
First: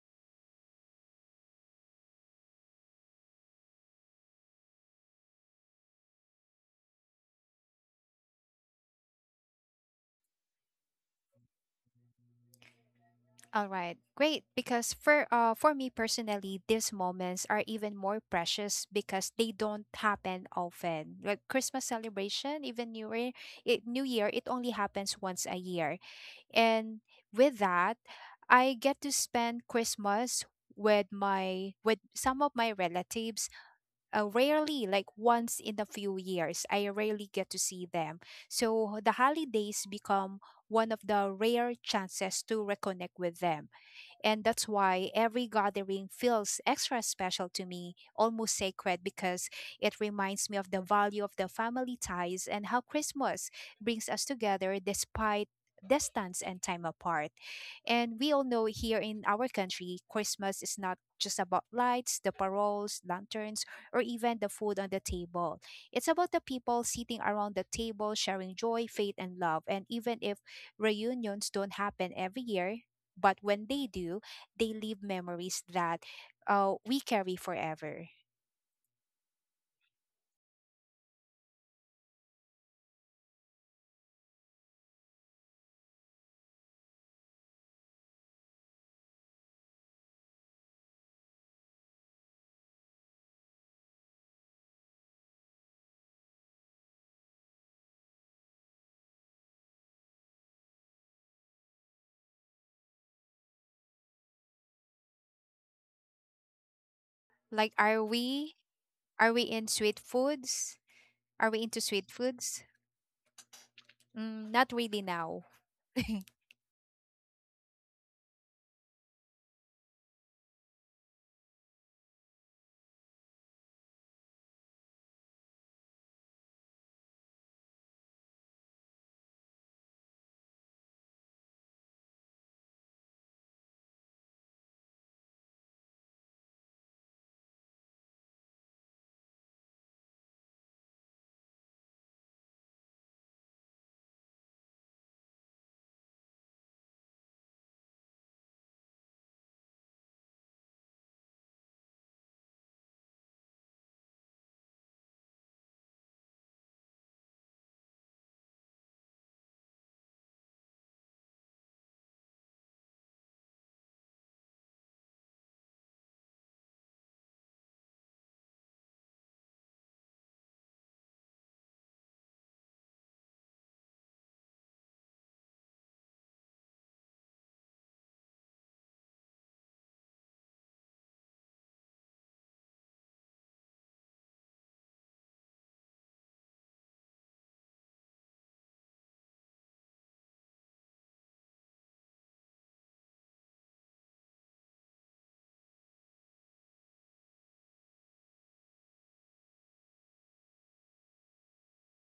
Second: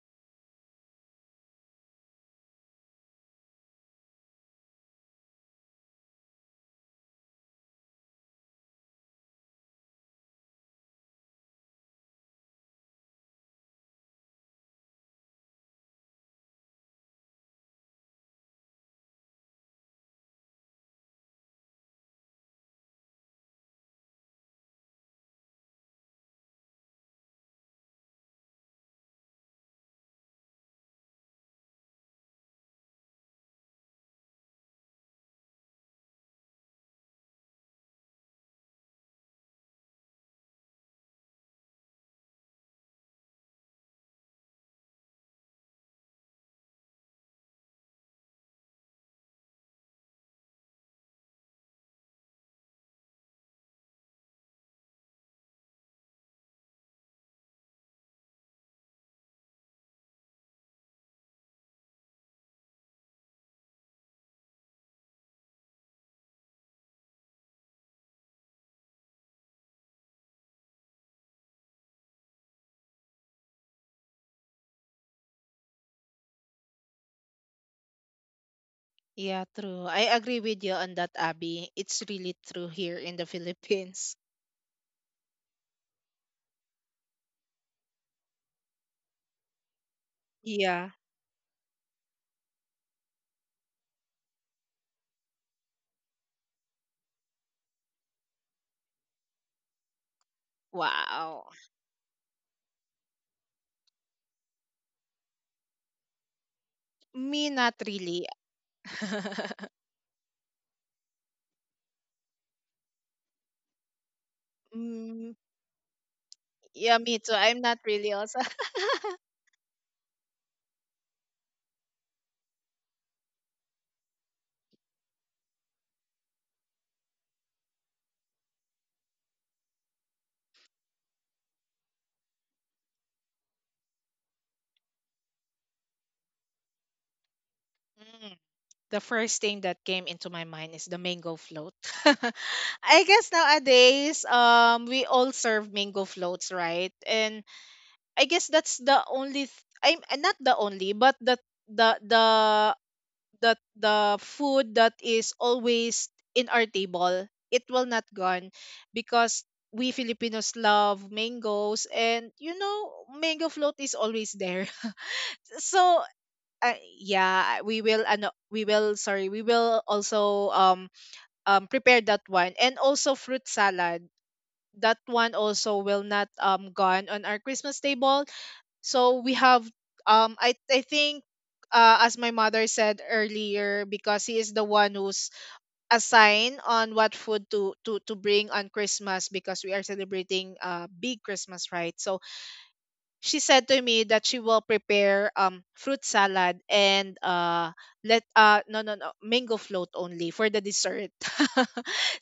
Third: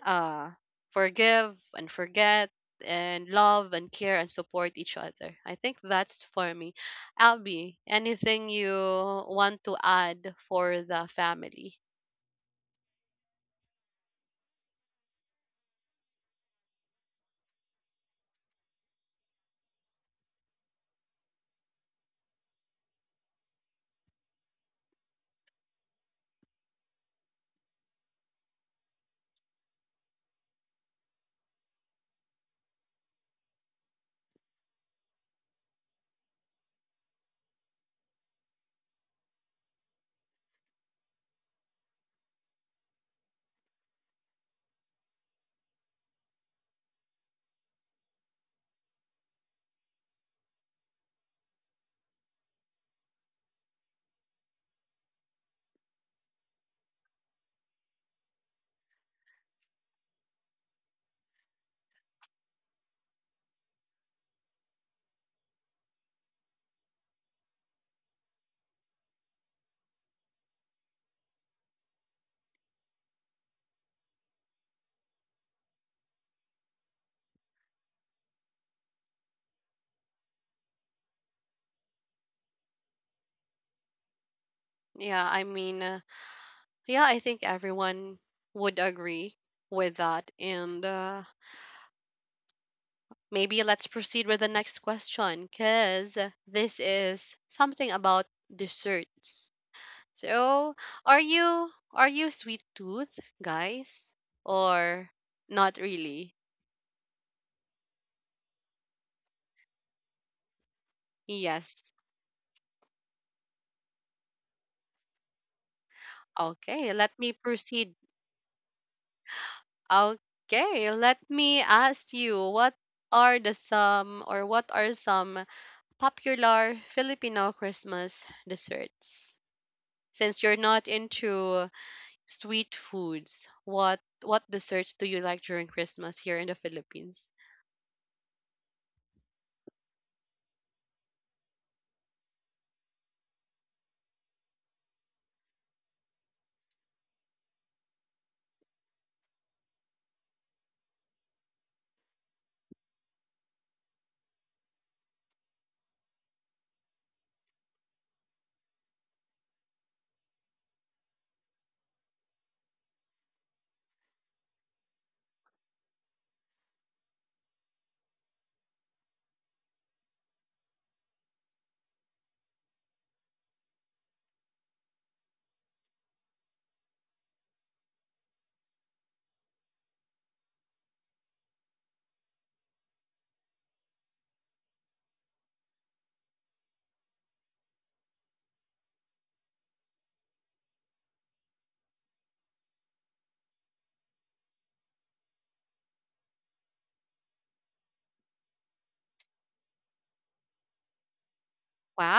Speaker 1: uh forgive and forget, and love and care and support each other. I think that's for me. Albie, anything you want to add for the family?
Speaker 3: All right, great. Because for me personally, these moments are even more precious because they don't happen often. Like Christmas celebration, even New Year, New Year, it only happens once a year. And with that, I get to spend Christmas with my with some of my relatives, rarely, like once in a few years I rarely get to see them. So the holidays become one of the rare chances to reconnect with them, and that's why every gathering feels extra special to me, almost sacred, because it reminds me of the value of the family ties and how Christmas brings us together despite distance and time apart. And we all know here in our country, Christmas is not just about lights, the paroles, lanterns, or even the food on the table. It's about the people sitting around the table sharing joy, faith, and love. And even if reunions don't happen every year, but when they do, they leave memories that we carry forever.
Speaker 2: Yeah, true. I agree with you on that, Abby. It's really true here in the Philippines.
Speaker 1: Yeah, I mean, yeah, I think everyone would agree with that. And
Speaker 2: Yeah.
Speaker 1: maybe let's proceed with the next question, because this is something about desserts. So, are
Speaker 2: Wow.
Speaker 1: you, are you sweet tooth, guys, or not really?
Speaker 2: Me, not
Speaker 3: Like, are
Speaker 2: really.
Speaker 3: we in sweet foods? Are we into
Speaker 1: Yes.
Speaker 3: sweet foods? Mm, not really
Speaker 2: Mm,
Speaker 3: now.
Speaker 1: Okay,
Speaker 2: yeah,
Speaker 1: let
Speaker 2: me too.
Speaker 1: me
Speaker 2: I'm not
Speaker 1: proceed.
Speaker 2: really also.
Speaker 1: Okay, let me ask you, what are the some, or what are some popular Filipino Christmas desserts? Since you're not into sweet foods, what desserts do you like during Christmas here in the Philippines?
Speaker 2: Mm, The first thing that came into my mind is the mango float. I guess nowadays, we all serve mango floats, right? And I guess that's the only. I'm, not the only, but the the the food that is always in our table, it will not gone, because we Filipinos love mangoes, and, mango float is always there so, yeah, we will ano, we will sorry we will also, prepare that one. And also fruit salad, that one also will not, gone on our Christmas table. So we have, I think, as my mother said earlier, because he is the one who's assigned on what food to bring on Christmas, because we are celebrating, big Christmas, right? So she said to me that she will prepare, fruit salad, and, let no, no, no, mango float only for the dessert.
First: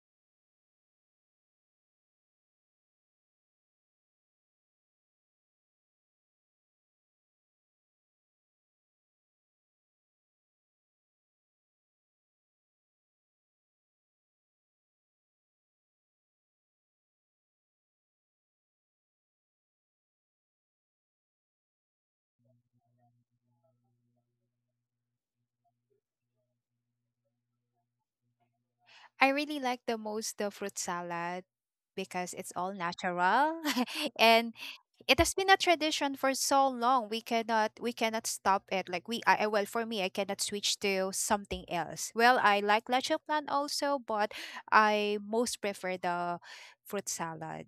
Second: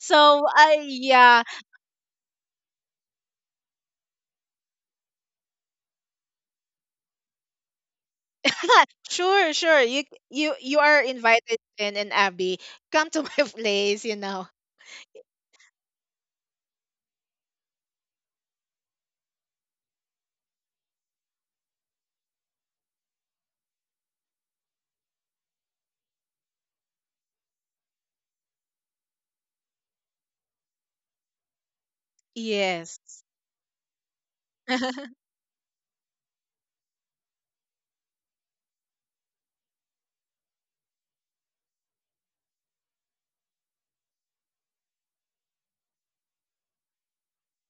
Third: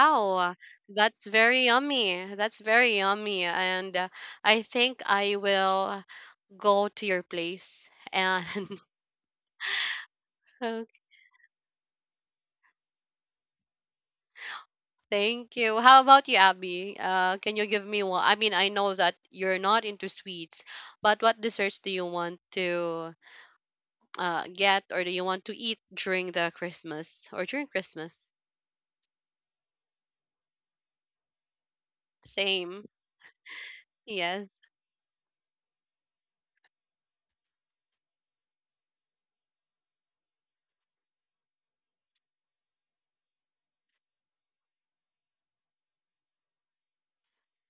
Speaker 2: So, I
Speaker 1: that's
Speaker 2: yeah.
Speaker 1: very yummy. That's very yummy. And I think I will go to your place. And
Speaker 2: Sure, sure. You you you
Speaker 1: uh,
Speaker 2: are invited in and Abby. Come to my place.
Speaker 1: thank you. How about you, Abby? Can you give me one? I mean, I know that you're not into sweets, but what desserts do you want to get, or do you want to eat during the Christmas or during Christmas?
Speaker 3: I really like the most the fruit salad because it's all
Speaker 1: Same.
Speaker 2: Yes.
Speaker 3: natural
Speaker 1: Yes,
Speaker 3: and it has been a tradition for so long. We cannot stop it. Like well, for me, I cannot switch to something else. Well, I like leche plan also, but I most prefer the fruit salad.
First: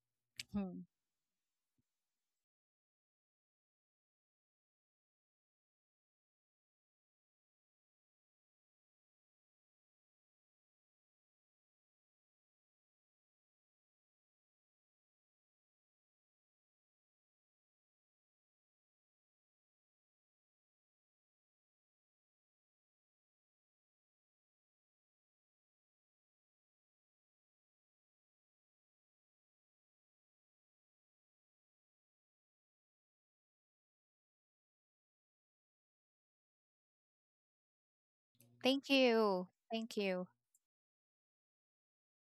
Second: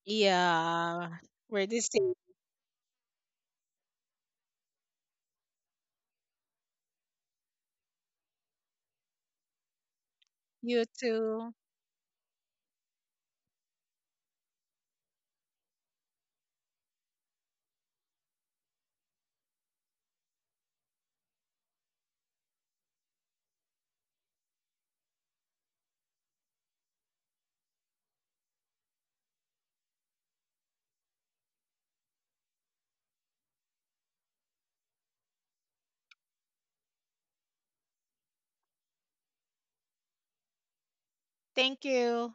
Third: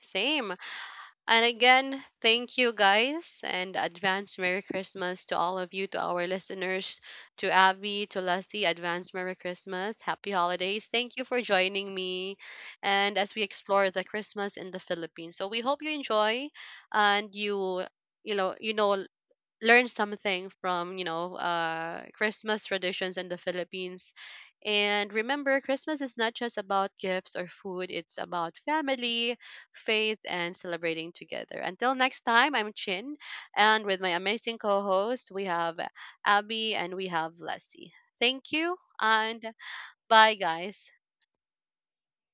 Speaker 1: same.
Speaker 3: Hmm.
Speaker 2: Yeah.
Speaker 1: And
Speaker 2: We're the
Speaker 1: again,
Speaker 2: same.
Speaker 1: thank you guys, and advance Merry Christmas to all of you, to our listeners, to Abby, to Leslie, advance Merry Christmas, happy
Speaker 2: You
Speaker 1: holidays. Thank you for
Speaker 2: too.
Speaker 1: joining me, and as we explore the Christmas in the Philippines. So we hope you enjoy and you, you know, learn something from, you know, Christmas traditions in the Philippines. And remember, Christmas is not just about gifts or food, it's about family, faith, and celebrating together. Until next time, I'm Chin, and with my amazing co hosts, we have Abby, and we have Leslie. Thank you,
Speaker 3: Thank
Speaker 1: and
Speaker 3: you, thank you.
Speaker 1: bye, guys.
Speaker 2: Thank you.